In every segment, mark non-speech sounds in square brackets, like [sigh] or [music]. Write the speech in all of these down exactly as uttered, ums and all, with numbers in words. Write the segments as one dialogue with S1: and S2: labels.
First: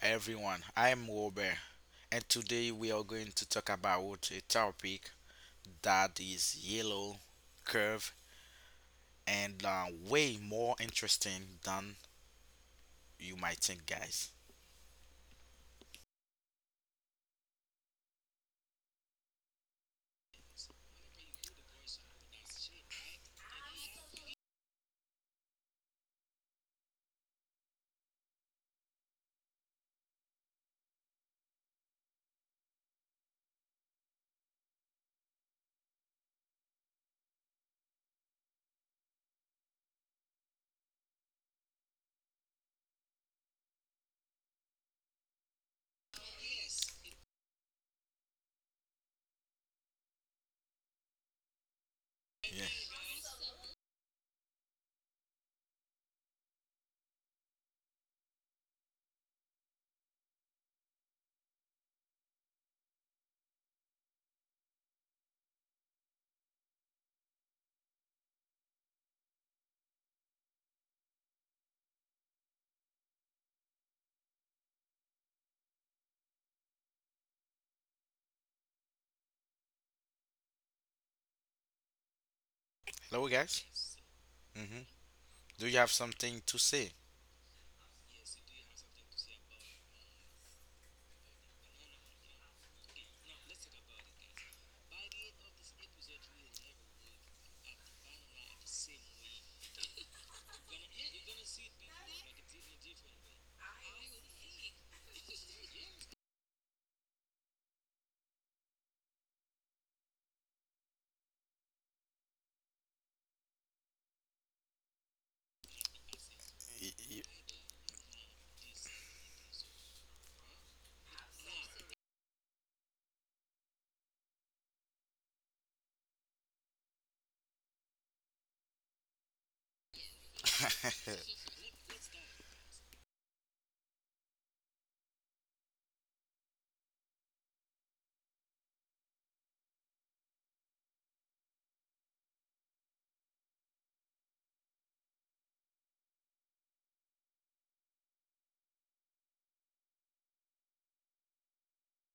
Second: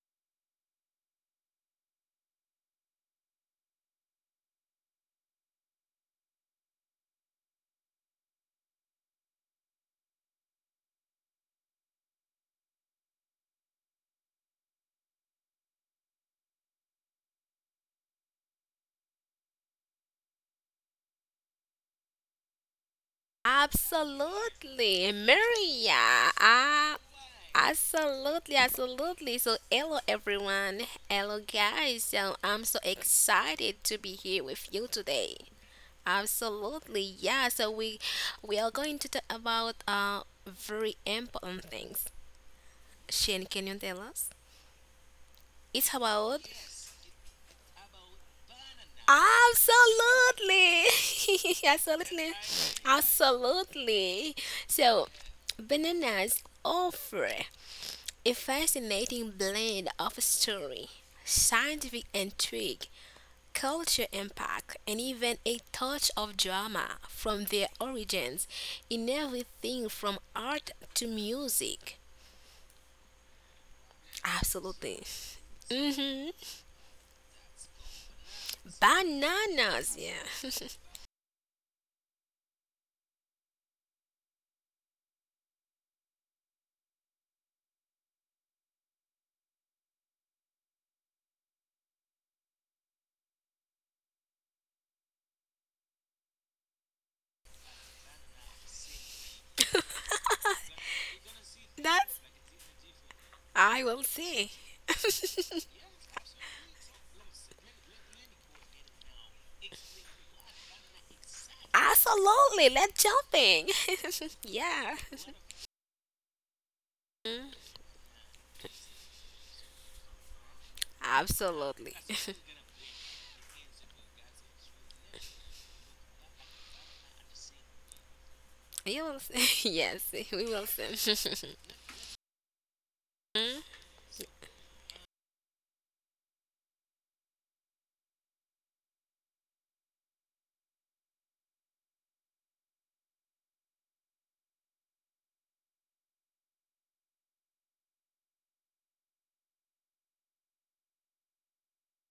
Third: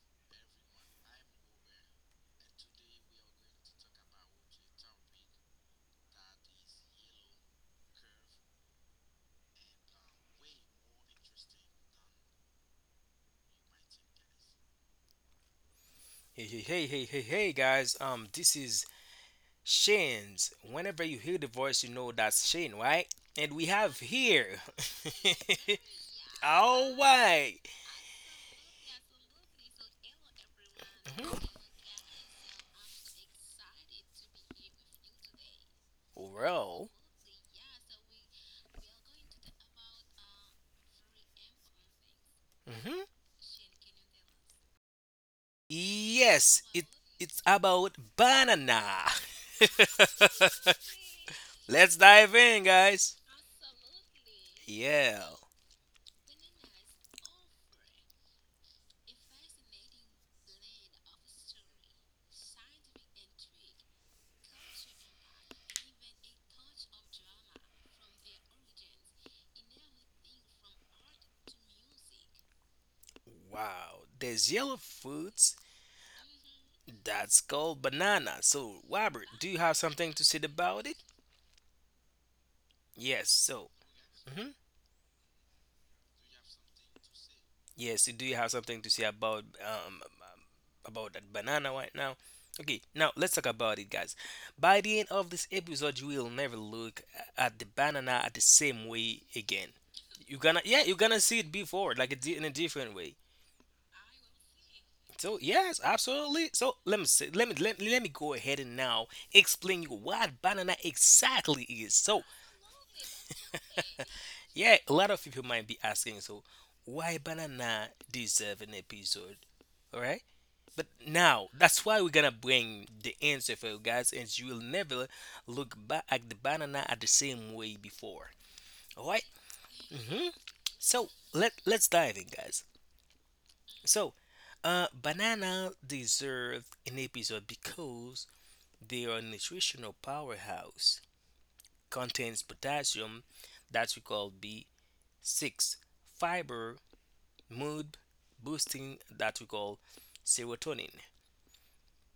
S1: everyone. I am Robert, and today we are going to talk about a topic that is yellow, curve, and uh, way more interesting than you might think, guys.
S2: Hey, hey, hey, hey, hey, hey, guys. Um, this is Shane's. Whenever you hear the voice, you know that's Shane, right? And we have here.
S3: Absolutely, Maria.
S2: [laughs]
S3: Ah,
S2: All right.
S3: absolutely, absolutely. So, hello everyone. Hello
S2: Mhm.
S3: guys. So, I'm so excited to be here with you today.
S2: Well,
S3: Absolutely, yeah. So we we are going to talk about uh very important things.
S2: hmm,
S3: Shane, can you tell us? It's about
S2: yes, it it's about banana. [laughs]
S3: absolutely, [laughs]
S2: Let's
S3: absolutely,
S2: dive
S1: Yeah.
S2: in, guys.
S3: absolutely. So,
S2: Yeah.
S3: bananas offer a fascinating blend of story, scientific intrigue, culture impact, and even a touch of drama from their origins in everything from art to music.
S2: Wow. There's yellow
S3: Absolutely.
S2: fruits
S3: Hmm
S2: that's called banana. So, Robert, do you have
S3: Bananas,
S2: something
S3: yeah.
S2: to say about it?
S1: Hello,
S2: Yes.
S1: guys.
S2: So. Mhm.
S1: hmm Do you have something to say?
S2: Yes, do you have something to say about um about that banana right now? Okay, now let's talk about it, guys. By the end of this episode, you will never look at the banana at the same way again. You're gonna, yeah, you're gonna see it
S3: [laughs]
S2: before like a
S3: That's,
S2: di- in a different way.
S3: I will say.
S2: So yes, absolutely. So let me say, let me let, let me go ahead and now explain you what banana exactly is. So
S3: Absolutely, let's jumping. [laughs]
S2: yeah,
S3: yeah.
S2: a lot of people might be asking, so
S1: Y- y-
S2: why
S3: Mm-hmm.
S2: banana deserve an episode? All right. But now, that's
S3: Absolutely.
S2: why we're
S3: [laughs]
S2: gonna bring the answer for you guys, and you will never look back at the banana at the same way before.
S3: you
S2: All
S3: will
S2: right.
S3: see. [laughs] Yes, we will
S2: So
S3: see.
S2: let let's dive in, guys.
S3: [laughs]
S2: So, uh, banana deserve an episode because they are a nutritional powerhouse. Contains potassium, that we call B six, fiber, mood boosting, that we call serotonin.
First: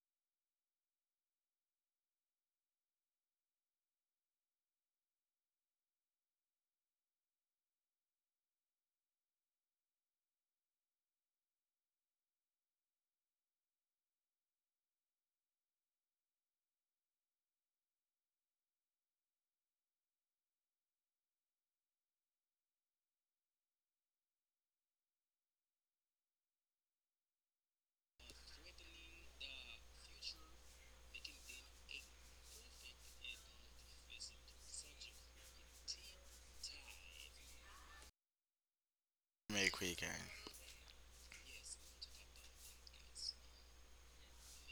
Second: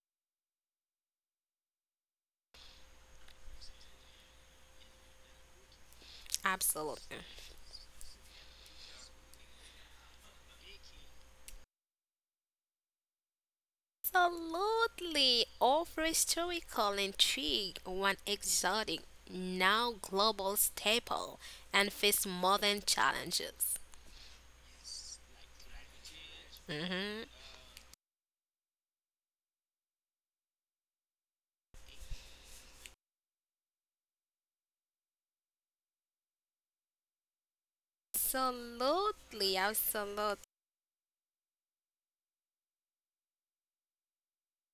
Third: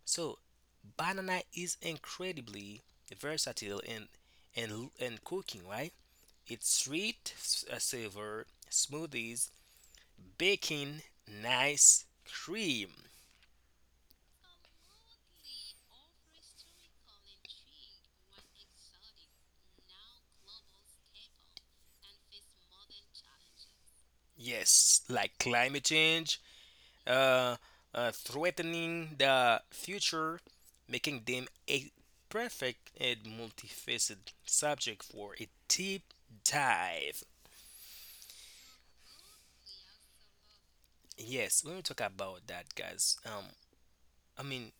S2: So banana is incredibly versatile in in in cooking, right? It's
S3: Absolutely.
S2: sweet, s- uh, savor, smoothies, baking, nice cream.
S3: Absolutely. Offer historical intrigue, one exotic, now global staple, and face modern challenges.
S2: Yes, like climate change,
S3: Hmm
S2: uh, uh, threatening the future, making them a perfect and multifaceted subject for a deep dive.
S3: Absolutely.
S1: I'm agree,
S3: Absolutely.
S1: guys.
S2: Yes, we're gonna talk about that, guys. Um, I mean,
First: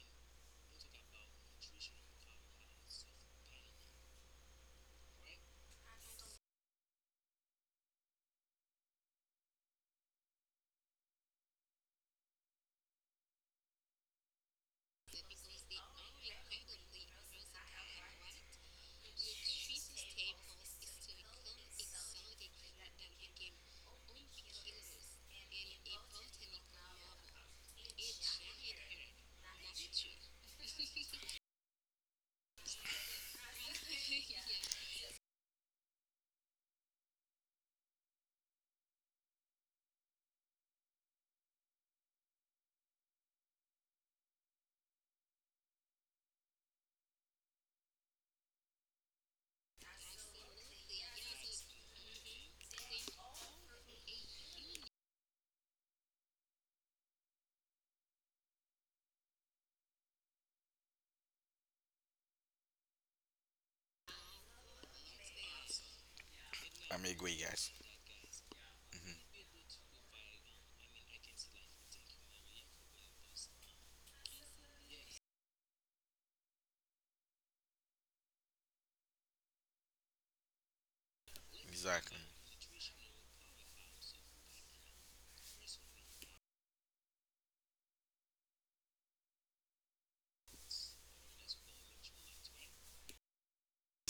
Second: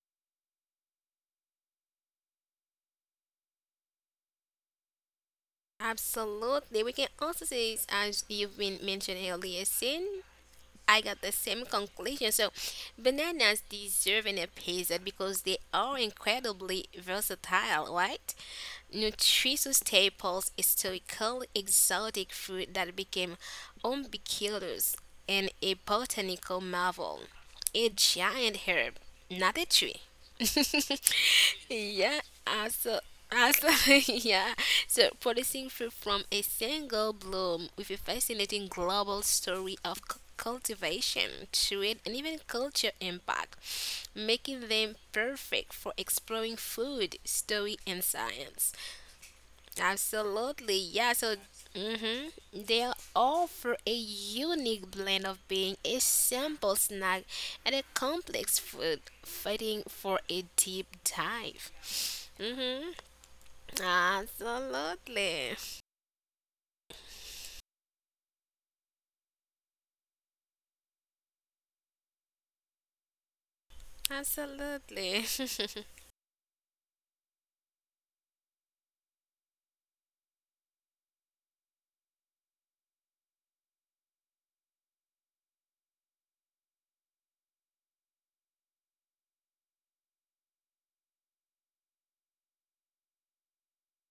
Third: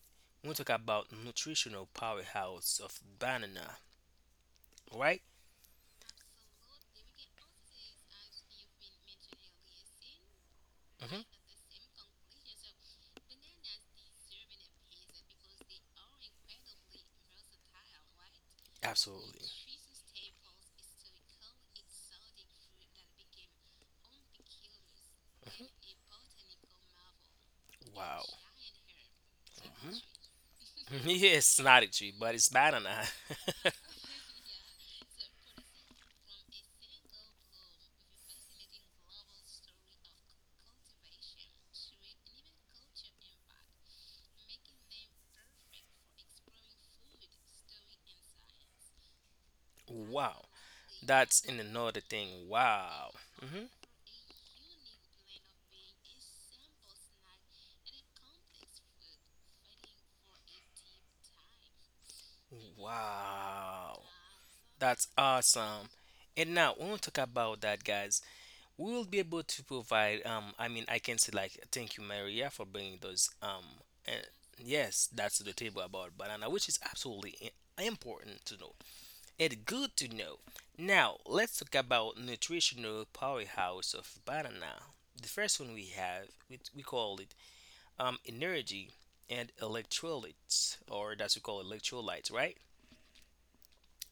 S2: we talk about nutritional powerhouse of banana, right?
S3: Absolutely. We can also say, this as you've been mentioned earlier, Sin, I got
S2: Hmm.
S3: the same conclusion. So, bananas deserve an episode because they are incredibly versatile, right?
S2: Absolutely.
S3: Nutritious staples, historical exotic fruit that became ubiquitous and a botanical marvel, a
S2: Mm-hmm. Wow.
S3: giant herb, not a
S2: Hmm.
S3: tree.
S2: [laughs] Yes, it's
S3: [laughs]
S2: not a tree,
S3: yeah,
S2: but it's
S3: also,
S2: banana. [laughs]
S3: also, [laughs] yeah. So, producing fruit from a single bloom with a fascinating global story of cu- cultivation, trade, and even culture impact, making them perfect for exploring food, story, and science.
S2: Wow.
S3: Absolutely, yeah. So,
S2: That's in another
S3: hmm
S2: thing.
S3: they
S2: Wow. Hmm.
S3: offer a unique blend of being a simple snack and a complex food, fighting for a deep dive. Hmm
S2: Wow. That's
S3: Absolutely,
S2: awesome. And now when we
S1: I'm
S2: talk
S1: agree,
S2: about
S1: guys.
S2: that, guys, we will be able to provide um I mean I can say like thank you Maria for bringing those um and yes
S3: absolutely,
S2: that's to the table about banana, which is absolutely i- important to know. It's good to know. Now let's talk about
S1: Exactly.
S2: nutritional powerhouse of banana. The first one we have, we, we call it um energy and electrolytes, or that's we call electrolytes, right?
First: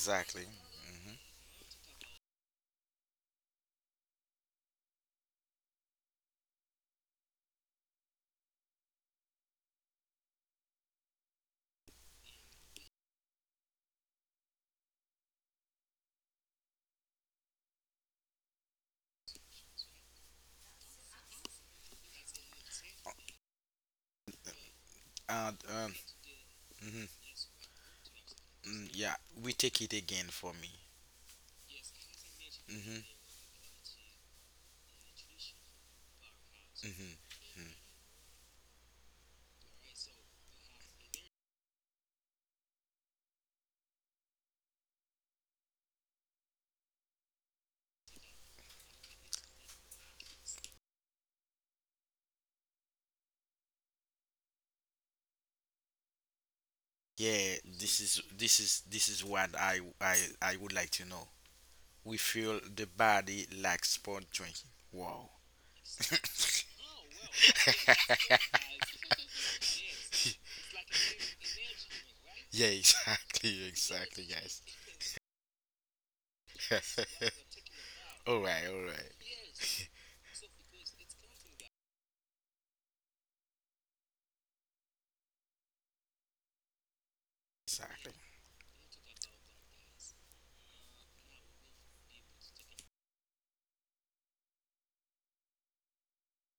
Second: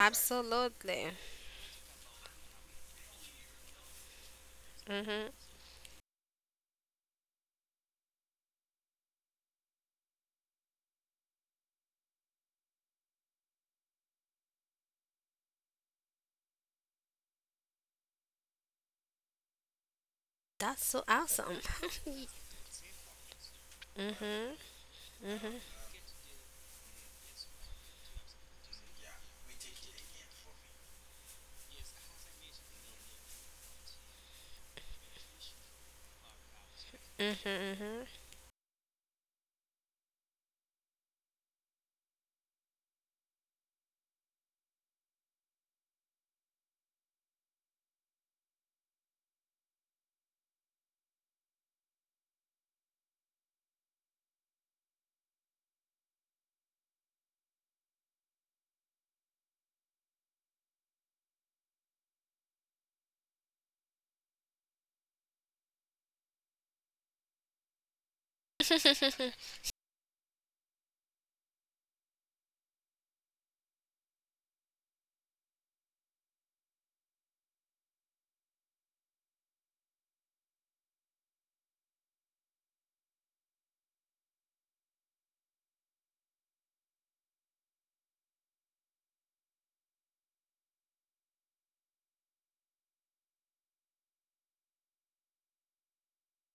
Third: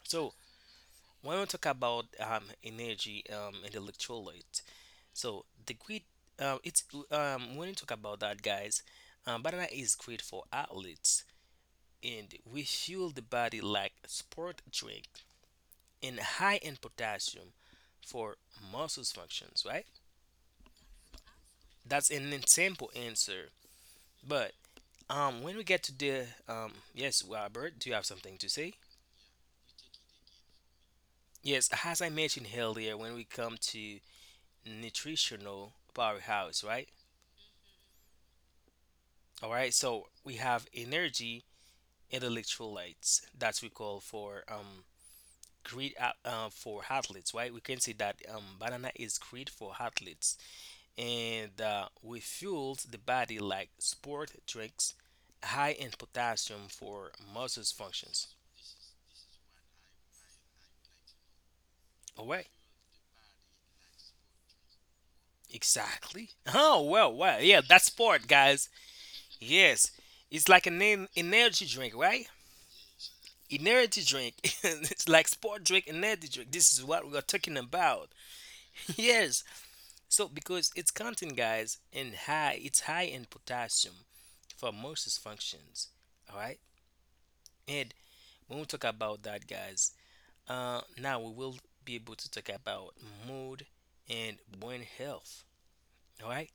S3: [laughs]
S2: So
S3: absolutely.
S1: hmm
S2: when we talk about um, energy um, and electrolytes.
S3: Hmm
S2: So the great, uh, it's um, when you talk about that, guys, um, banana is great for athletes, and we fuel the body like sport drink and high in potassium for muscles functions. Right?
S3: That's so awesome. [laughs]
S2: That's an simple answer. But
S3: hmm
S2: um,
S1: And
S2: when we
S3: hmm
S2: get
S1: um,
S2: to the um,
S1: mhm,
S2: yes, Robert, do you have something to say?
S1: mm, yeah, we take it again for me.
S2: Yes, as I mentioned earlier,
S1: hmm
S2: when we come to nutritional powerhouse, right?
S1: hmm
S3: hmm
S2: All right, so we have energy and electrolytes that we call for um great a- uh, for athletes, right? We can say that um banana is great for athletes and uh, we fuels the body like sport drinks, high in potassium for
S1: Yeah,
S2: muscles
S1: this is
S2: functions.
S1: this is this is what I I I would like to know. We
S2: All right,
S1: feel the body like sport drinking. Wow. [laughs]
S2: exactly. Oh, well well yeah, that's sport, guys.
S3: [laughs] hmm
S2: Yes, it's like an en- energy drink, right?
S1: Yeah, exactly,
S2: Energy
S1: exactly,
S2: drink. [laughs]
S1: guys.
S2: It's like sport drink, energy drink, this is
S1: [laughs]
S2: what we are talking about.
S1: All right, all
S2: [laughs]
S1: right.
S2: Yes. So because its content, guys, and high, it's high in potassium for most its functions. All right, and
S1: Exactly,
S2: when we talk about that, guys, uh, now we will be able to talk about mood and brain health. All right.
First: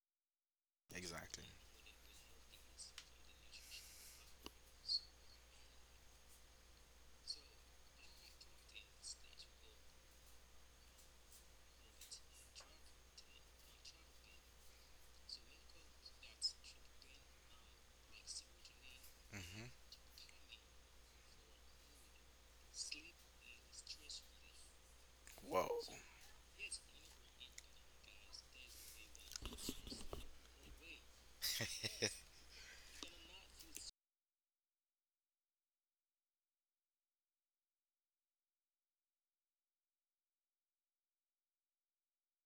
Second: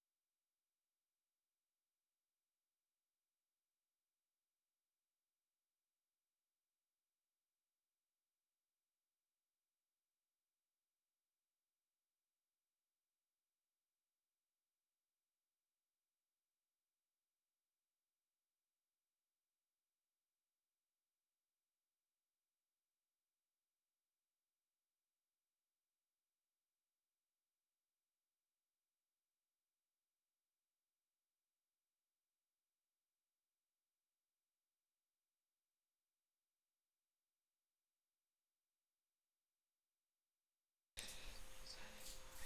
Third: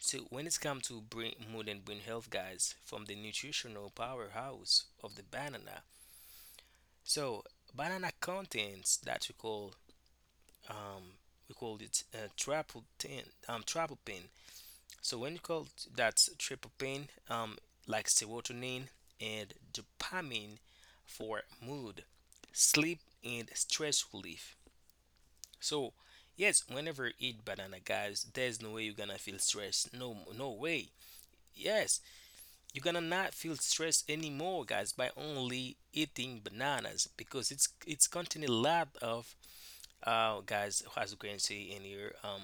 S2: So when it's come to brain,
S1: exactly.
S2: mood and brain health, guys, from the nutritional powerhouse of the banana. So banana contains that we call um, we call it uh, tryptophan, um, tryptophan. So when you call t- that's tryptophan, um, like serotonin and
S1: Mhm.
S2: dopamine for mood, sleep, and stress relief.
S1: Wow.
S2: So yes, whenever you eat banana, guys, there's no way you're gonna feel stress. No, no way. Yes, you're gonna not feel stress anymore, guys, by only eating bananas because it's it's contain a lot of uh guys as you can see in here um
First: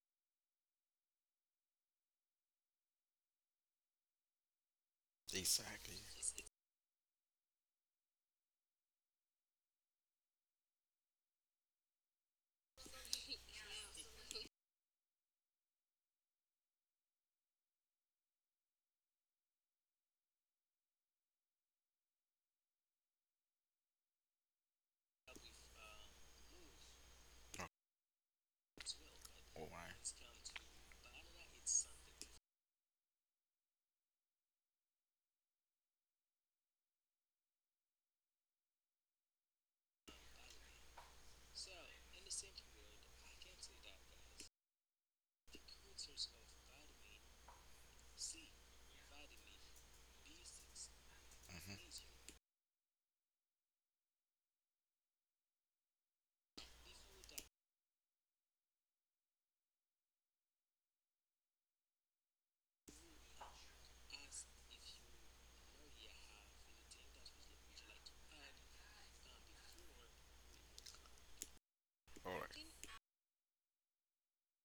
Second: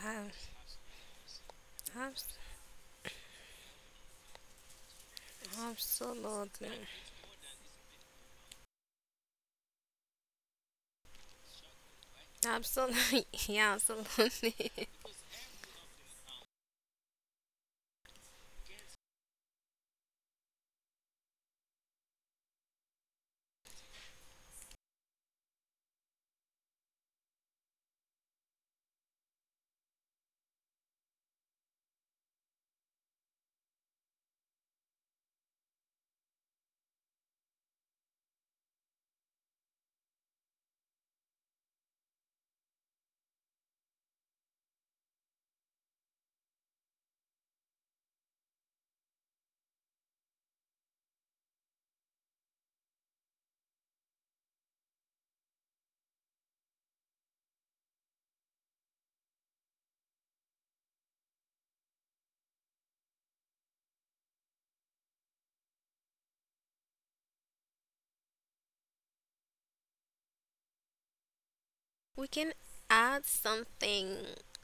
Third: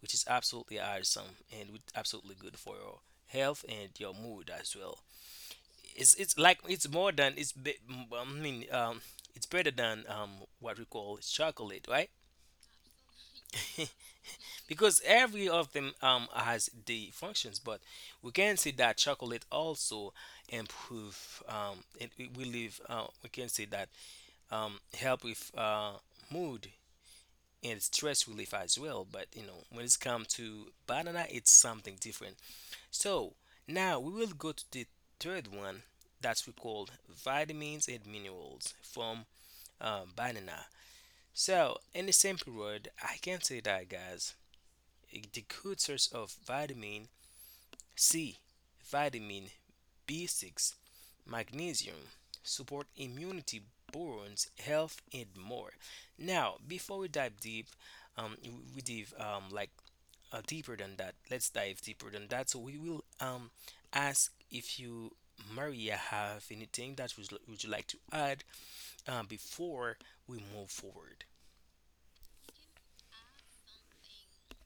S2: which is
S3: Ab-
S2: absolutely awesome and with-
S3: abs-
S2: absolutely good for your health and your mood as well.
S1: Exactly.
S2: It's it's like
S3: Absolutely.
S2: it's more than it's be, m- I mean um it's better than um what we call chocolate, right?
S3: Absolutely. [laughs] Yeah,
S2: [laughs]
S3: absolutely. [laughs]
S2: Because every of them um has the functions, but we can see that chocolate also improve um it, it we live uh, we can say that um help with uh mood and stress relief as well. But you know,
S1: All
S2: when it's
S1: right.
S2: come to banana, it's something different. So now we will go to the third one, that we call vitamins and minerals from um, banana. So in the same period, I can say that, guys, eh, the good source of vitamin C, vitamin B six,
S1: Mhm.
S2: magnesium, support immunity, bones health, and more. Now before we dive deep, um, we we dive um, like uh, deeper than that. Let's dive deeper than that. So we will um ask if you, Maria, have anything that would, would you like to add uh, before we move forward.
S3: We
S1: All
S3: can
S1: right.
S3: add something,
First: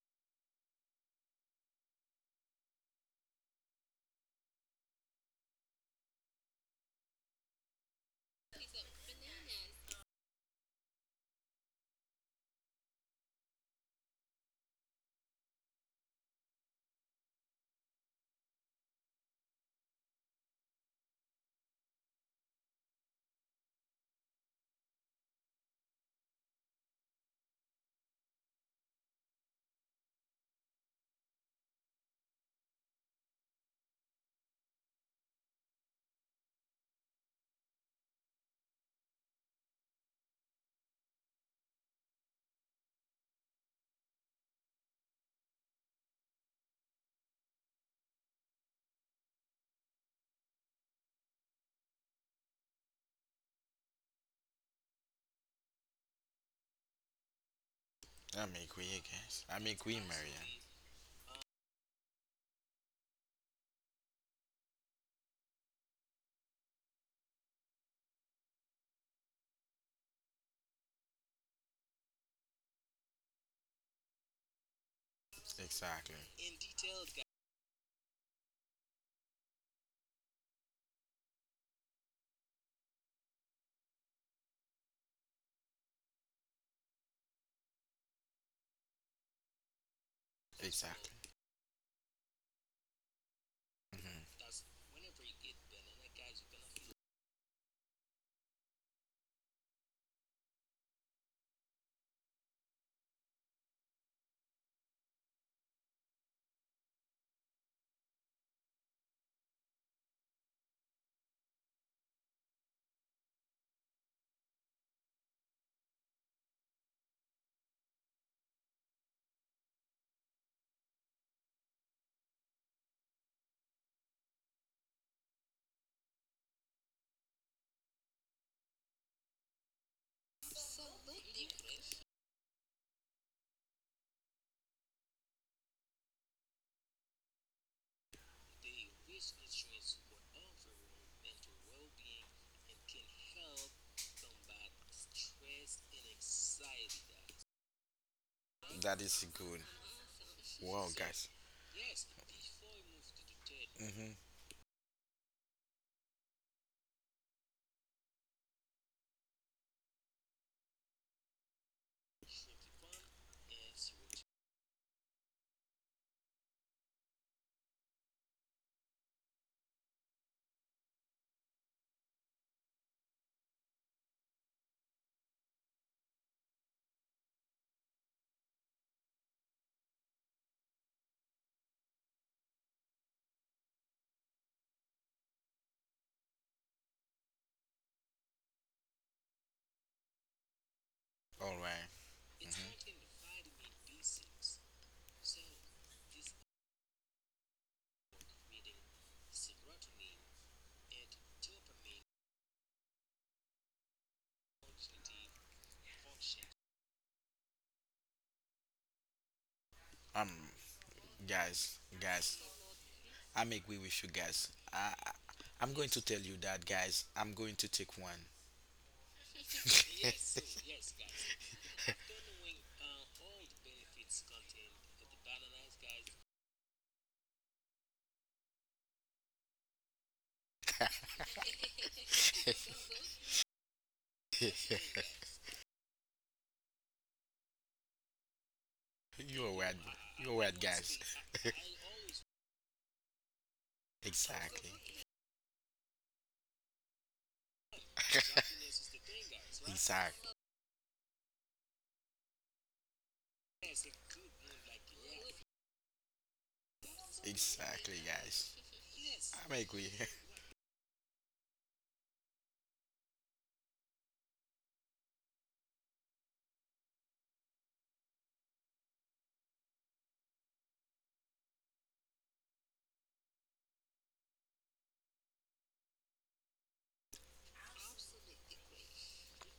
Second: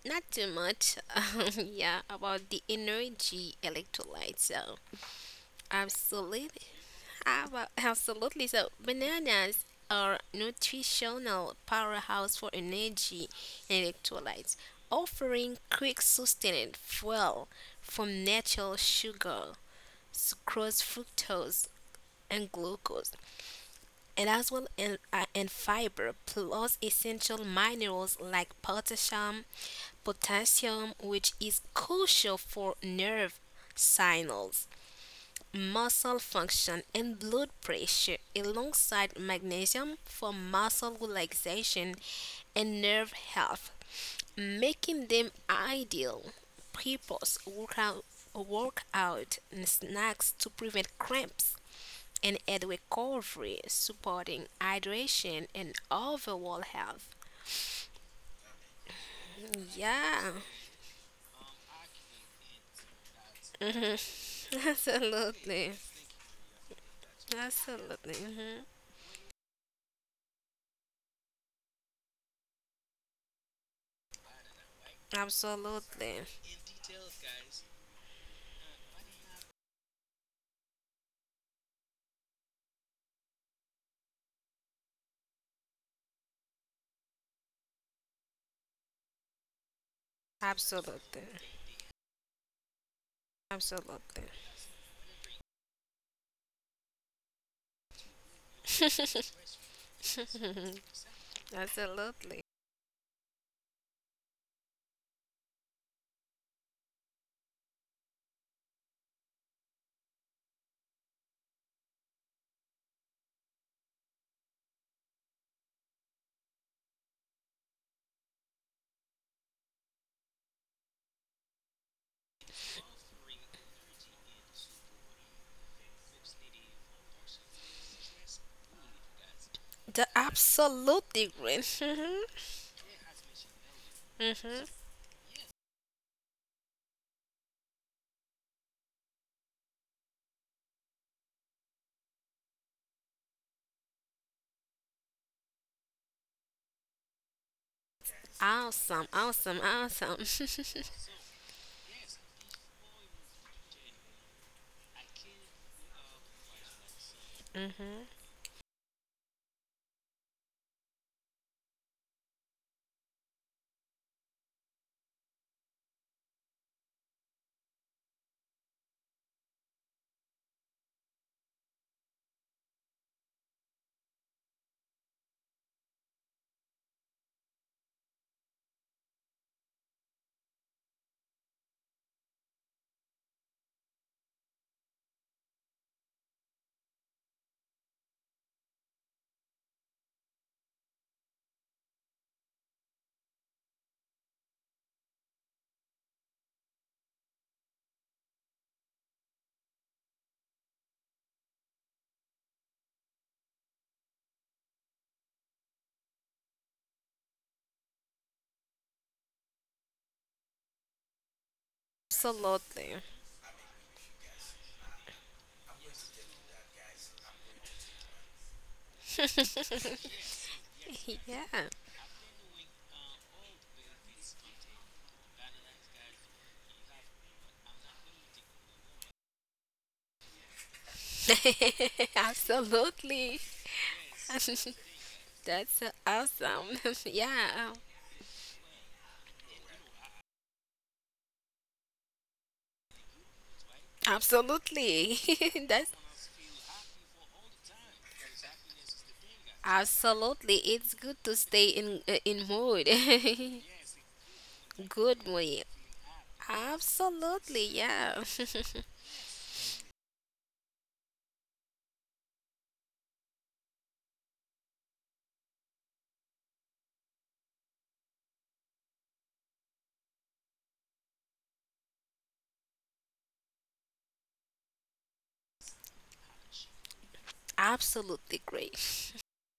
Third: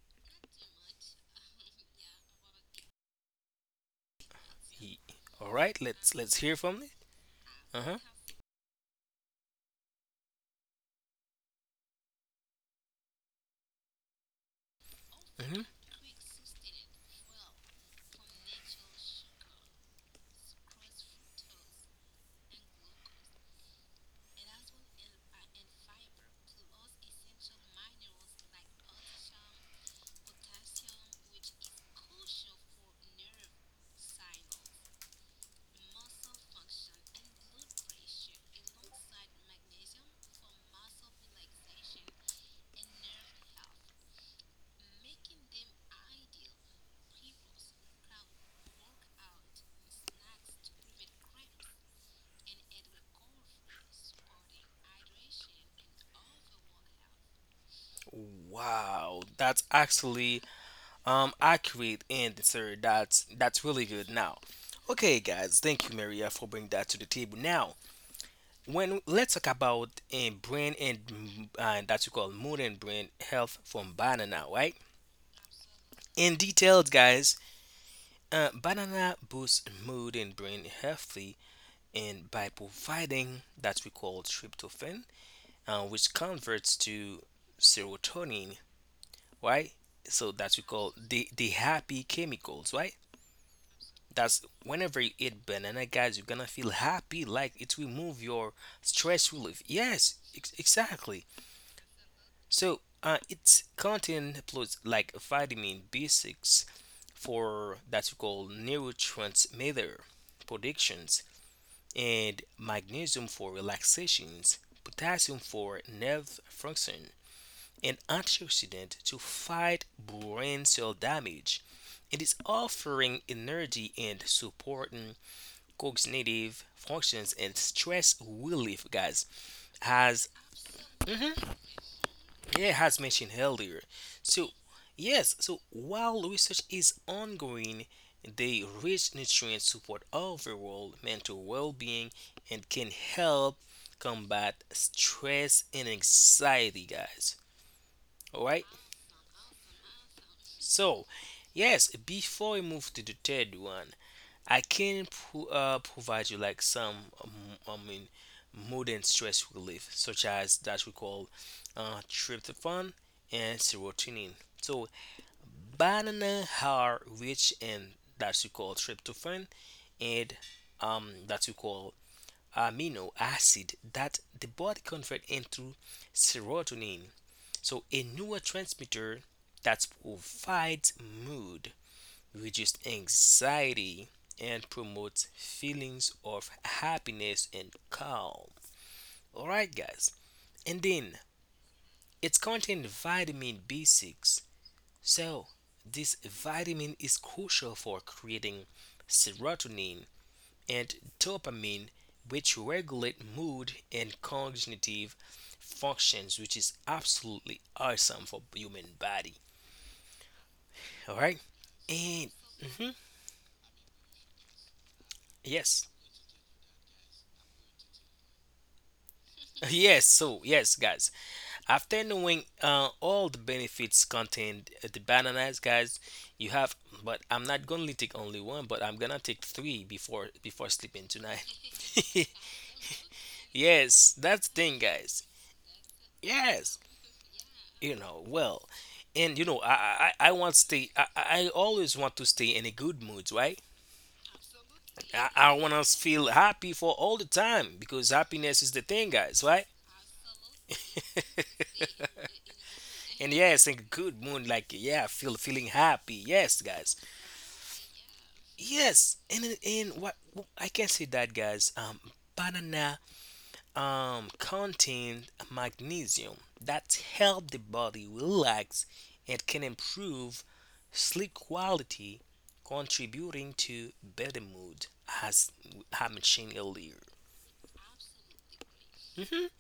S3: not too much. [laughs] Um, yeah, about the energy electrolytes. So,
S2: He, all right, let's let's
S3: absolutely.
S2: hear from it.
S3: how about-
S2: Uh huh.
S3: Absolutely. So, bananas are nutritional powerhouse for energy and electrolytes, offering
S2: Hmm.
S3: quick sustained fuel from natural sugar, sucrose, fructose, and glucose, and as well in, uh, in fiber plus essential minerals like potassium, potassium, which is crucial for nerve signals, muscle function, and blood pressure, alongside magnesium for muscle relaxation and nerve health, making them ideal purpose workout workout snacks to prevent cramps and aid recovery, supporting hydration and overall health.
S1: I'm agree,
S2: Wow,
S1: guys.
S2: that's
S1: I'm agree,
S3: Yeah,
S2: actually
S1: Marian.
S2: um accurate answer. That's that's really
S3: mhm.
S2: good. Now,
S3: [laughs]
S2: okay, guys,
S3: absolutely,
S2: thank you, Maria, for bringing that to the table. Now,
S3: absolutely, mhm.
S2: when let's talk about a brain and mm, uh, that you call modern brain health from banana, right?
S1: Exactly,
S3: Absolutely,
S2: In details, guys, uh, banana boosts mood and brain healthy and by providing that we call tryptophan, uh, which converts to serotonin, right? So that we call
S1: exactly.
S3: absolutely,
S2: the the happy chemicals, right?
S3: absolutely,
S2: That's
S1: Mhm.
S2: whenever you eat banana, guys, you're gonna feel happy. Like it will move your stress
S3: [laughs]
S2: relief, yes, ex- exactly.
S3: absolutely.
S2: So uh, its content includes like vitamin B six for that we call neurotransmitter productions, and magnesium for relaxations, potassium for nerve function, and antioxidant to fight brain cell damage. It is offering energy and supporting cognitive functions and stress relief, guys.
S3: The
S2: As,
S3: absolutely green.
S2: mhm,
S3: Mhm.
S2: yeah, has mentioned earlier. So,
S3: Mhm.
S2: yes, so while research is ongoing, the rich nutrients support overall mental well being and can help combat stress and anxiety, guys. Alright?
S1: That
S3: Awesome,
S1: is
S3: awesome,
S1: good.
S3: awesome. [laughs]
S1: Wow,
S2: So,
S1: guys.
S2: yes, before we move to the third one,
S1: Mhm.
S2: I can pro- uh, provide you like some, um, I
S3: Mhm.
S2: mean, mood and stress relief, such as that we call uh, tryptophan and serotonin. So banana are rich in that you call tryptophan and um, that you call amino acid that the body convert into serotonin. So a neurotransmitter that provides mood, reduces anxiety, and promotes feelings of happiness and calm. All right, guys. And then
S1: All right.
S2: it's
S1: Mhm.
S2: contains vitamin B six. So, this vitamin is crucial for creating serotonin and dopamine, which regulate mood and cognitive functions, which is absolutely awesome for human body.
S1: Um.
S2: All right,
S1: Guys,
S2: and
S1: guys
S2: mhm,
S3: Absolutely.
S1: i'm agree with you guys. i I- i'm
S2: yes.
S1: going
S2: [laughs]
S1: to tell you that, guys. I'm going to take one.
S2: Yes, so yes, guys.
S3: [laughs] yeah.
S2: After knowing uh, all the benefits contained at the bananas, guys, you have. But I'm not gonna take only one, but I'm gonna take three before before sleeping tonight.
S3: [laughs]
S2: [laughs]
S3: Absolutely.
S2: Yes, that's the thing,
S1: [laughs]
S2: guys.
S3: [laughs] That's uh, awesome.
S2: Yes,
S3: [laughs] yeah,
S2: you know, well, and you
S1: You're
S2: know, I
S1: right.
S2: I, I I
S1: you're
S2: want
S1: right
S2: to stay.
S1: guys.
S2: I, I
S1: [laughs]
S2: I always want to stay in a good mood, right?
S1: Exactly.
S3: absolutely.
S2: I, I
S3: [laughs]
S2: want to
S3: That's
S2: feel happy for all the time, because
S1: [laughs]
S2: happiness is the thing, guys, right?
S1: exactly
S3: absolutely. It's
S2: [laughs]
S3: good to stay in uh, in mood.
S2: And yes, in good mood, like
S3: [laughs]
S2: yeah,
S3: Good
S2: feel
S3: mood.
S2: feeling happy. Yes, guys.
S3: Absolutely.
S1: exactly
S3: Yeah.
S1: guys.
S2: Yes, and
S1: I'm agree.
S2: and
S1: [laughs]
S2: what I can say that, guys. Um, banana um, contain magnesium that help the body relax and can improve sleep quality, contributing to better mood, as I mentioned earlier.
S3: [laughs] absolutely great.
S2: Mhm.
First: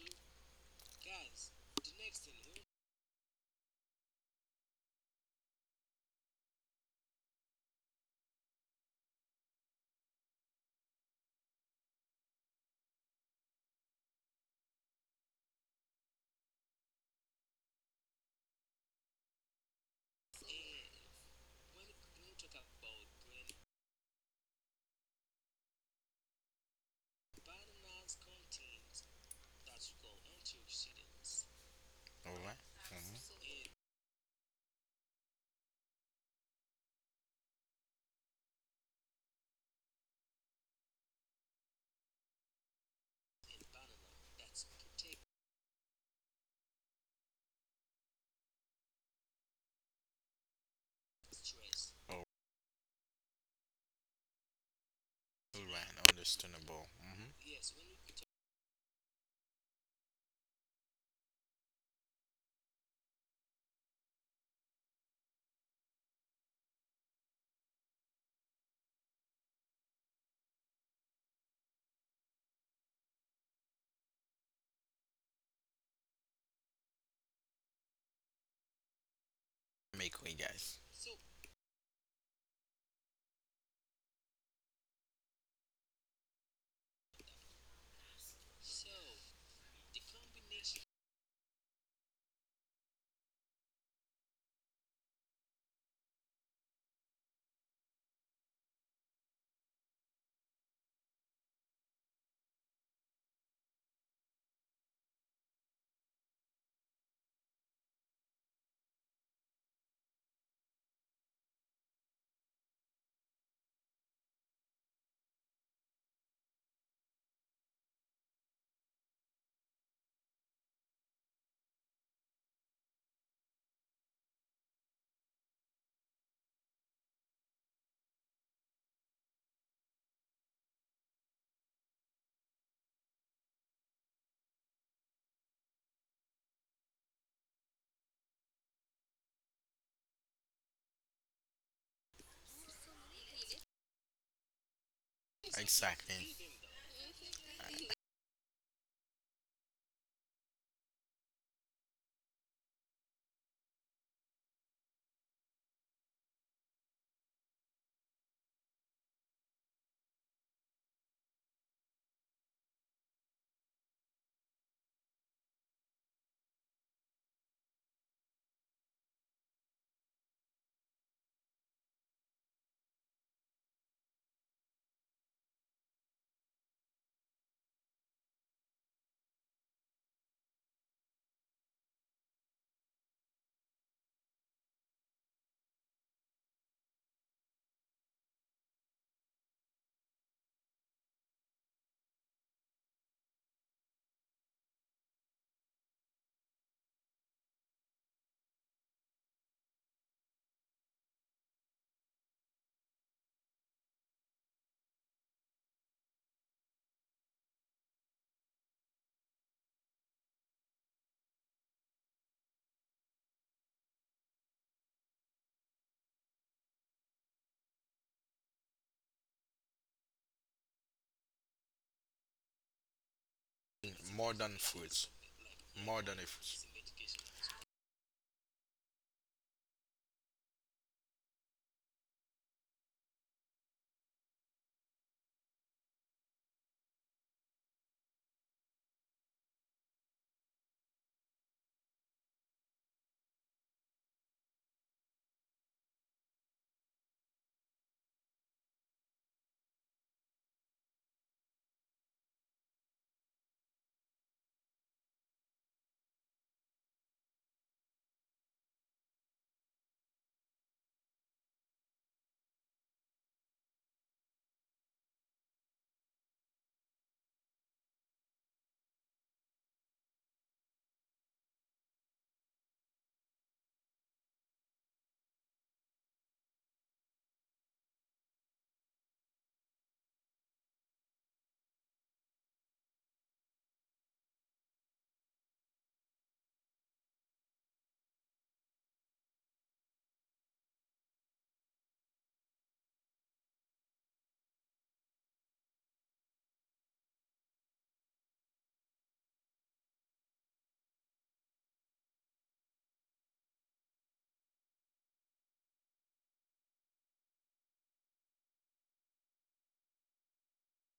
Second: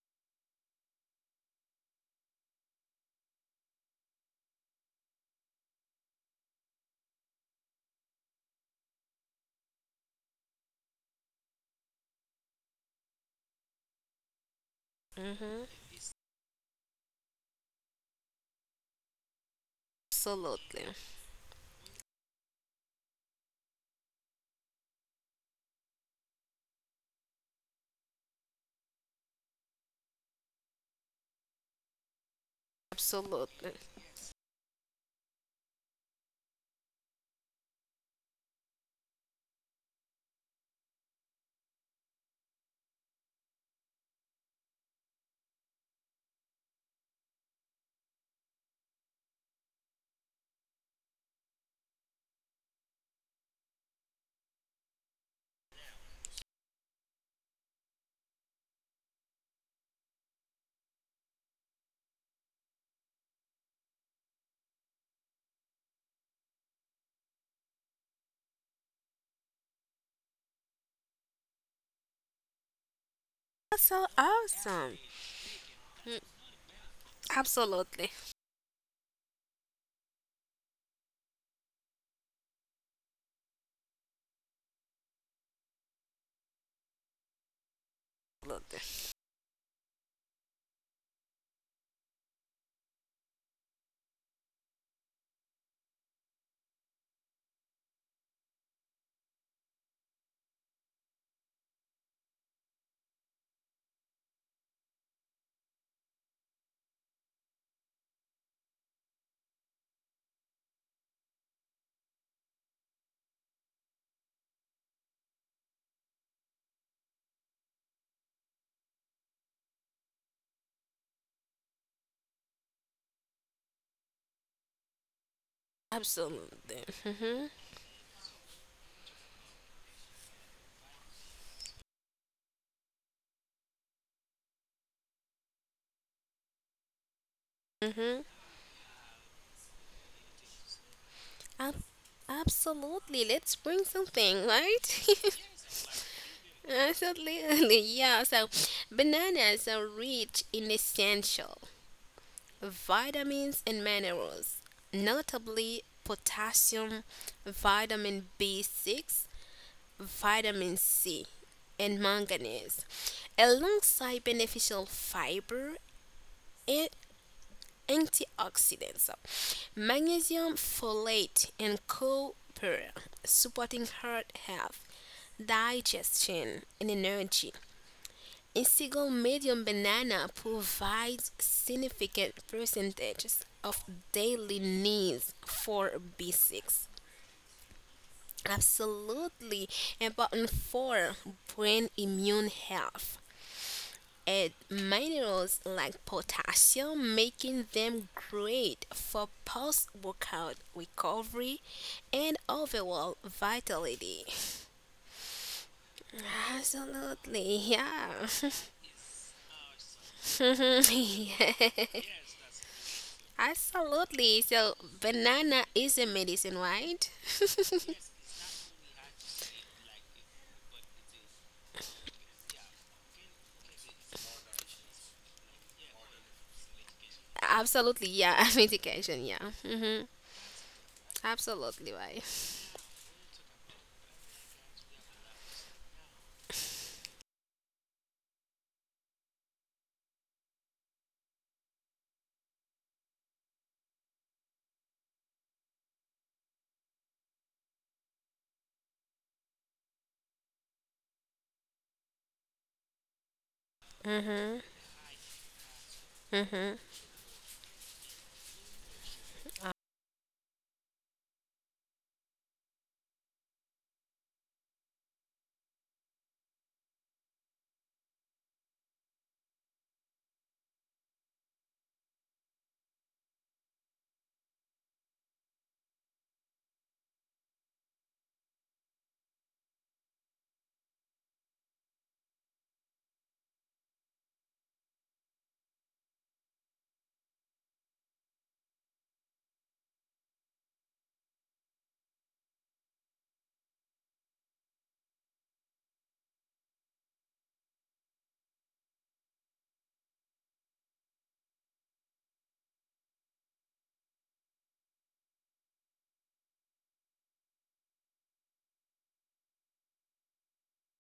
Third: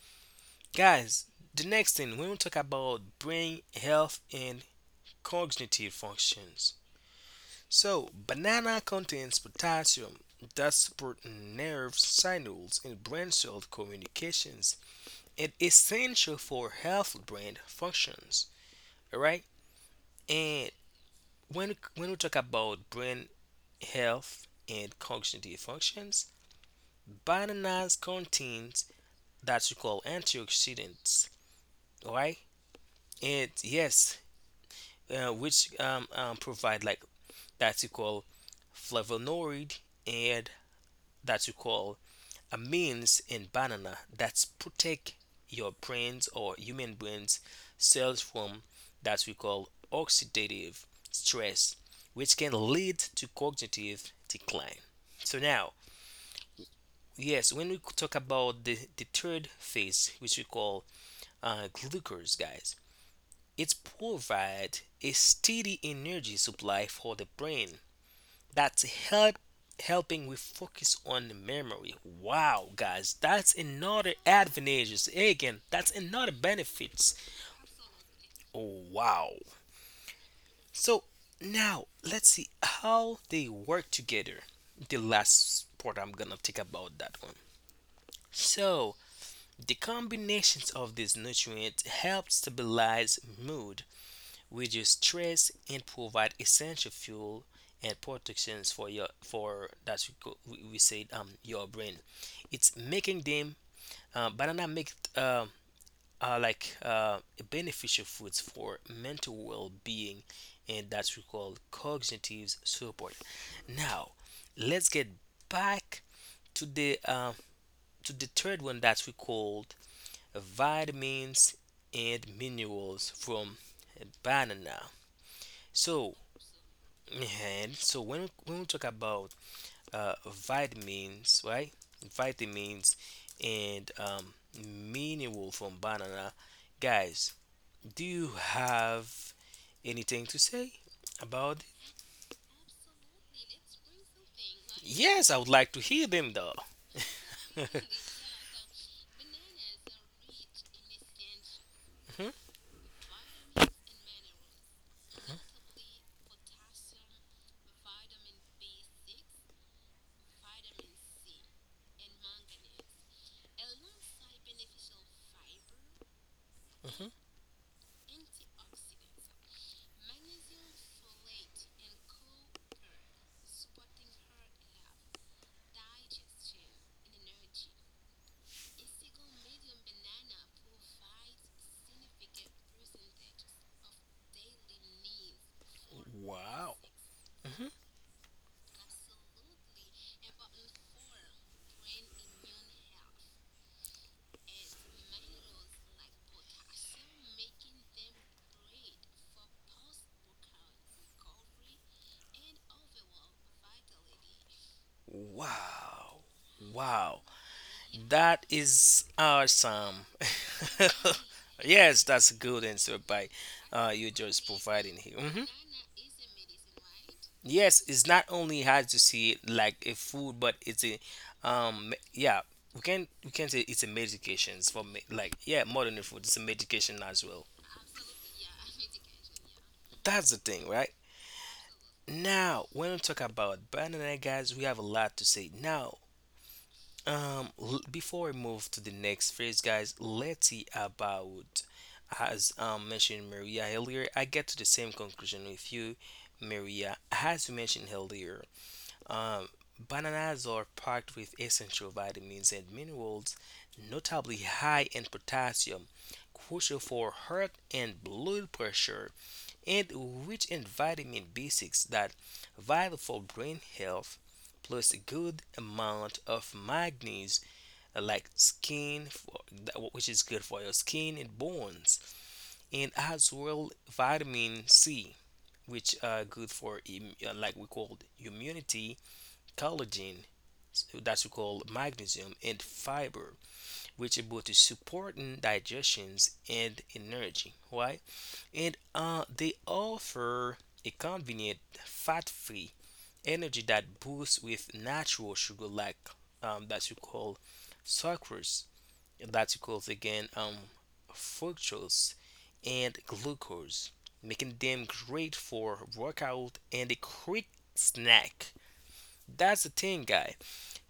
S2: Guys, the next thing we will talk about brain health and cognitive functions. So, banana contains potassium that support nerve signals and brain cell communications, and
S3: Mm-hmm.
S2: essential for healthy brain functions. All right, and
S3: Absolutely.
S2: when when we talk about brain health and cognitive functions, bananas contains that we call antioxidants. All
S1: All
S2: right,
S1: right. Mm-hmm.
S2: and
S3: Absolutely.
S2: yes, uh, which um, um, provide like that you call flavonoid and that you call a means in banana that's protect your brains or human brains cells from that we call oxidative stress,
S1: All
S2: which can lead to cognitive decline. So now
S1: right, understandable. Mm-hmm.
S2: yes, when we talk about the, the third phase, which we call uh, glucose, guys, it provides a steady energy supply for the brain. That's help helping with focus on the memory. Wow, guys, that's
S3: That's so
S2: another
S3: awesome.
S2: advantages. Hey, again, that's
S3: Mm,
S2: another benefits.
S3: absolutely.
S2: Oh, wow.
S1: I'm agree, guys.
S2: So now let's see how they work together. The last part I'm gonna talk about that one.
S3: Absolutely.
S2: So the combinations of these nutrients help stabilize mood, reduce stress, and provide essential fuel and protections for your for that we we we said um your brain. It's making them uh, banana make uh, uh, like uh, beneficial foods for mental well-being, and that's we call cognitive support. Now, let's get back to the uh, to the third one that we called vitamins and minerals from banana. So
S3: Absolutely. Mm-hmm.
S2: yeah, and so when when we talk about uh, vitamins, right? Vitamins and um, mineral from banana, guys, do
S3: Mm-hmm.
S2: you have anything to say about it?
S3: Ab- Absolutely. Let's bring something, right? [laughs]
S2: Yes, I would like to hear
S1: Exactly.
S2: them though. [laughs]
S3: Absolutely, [laughs] yeah. So, bananas are rich in essential
S2: Mhm.
S3: vitamins and minerals, notably potassium, vitamin B six, vitamin C, and manganese, alongside beneficial fiber and
S2: Mhm.
S3: antioxidants. So, magnesium folate, and copper, supporting heart health digestion and energy. A single medium banana provides significant percentages of daily needs for
S2: Wow.
S3: B six.
S2: Mhm.
S3: Absolutely important for brain immune health. Add minerals like potassium, making them great for post workout recovery and overall vitality.
S2: Wow. Wow.
S3: Absolutely, yeah.
S2: That is awesome.
S3: [laughs] Yeah.
S2: [laughs] Yes, that's a good answer by uh, you
S3: Absolutely.
S2: just
S3: So
S2: providing here. Mhm.
S3: banana is a medicine, right?
S2: Yes, it's not only hard to see it like a food, but it's a um yeah, we can we can say it's a
S1: More than
S2: medications for me,
S1: fruits,
S2: like yeah,
S1: more
S2: modern
S1: than a
S2: food, it's a
S1: fruit.
S2: medication as
S3: [laughs]
S2: well.
S3: Absolutely. Yeah. [laughs] Medication. Yeah. hmm
S2: That's the thing, right?
S3: Absolutely right.
S2: Now when we talk about banana, guys, we have a lot to say. Now Um, l- before we move to the next phase, guys, let's see about as um mentioned Maria earlier. I get to the same conclusion with you, Maria. As you mentioned earlier, um, bananas are packed with essential vitamins and minerals, notably
S3: hmm
S2: high in potassium,
S3: hmm
S2: crucial for heart and blood pressure, and rich in vitamin B six that vital for brain health, plus a good amount of magnesium, uh, like skin, for, which is good for your skin and bones, and as well vitamin C, which are good for im- uh, like we call immunity, collagen, s- that we call magnesium, and fiber, which are both to support in digestions and energy, right? And uh, they offer a convenient fat-free energy that boosts with natural sugar like, um, that you call sucrose, that's equals again um fructose and glucose, making them great for workout and a quick snack. That's the thing, guys.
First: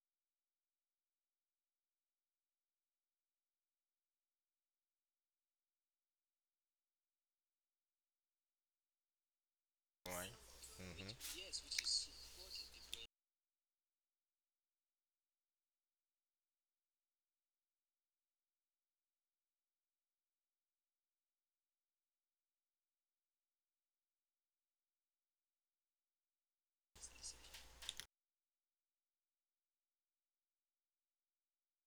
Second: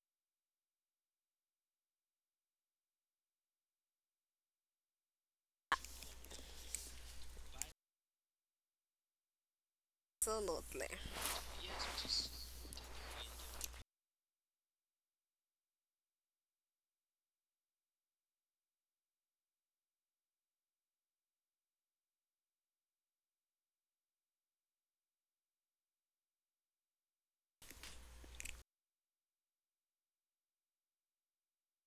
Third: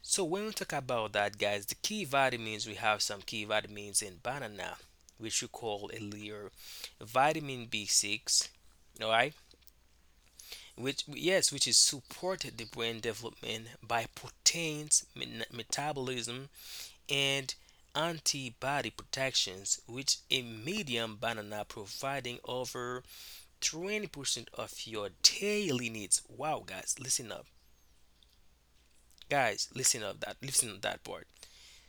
S2: So when we talk about that, guys, the key vitamins, we have some key vitamins in banana, which we call a layer vitamin B six. All right,
S1: All right.
S3: Absolutely.
S2: which
S1: Mm-hmm.
S2: yes, which is support the brain development by proteins metabolism and antibody protections, which a medium banana providing over twenty percent of your daily needs. Wow, guys, listen up. Guys, listen up, that listen to that part.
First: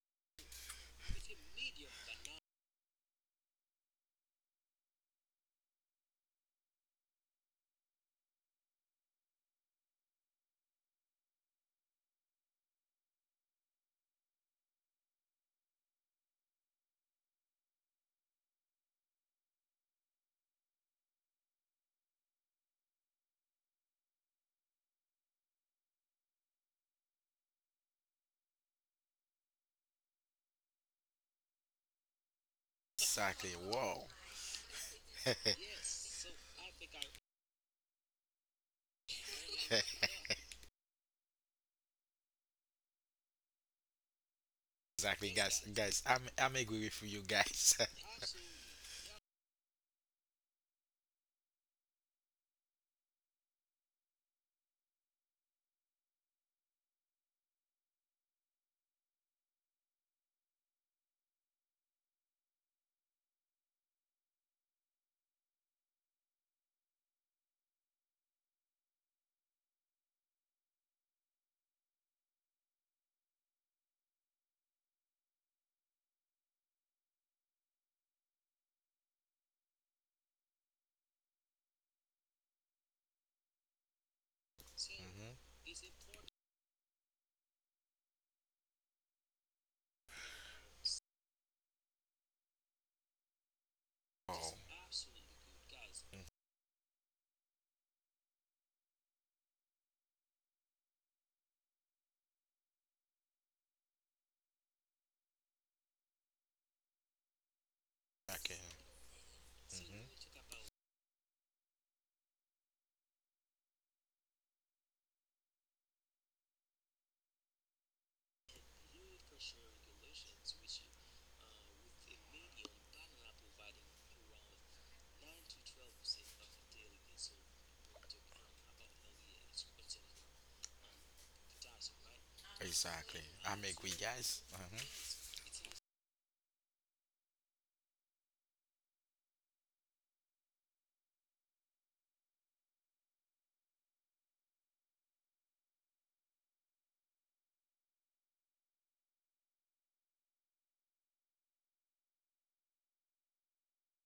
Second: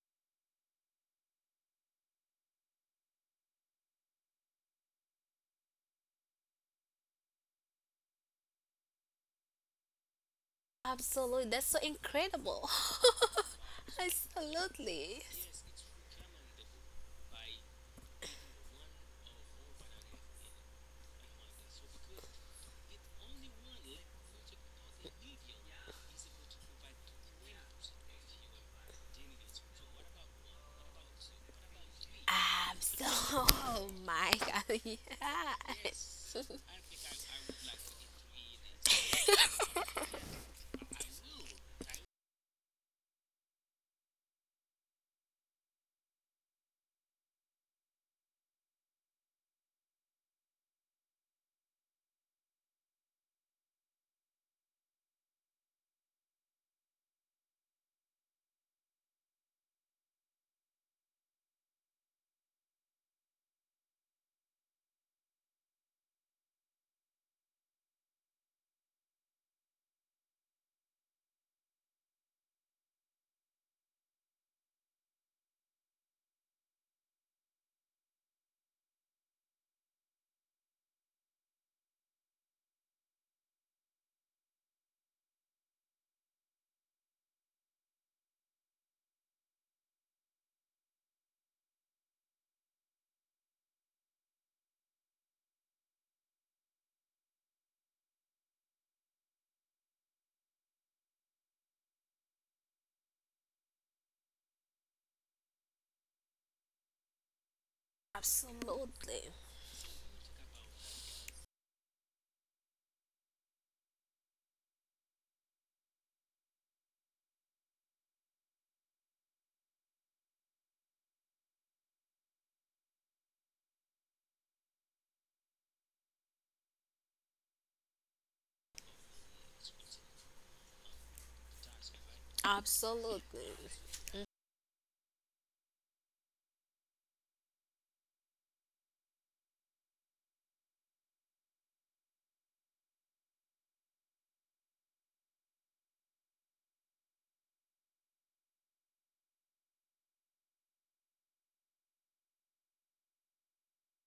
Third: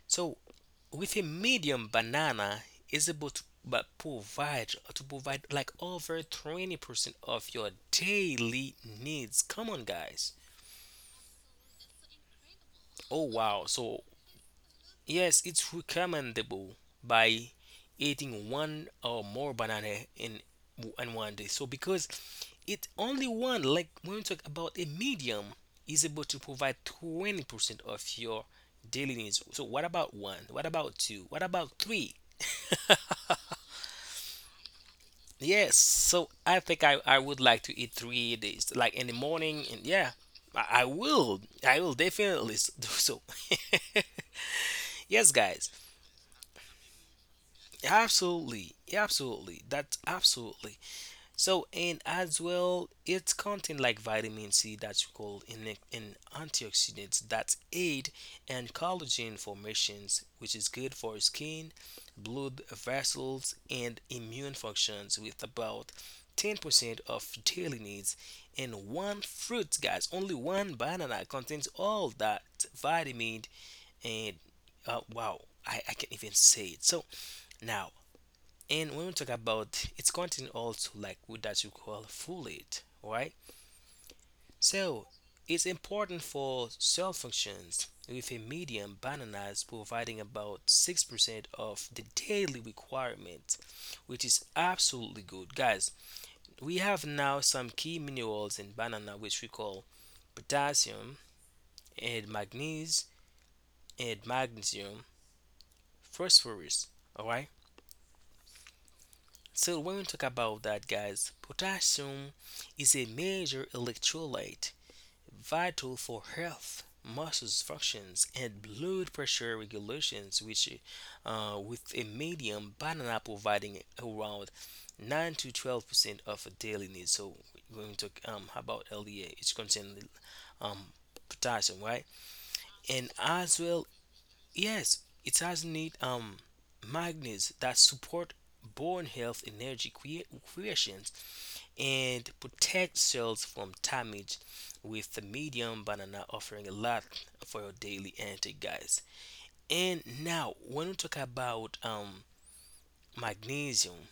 S2: So, with a medium banana is able to but provide to provide like over twenty percent of your daily needs. Come on, guys.
S3: Absolutely. That's so incredible.
S2: Oh wow. So,
S3: [laughs] Absolutely.
S2: yes, it's recommendable by eating one or more banana in in one day. So because it only one, like when we talk about a medium, is able to provide twenty percent of your daily needs. So what about one? What about two? What about three? [laughs]
S1: Exactly,
S3: Absolutely. Oh
S1: wow.
S3: my God. [laughs]
S2: Yes, so
S3: Yes.
S2: I
S3: [laughs]
S2: think I, I would like to eat three days, like in the morning, and
S1: [laughs]
S2: yeah, I, I will, I will definitely s- do so. [laughs] Yes,
S1: Exactly, guys.
S2: guys.
S1: Guys, I'm I'm agree with you, guys. [laughs]
S2: Absolutely, absolutely. That's absolutely. So, and as well, it's content like vitamin C that's called in, in antioxidants that aid and collagen formations, which is good for skin, blood vessels, and immune functions. With about ten percent of daily needs, and one fruit, guys, only one banana contains all that vitamin and uh, wow, I, I can't even say it. So now, and when we talk about its content also like what that you call folate, right? So
S1: hmm
S2: it's important for cell functions with a medium bananas providing about six percent of the daily requirement, which is
S1: Oh,
S2: absolutely good. Guys, we have now some key minerals in banana which we call potassium and magnesium, and magnesium phosphorus, all right?
S1: okay.
S3: Absolutely.
S2: So when we talk about
S1: hmm
S2: that, guys, potassium is a major electrolyte vital for health, muscles functions, and blood pressure regulations, which uh, with a medium banana providing around nine to twelve percent of daily needs. So when we talk um, about L D A, it's contains um, potassium, right? And
S1: Exactly.
S3: Absolutely.
S2: as
S1: I'm
S2: well,
S1: agree, guys. hmm
S2: yes, it has need um magnets that support bone health, energy crea- creations, and protect cells from damage, with the medium banana offering a lot for your daily intake, guys. And now when we talk about um magnesium,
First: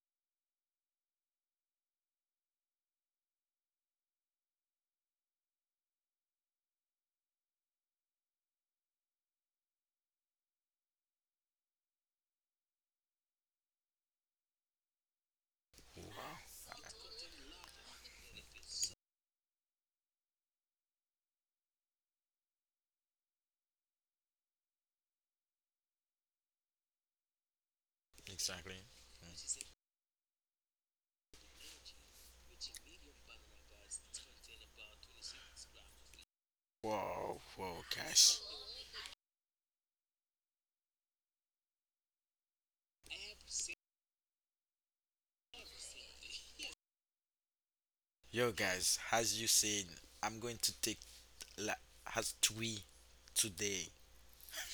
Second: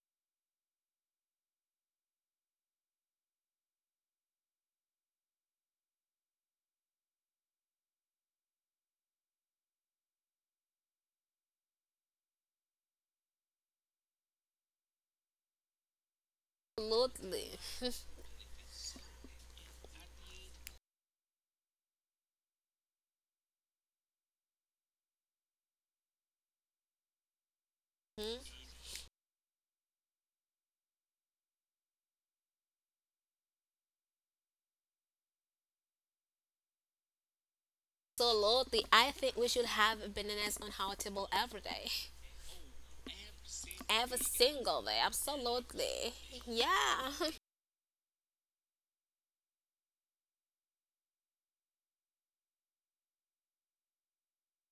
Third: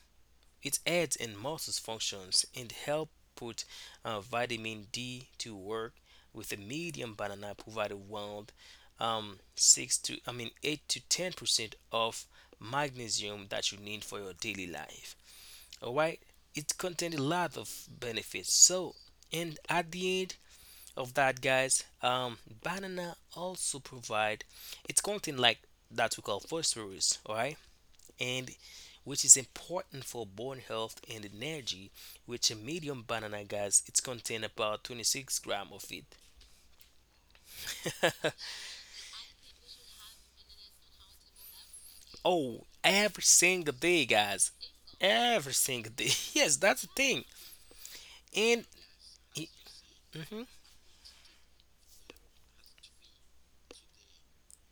S2: it aids in muscle functions and help put uh, vitamin D to work, with a medium banana provide around um, six to I mean eight to ten percent of magnesium that you need for your daily life. All
S1: Wow.
S2: right, it contains a lot
S3: Absolutely.
S2: of benefits. So, and at the end of that, guys, um, banana also provide it's content like that we call phosphorus. All right, and
S3: Mhm.
S1: Exactly.
S2: which is important for bone health and energy, which a medium banana, guys, it's contain about twenty-six gram of it.
S1: Whoa, whoa, guys.
S3: Absolutely. I think we should have bananas on our table every day.
S2: Oh, every single day,
S3: Every
S2: guys,
S3: single day.
S2: every single day.
S3: Absolutely.
S2: [laughs] Yes, that's the
S3: Yeah.
S2: thing.
S3: [laughs]
S1: Yo
S2: And
S1: guys, as you said, I'm
S2: mm-hmm.
S1: going to take la, has three today.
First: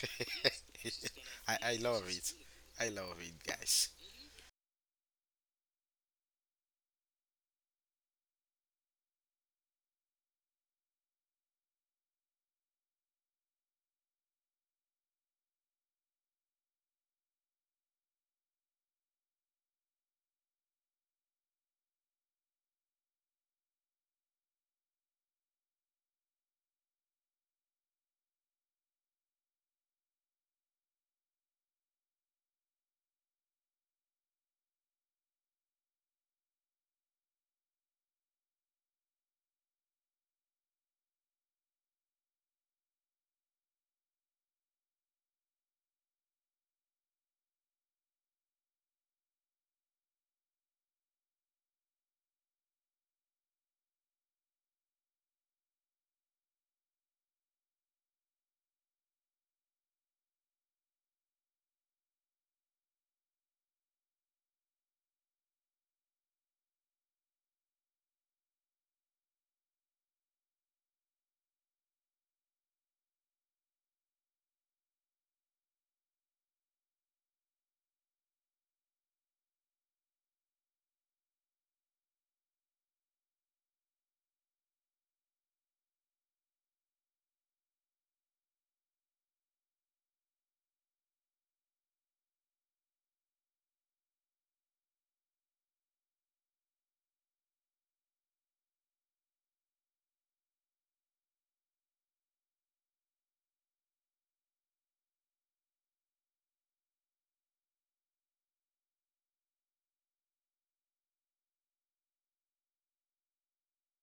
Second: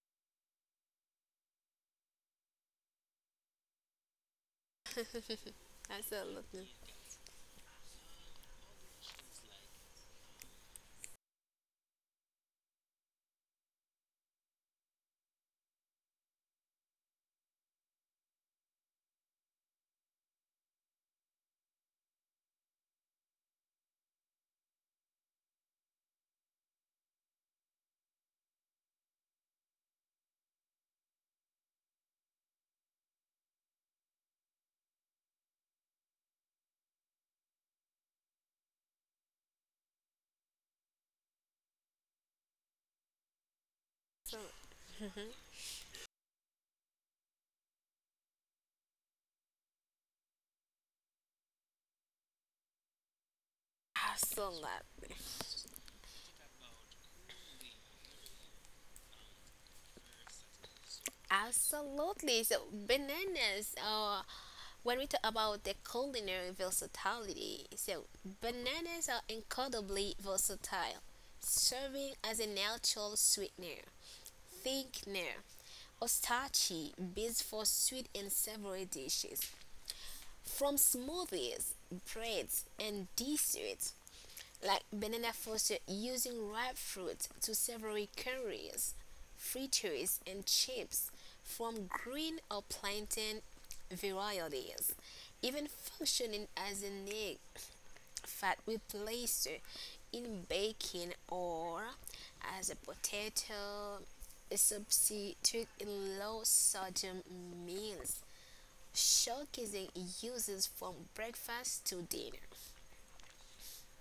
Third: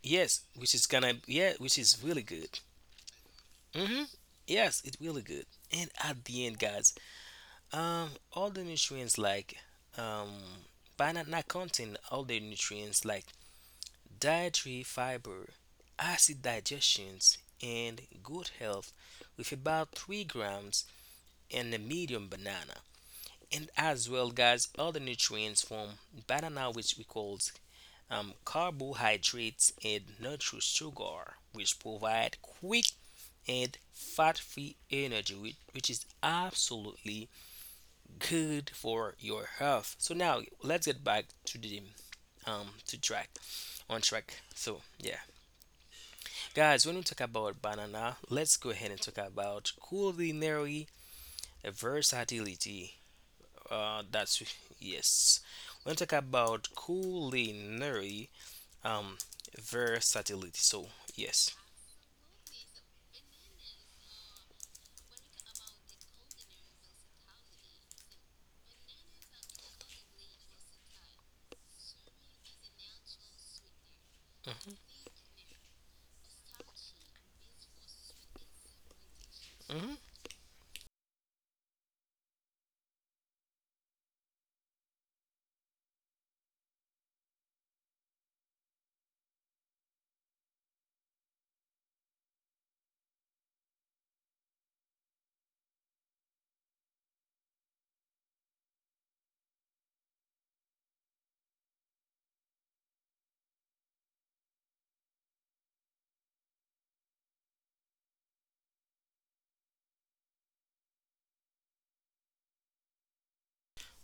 S2: Yes, which is gonna,
S1: [laughs]
S2: yeah,
S1: I I
S2: which is
S1: love
S2: really
S1: it.
S2: good.
S1: I love it, guys.
S2: Hmm. Yes, it's really good. And at the end,
S3: Absolutely.
S2: guys, um all the nutrients like um banana contain all the nutrients like dietary fiber, acid digestions, and good health with about three grams in a medium banana. And as well, guys, other nutrients from banana, which we call um, carbohydrates and natural sugar, which provide quick and fat-free energy, which, which is absolutely good for your health. So now let's get back to the um to track on track. So yeah. Guys, when we talk about banana, let's go ahead and talk about culinary versatility. Uh, that's
S3: Absolutely.
S2: yes. When we talk about culinary um versatility, so yes.
S3: Absolutely. So bananas Uh, when we talk about the culinary versatility, so bananas are incredibly versatile, serving as a natural sweetener,
S2: Hmm.
S3: thickener, or starchy base for sweet and savory dishes,
S2: Hmm.
S3: from smoothies, breads, and desserts like Banana Foster using ripe fruit to savory curries, fritters, and chips from green or plantain varieties, even functioning as an egg fat replacer in baking or as a potato substitute in low sodium meals, showcasing uses from breakfast to dinner.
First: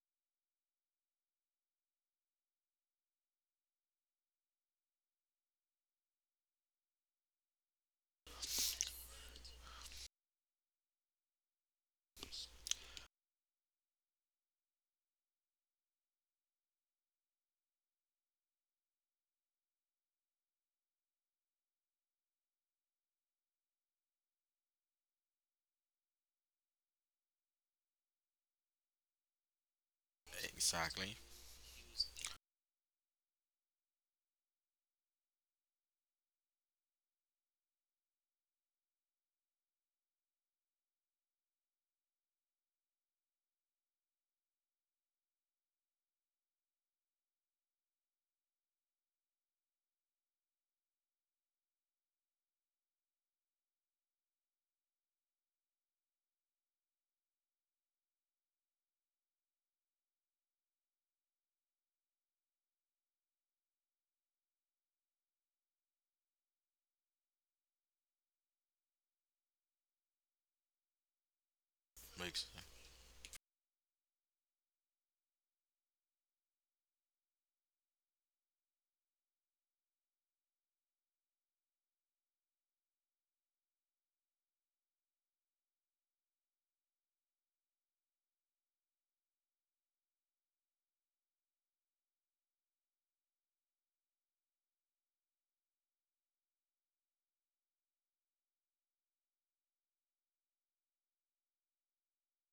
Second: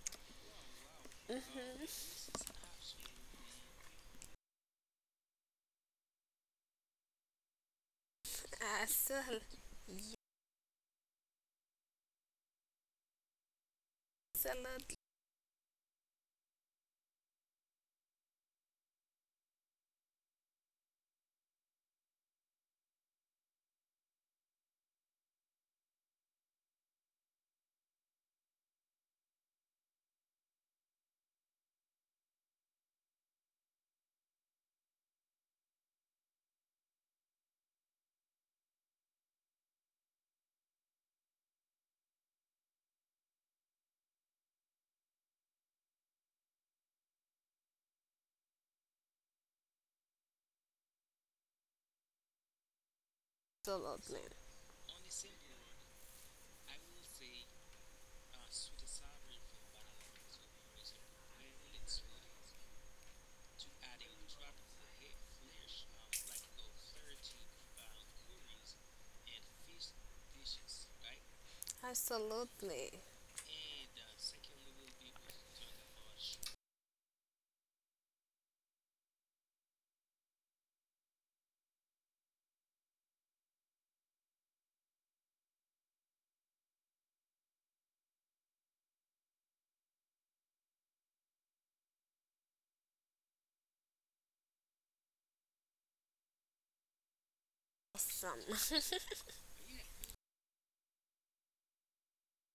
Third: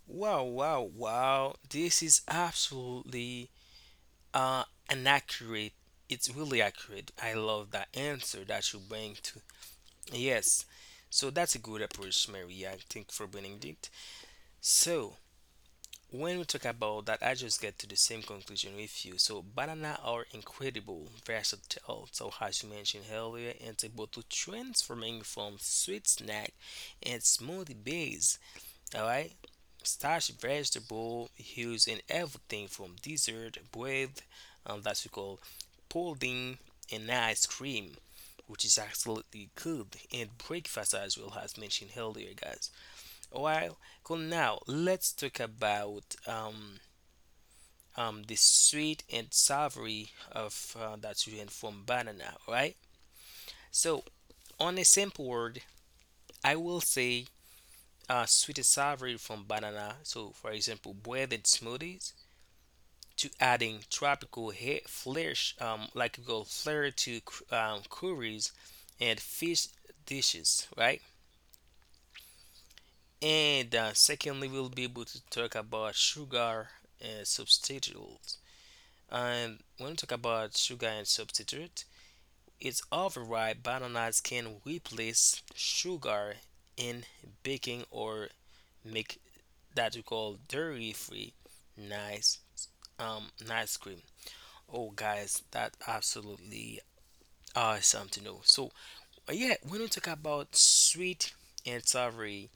S2: Wow, wow, wow. This is absolutely uh an accurate. It's really accurate. I love that answer that you
S3: [laughs]
S2: bring to.
S3: Absolutely.
S2: Yes. So that's a good approach, Mary. I think for bringing it. So, when we talk about that, I just get to the same conclusion with you. So banana are incredible, versatile. So as you mentioned earlier, it's able to transforming from sweet snack and smoothie base. All right, starch
S1: Exactly.
S2: vegetable used in everything from dessert, bread, um, that's we call pudding and ice cream, which is absolutely good, and breakfast as well as mentioned earlier, guys. Well, cool. Now let's talk about um um the sweet and savory of uh, that's you from banana, right? So
S3: Absolutely.
S2: on a simple word, I will say uh, sweet and savory from banana. So for example, breaded smoothies to adding tropical hair flash um like you go flair to cr- um, curries and fish dishes, right?
S1: Ex-
S3: Absolutely.
S2: And uh, secondly, we'll be able to talk about sugar uh, substitutes. And when we talk about sugar and substitute, it's often why bananas can replace sugar in baking or make that we call dairy-free nice um nice cream. Oh guys, that absolutely awesome to know.
S3: Awesome.
S2: So uh, yeah, when we talk about sweet and savory,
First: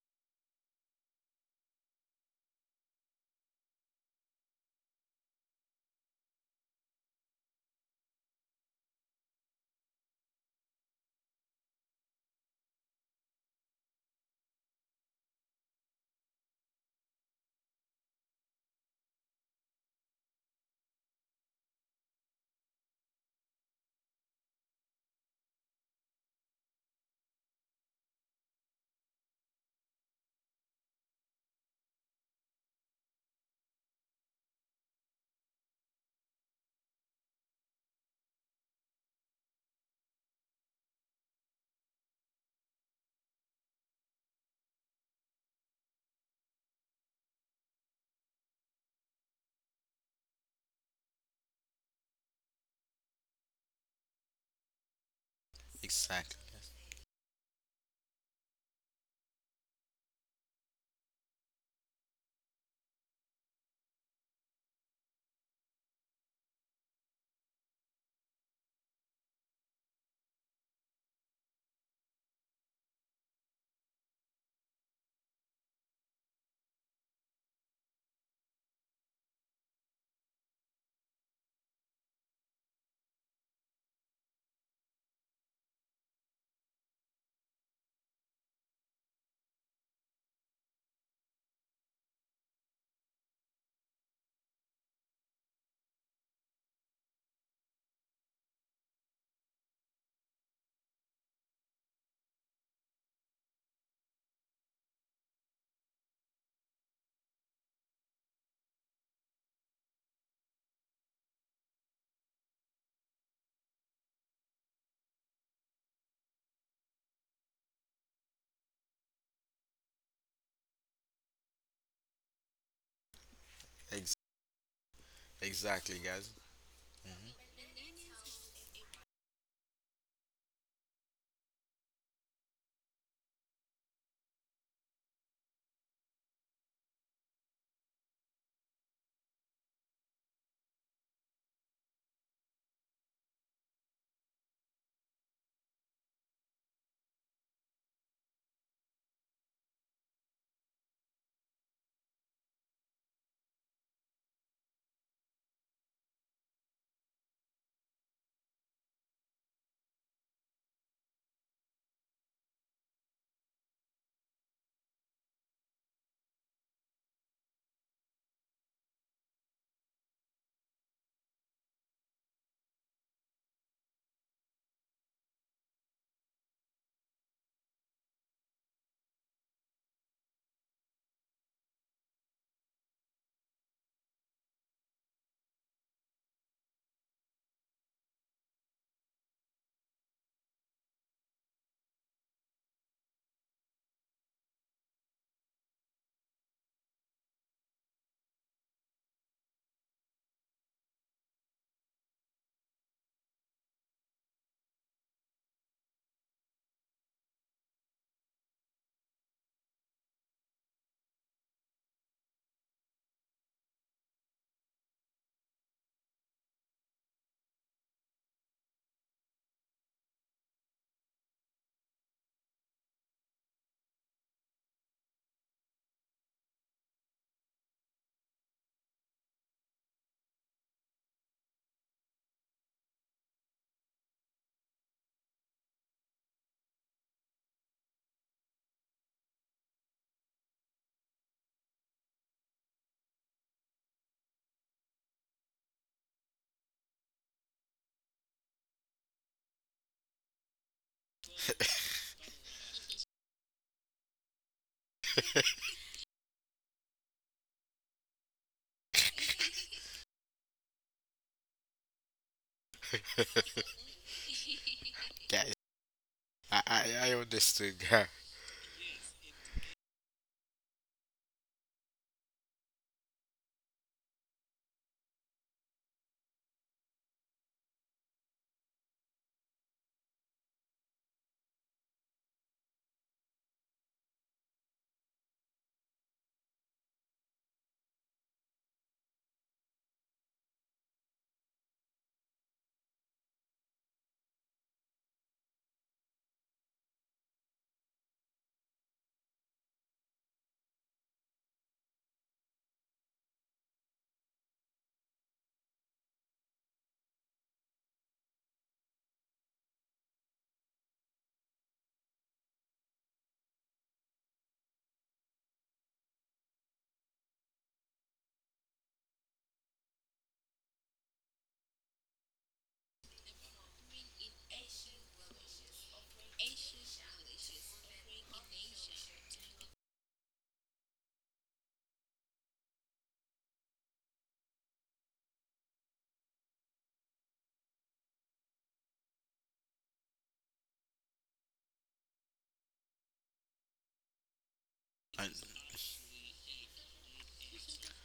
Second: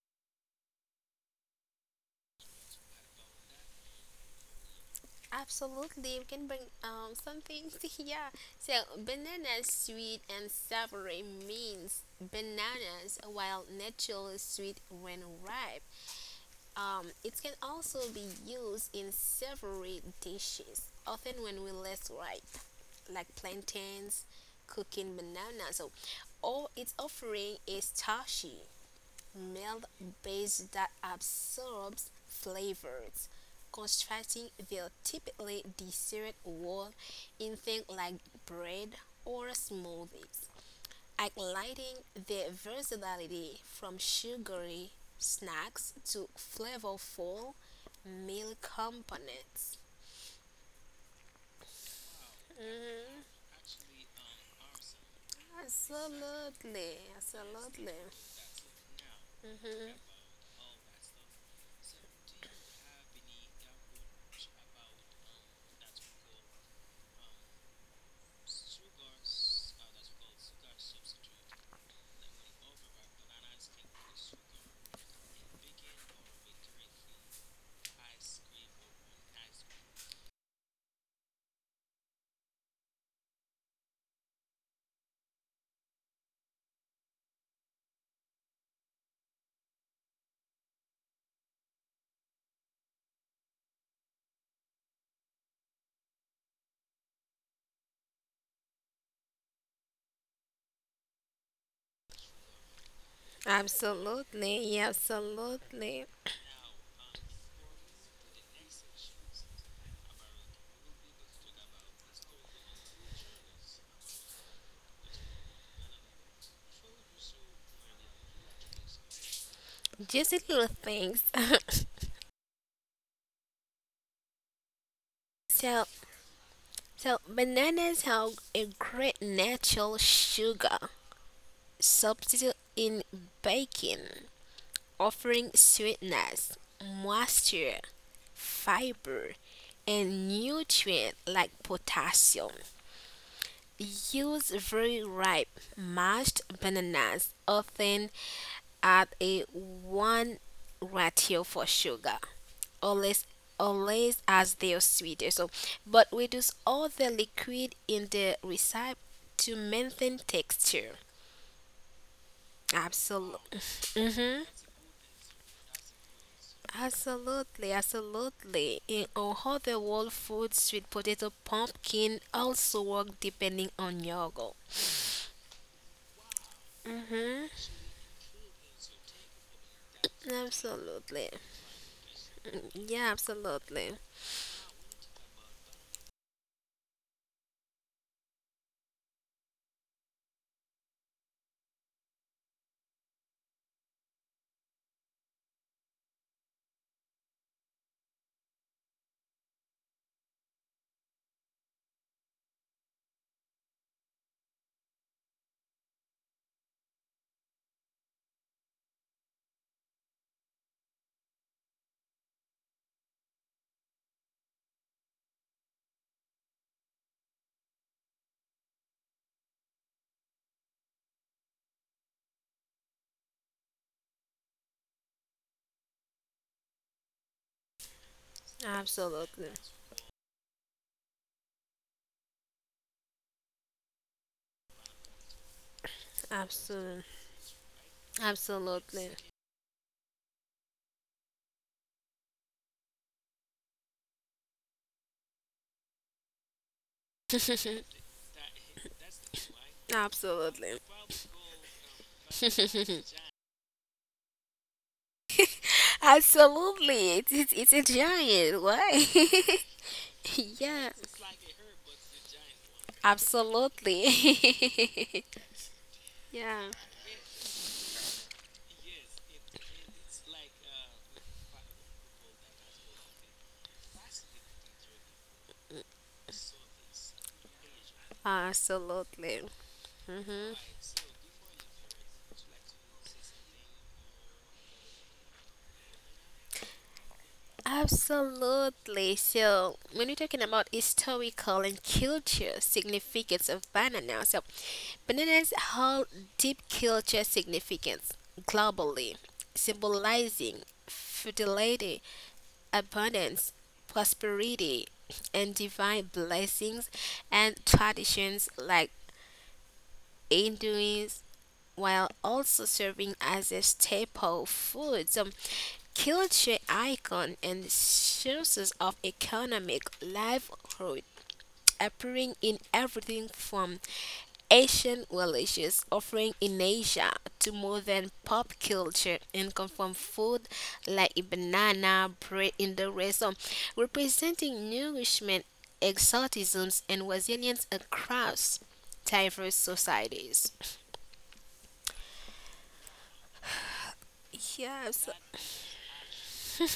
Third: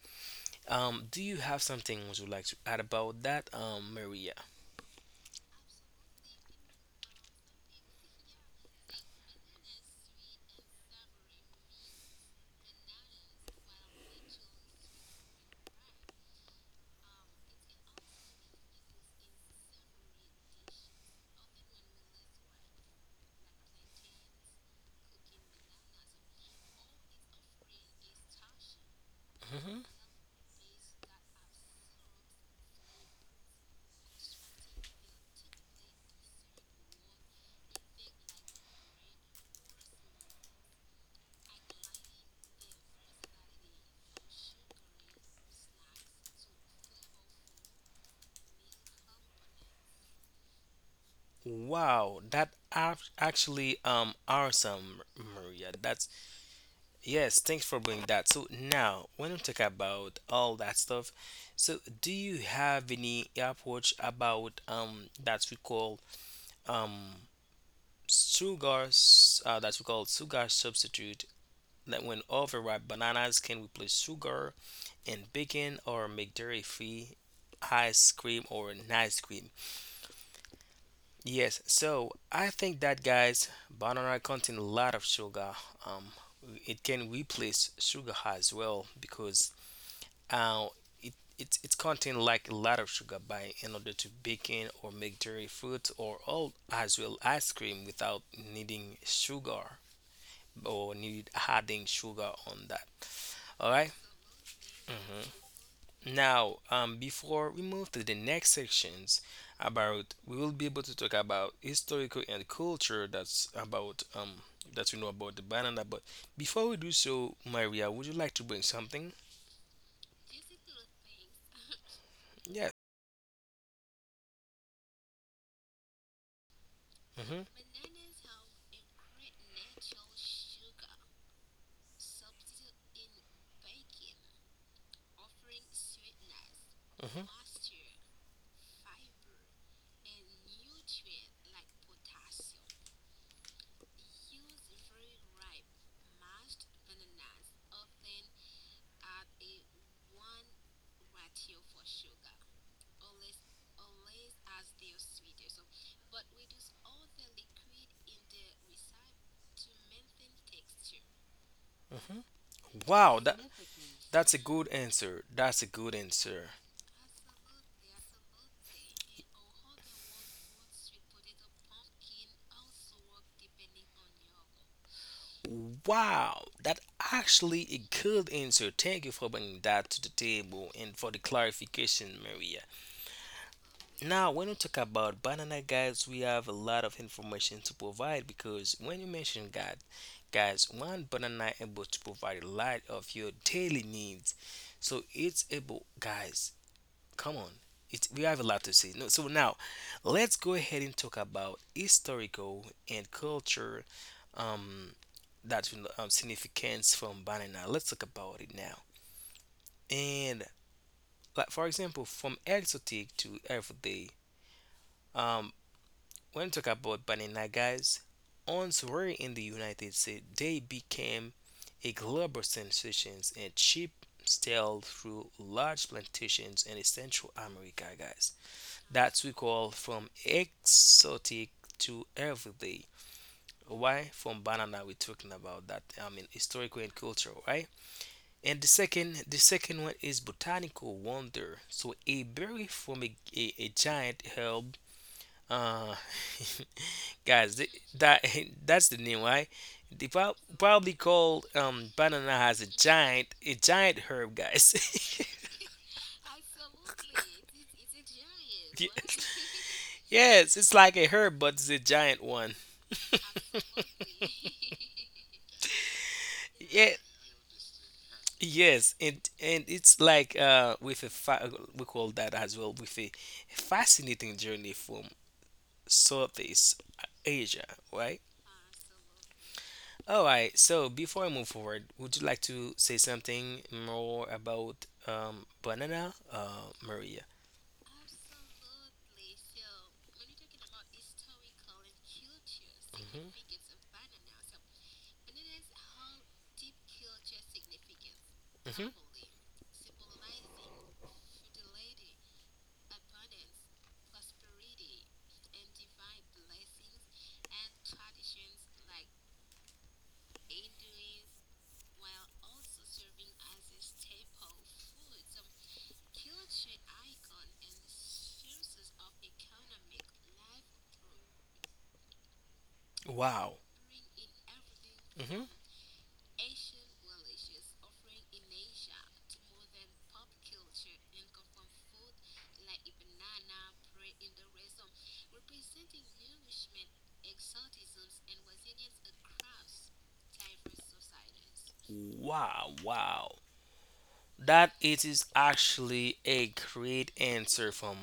S2: um, do you have something would you like to add about that, um, Maria?
S3: [laughs] Absolutely. We can bring um something. [laughs] yeah. So banana sweet and savory means bananas while naturally sweet when ripe. Um, it can also be used in savory dishes, often when we're less ripe, like plantains, cooking bananas. So, or it's offering is starchy milk
S2: Mm-hmm.
S3: base that absorbs flavors, constructing their typically dessert wall in things like bread or smoothies, highlighting their versatility from sugary snacks to flavorful meal components.
S2: Wow, that act-
S3: Mhm,
S2: actually um awesome, Maria. That's
S1: Exactly.
S3: absolutely,
S2: yes, thanks for
S3: absolutely.
S2: bringing that. So now, when we talk about all that stuff, so do you have any approach about um that we call um sugar s- uh, that we call sugar substitute, that when overripe bananas can replace sugar and bacon or make dairy free ice cream or an ice cream? Yes, so I think that guys, banana contain a lot of sugar. Um, it can replace sugar as well because uh, it it it contain like a lot of sugar by in order to bake in or make dairy fruit or all as well ice cream without needing sugar or need adding sugar on that. All right?
S3: Absolutely, yeah,
S2: Mm-hmm.
S3: absolutely.
S2: Now, um, before we move to the next sections about, we will be able to talk about historical and culture. That's about um that we know about the banana. But before we do so, Maria, would you like to bring something?
S3: Just little things. [laughs]
S2: Yes.
S1: Ex-
S3: So,
S1: Exactly, guys.
S3: so
S2: Mhm.
S3: bananas have a great natural sugar substitute in baking, offering sweetness,
S2: Mhm.
S3: moisture, fiber, and nutrients like potassium. Use very ripe mashed bananas often at a one ratio for sugar, always always as their sweeter. So, but reduce all the liquid in the recipe to maintain texture.
S2: Mhm. Wow. That
S3: Absolutely,
S2: that's a good answer. That's a good answer.
S3: absolutely, absolutely. In all the world food, sweet potato, pumpkin also work depending on your goal.
S2: Wow, that
S3: Mm-hmm.
S2: actually a good answer. Thank you for bringing that to the table and for
S3: Absolutely.
S2: the clarification,
S3: Mm,
S2: Maria.
S3: yeah, absolutely.
S2: Now, when we talk about banana, guys, we have a lot of information to provide because when you mention God, guys, one banana able to provide a lot of your daily needs. So it's able, guys. Come on, it's we have a lot to say. No, so now, let's go ahead and talk about historical and culture, um, that um, significance from banana. Let's talk about it now. And like for example, from exotic to everyday. Um, When we talk about banana, guys, answer in the United States, they became a global sensation and cheap stale through large plantations in Central America, guys. That's we
S3: Absolutely.
S2: call from exotic to everyday. Why? From banana we're talking about that. I mean historical and
S3: Absolutely.
S2: cultural, right? And the
S3: Absolutely.
S2: second the second one is botanical wonder. So a berry from a, a, a giant herb uh [laughs] guys th-
S3: [laughs]
S2: that [laughs] that's the name, right? They prob-
S3: Absolutely.
S2: probably called um banana has a giant a giant herb, guys. [laughs]
S3: Absolutely. It's, it's, it's a giant. Why?
S2: Ye-
S3: [laughs]
S2: yes,
S3: yeah.
S2: it's like a herb but it's a giant one. [laughs]
S3: Absolutely. [laughs]
S1: Guys, I
S3: yeah.
S1: I,
S2: Yeah,
S1: I understood. [laughs] Guy.
S2: yes, and and it's like uh with a fa- we call that as well with a fascinating journey from Southeast Asia, right?
S3: Absolutely.
S2: All
S3: Hmm
S2: right. So before I move forward, would you like to say something more about um, banana, uh, Maria?
S3: Absolutely. So, when we're talking about historical and culture significance of
S2: Hmm.
S3: banana, so bananas hold deep culture significance
S2: Hmm.
S3: globally, symbolizing fertility, abundance, prosperity, and divine blessings and traditions like Hinduism, while also serving as a staple food, um, culture icon, and sources of economic livelihood appearing
S2: Wow.
S3: in everything from
S2: Hmm.
S3: Asian religious offering in Asia to modern pop culture and comfort food like a banana, bread in the rest, so representing nourishment, exotisms, and resilience across diverse societies.
S2: Wow. Wow. That it is actually
S3: Yes,
S2: a great answer from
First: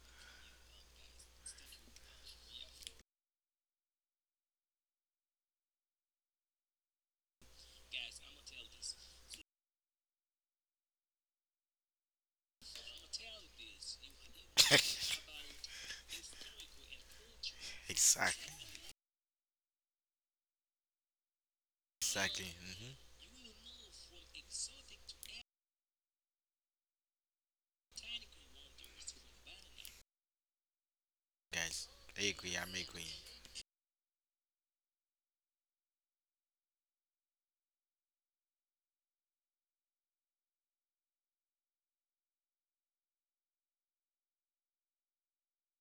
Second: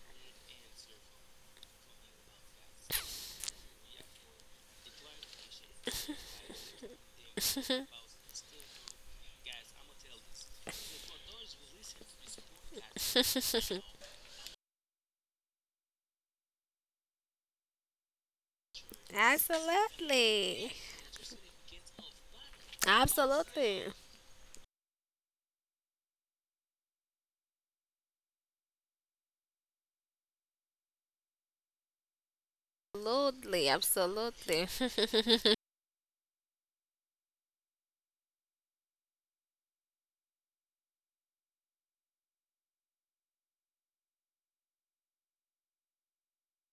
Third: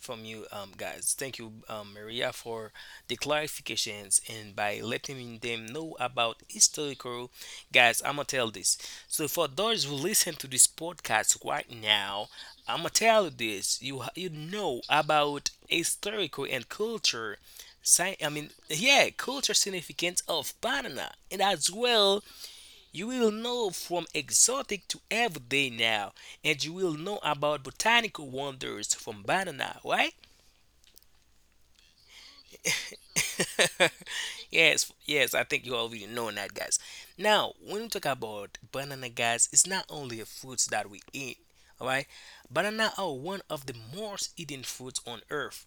S2: from you, um, guys. Thank you, um, Maria, for the clarifications and by letting them know about historical, guys. I'm gonna tell this. So for those who listen to this podcast right now, I'm gonna tell you this. You ha- you know about historical and culture. Sci- I mean,
S1: Exactly.
S2: yeah, culture significance
S3: absolutely.
S2: of Panama, and as well
S1: Exactly. hmm
S2: you will
S3: Absolutely.
S2: know from exotic to everyday now, and you will know about botanical wonders from banana, right?
S1: Guys, I agree. I'm
S3: Absolutely,
S1: agreeing.
S3: absolutely.
S2: [laughs] yes, yes, I think you already know that, guys. Now, when we talk about banana, guys, it's not only a fruit that we eat, alright? Banana are one of the most eaten fruits on earth,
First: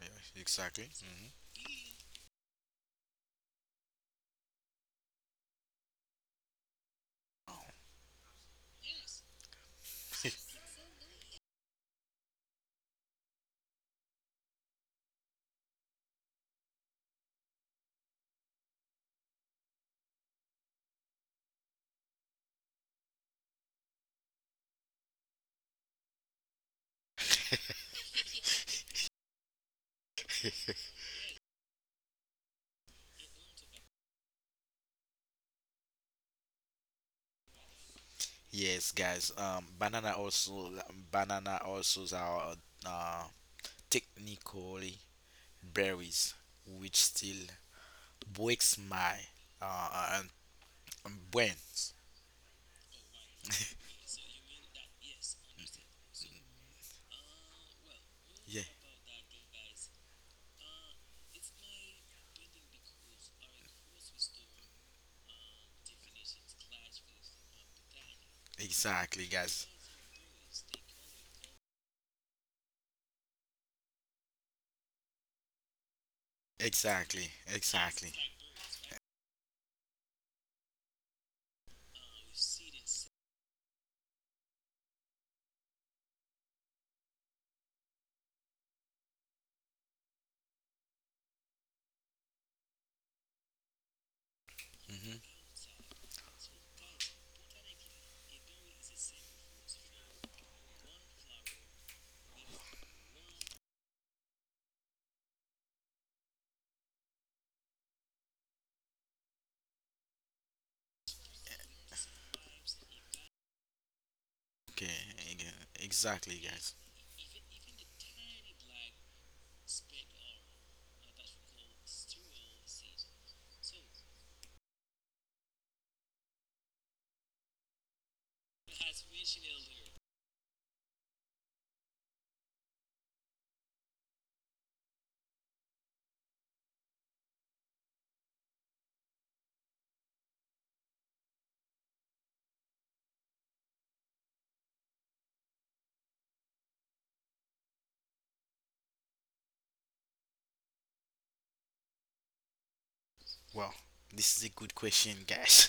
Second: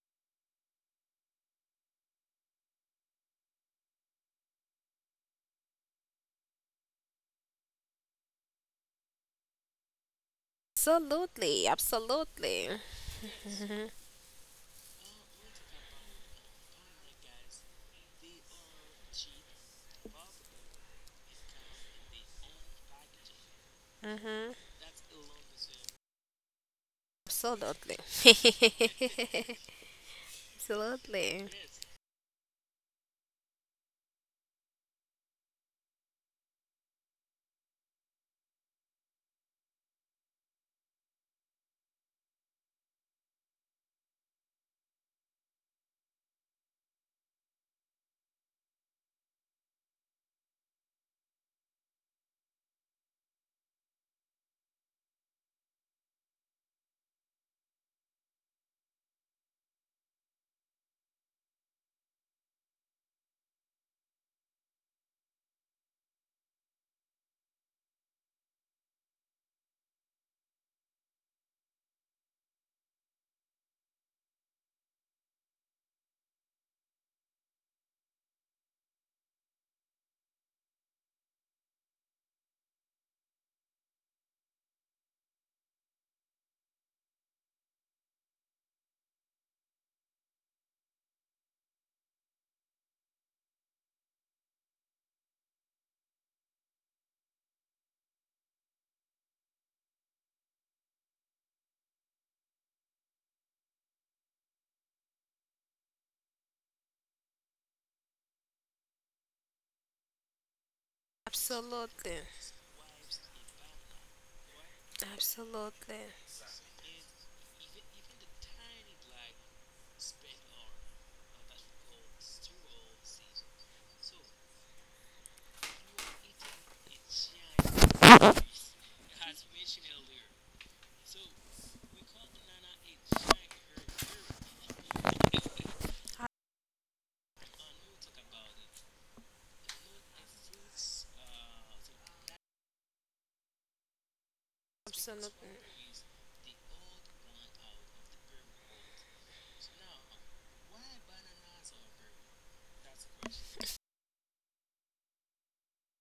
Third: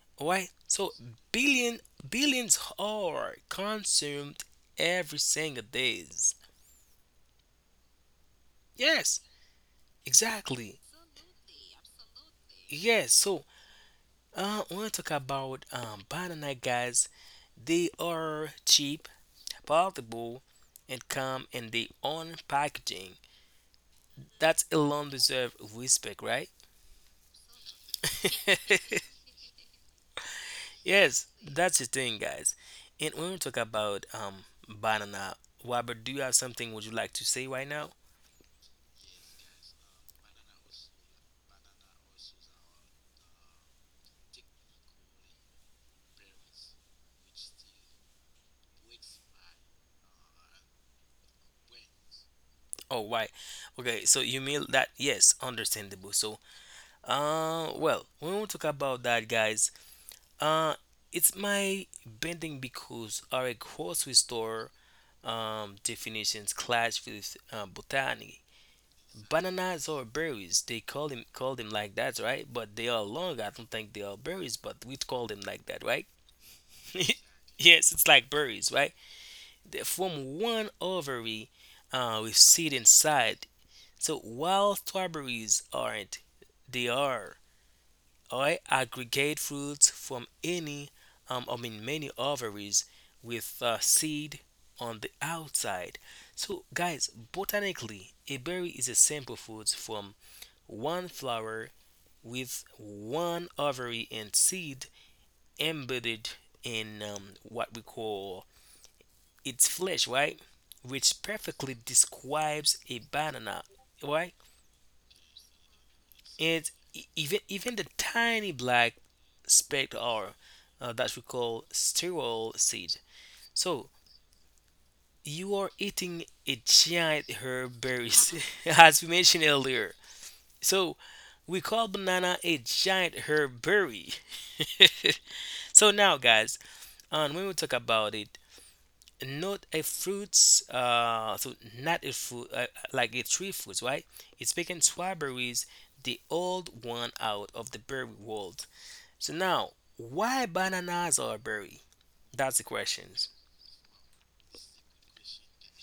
S1: Yeah,
S2: alright?
S1: exactly.
S2: So,
S1: hmm
S2: billion, billions are consumed every single days. Yes,
S3: [laughs]
S2: exactly.
S3: absolutely, absolutely.
S2: Yes, so Uh, I want to talk about um, banana guys. They are cheap, portable, and come in their own packaging. That alone deserve respect, right?
S3: Absolutely. [laughs]
S1: [laughs]
S2: [laughs] yes,
S3: Absolutely.
S2: that's the thing, guys. And when we talk about um, banana, Robert, do you have something would you like to say right now?
S1: Yes, guys. Um, banana also, banana also are uh technically berries, which still breaks my uh, uh, um, brain.
S2: Oh, why? Okay, so you mean that? Yes, understandable. So, uh, well, when we talk
S1: Yeah,
S2: about that, guys, Uh, it's my bending because our grocery store um, definitions clash with uh, botany.
S1: exactly, guys.
S2: Bananas or berries, they call them call them like that, right? But they are long. I don't think they are berries, but we call them like that, right? [laughs]
S1: Exactly,
S2: yes, it's like
S1: exactly.
S2: berries, right? They form one ovary uh, with seed inside. So while strawberries aren't, they are. I aggregate fruits from any, um, I mean, many ovaries with uh, seed on the
S1: hmm
S2: outside. So, guys, botanically, a berry is a simple fruit from one flower with one ovary and seed embedded in um, what we call its flesh, right? Which perfectly
S3: Absolutely.
S2: describes a banana, right?
S1: Okay, eg-
S3: Absolutely.
S1: exactly,
S2: and
S1: guys.
S2: e- even even the tiny black speck or uh, that we call sterol seed. So you are eating a giant herb berries, [laughs] as we mentioned earlier. So we call banana a giant herb berry. [laughs] so now, guys, and when we talk about it, not a fruits, uh, so not a fruit uh, like a tree fruits, right? It's picking
S3: Absolutely.
S2: strawberries, the old one out of the berry world. So now, why bananas are a berry? That's the questions.
S1: Well, this is a good question, guys.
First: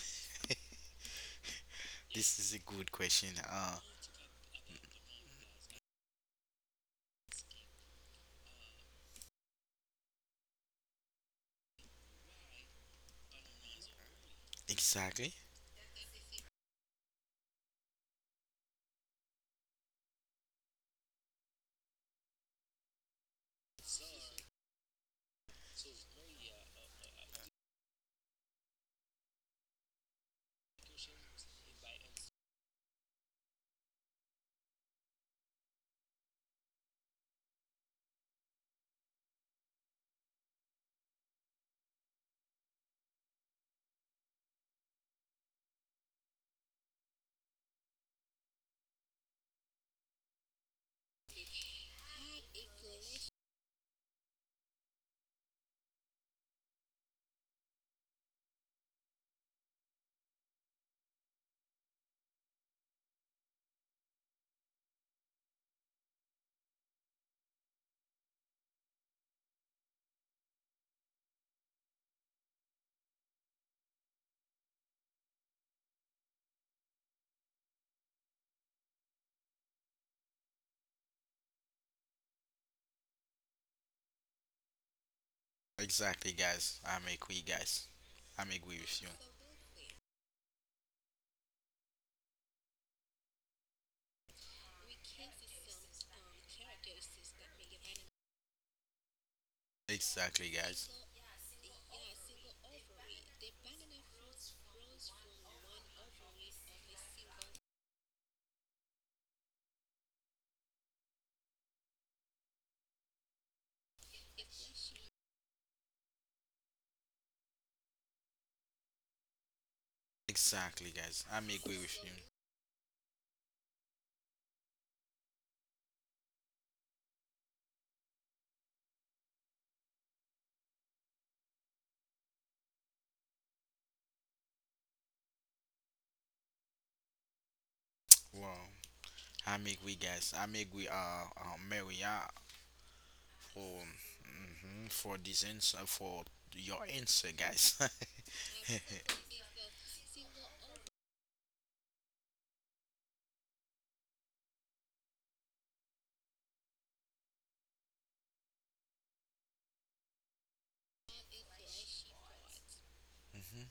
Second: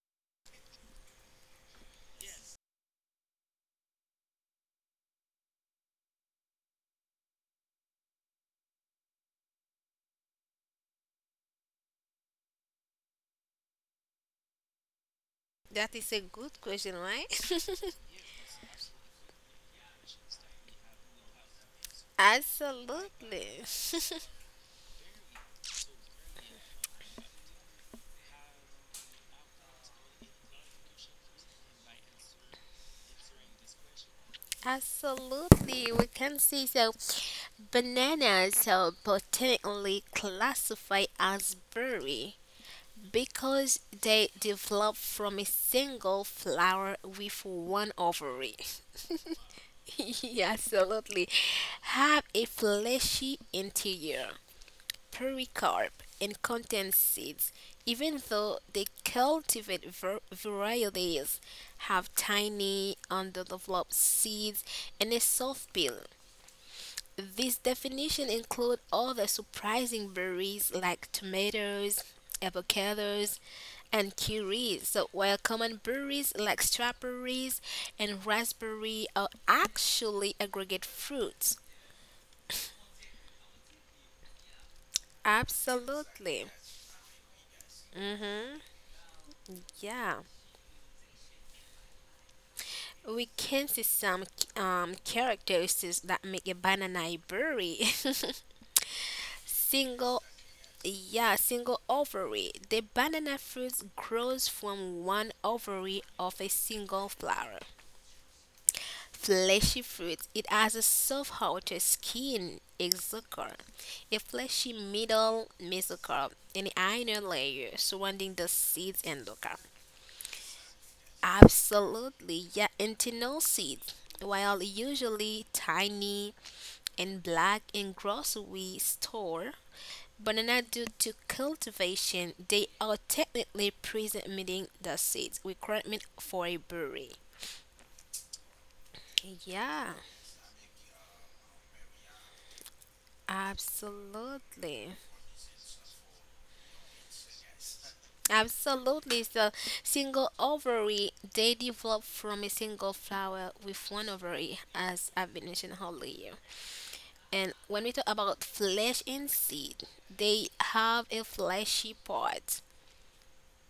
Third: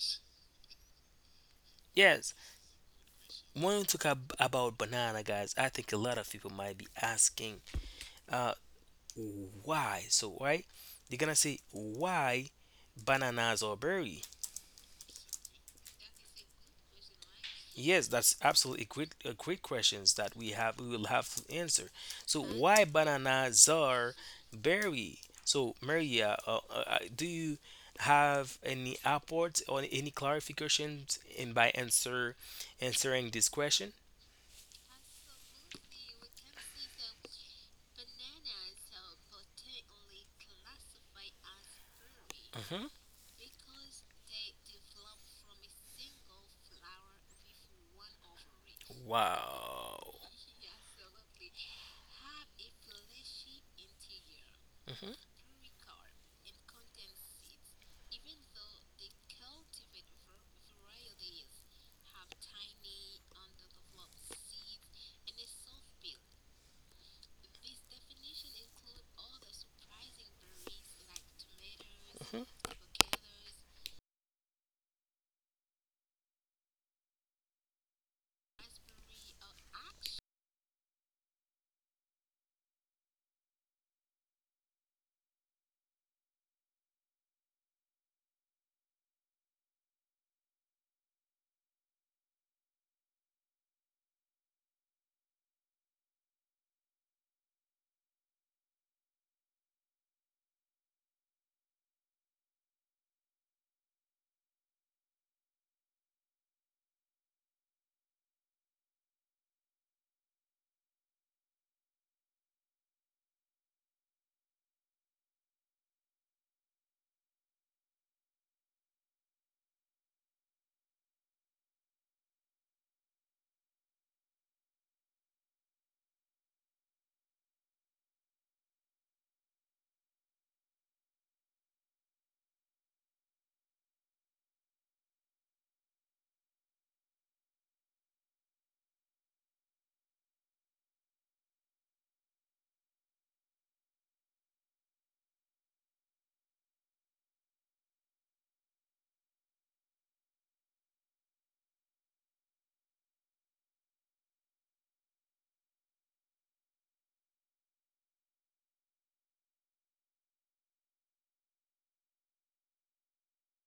S1: [laughs]
S2: Yes,
S1: This is a good question.
S2: when
S1: Uh,
S2: we talk ab- about banana, guys, I think a lot of people might be asking, uh, why? So, right? They're gonna say, why bananas are berry?
S1: exactly,
S3: That is a good question, right?
S2: Yes, that's absolutely great, uh, great questions that we have we will have to answer.
S3: [laughs]
S2: So hmm why
S3: Absolutely.
S2: bananas are berry? So Maria, uh, uh, uh, do you have any upwards or any clarifications in by answer answering this question?
S3: [laughs] Absolutely. We can see so bananas are botanically classified as berry because they develop from a single flower with one ovary.
S2: Wow.
S3: [laughs]
S2: [laughs]
S3: Yeah, absolutely. Have a fleshy interior,
S2: hmm
S3: pericarp, and contain seeds. Even though they cultivate var- varieties, have tiny, underdeveloped seeds and a soft peel. This definition includes all the surprising berries like tomatoes,
S2: hmm
S3: avocados, and kiwis. So, while common berries like strawberries and raspberry are actually aggregate fruits.
S1: exactly,
S3: Absolutely.
S1: guys. I'm agree, guys. I'm
S3: Mhm.
S1: agree with you.
S3: Yeah. We can see some um, characteristics that make a banana a berry. [laughs] Single
S1: Exactly, guys.
S3: yeah, single ovary. The banana fruit grows from one ovary of a single flower. Fleshy fruit. It has a soft outer skin, exocarp, a fleshy middle mesocarp, and inner layer surrounding the seeds and endocarp.
S1: Exactly, guys. I'm agree.
S3: Absolutely, yeah, internal seeds. While usually tiny and black in grocery store, banana due to cultivation, they are technically pre-emitting the seeds requirement for a berry.
S1: Wow. I'm agree,
S3: Yeah,
S1: guys. I'm agree. Uh, uh, Mary. Uh, Oh, mhm,
S3: absolutely.
S1: for this answer, for your answer, guys. [laughs]
S3: Absolutely. So, single ovary, they develop from a single flower with one ovary, as I've been mentioning earlier. And when we talk about flesh and seed, they have a fleshy part
S1: Mhm.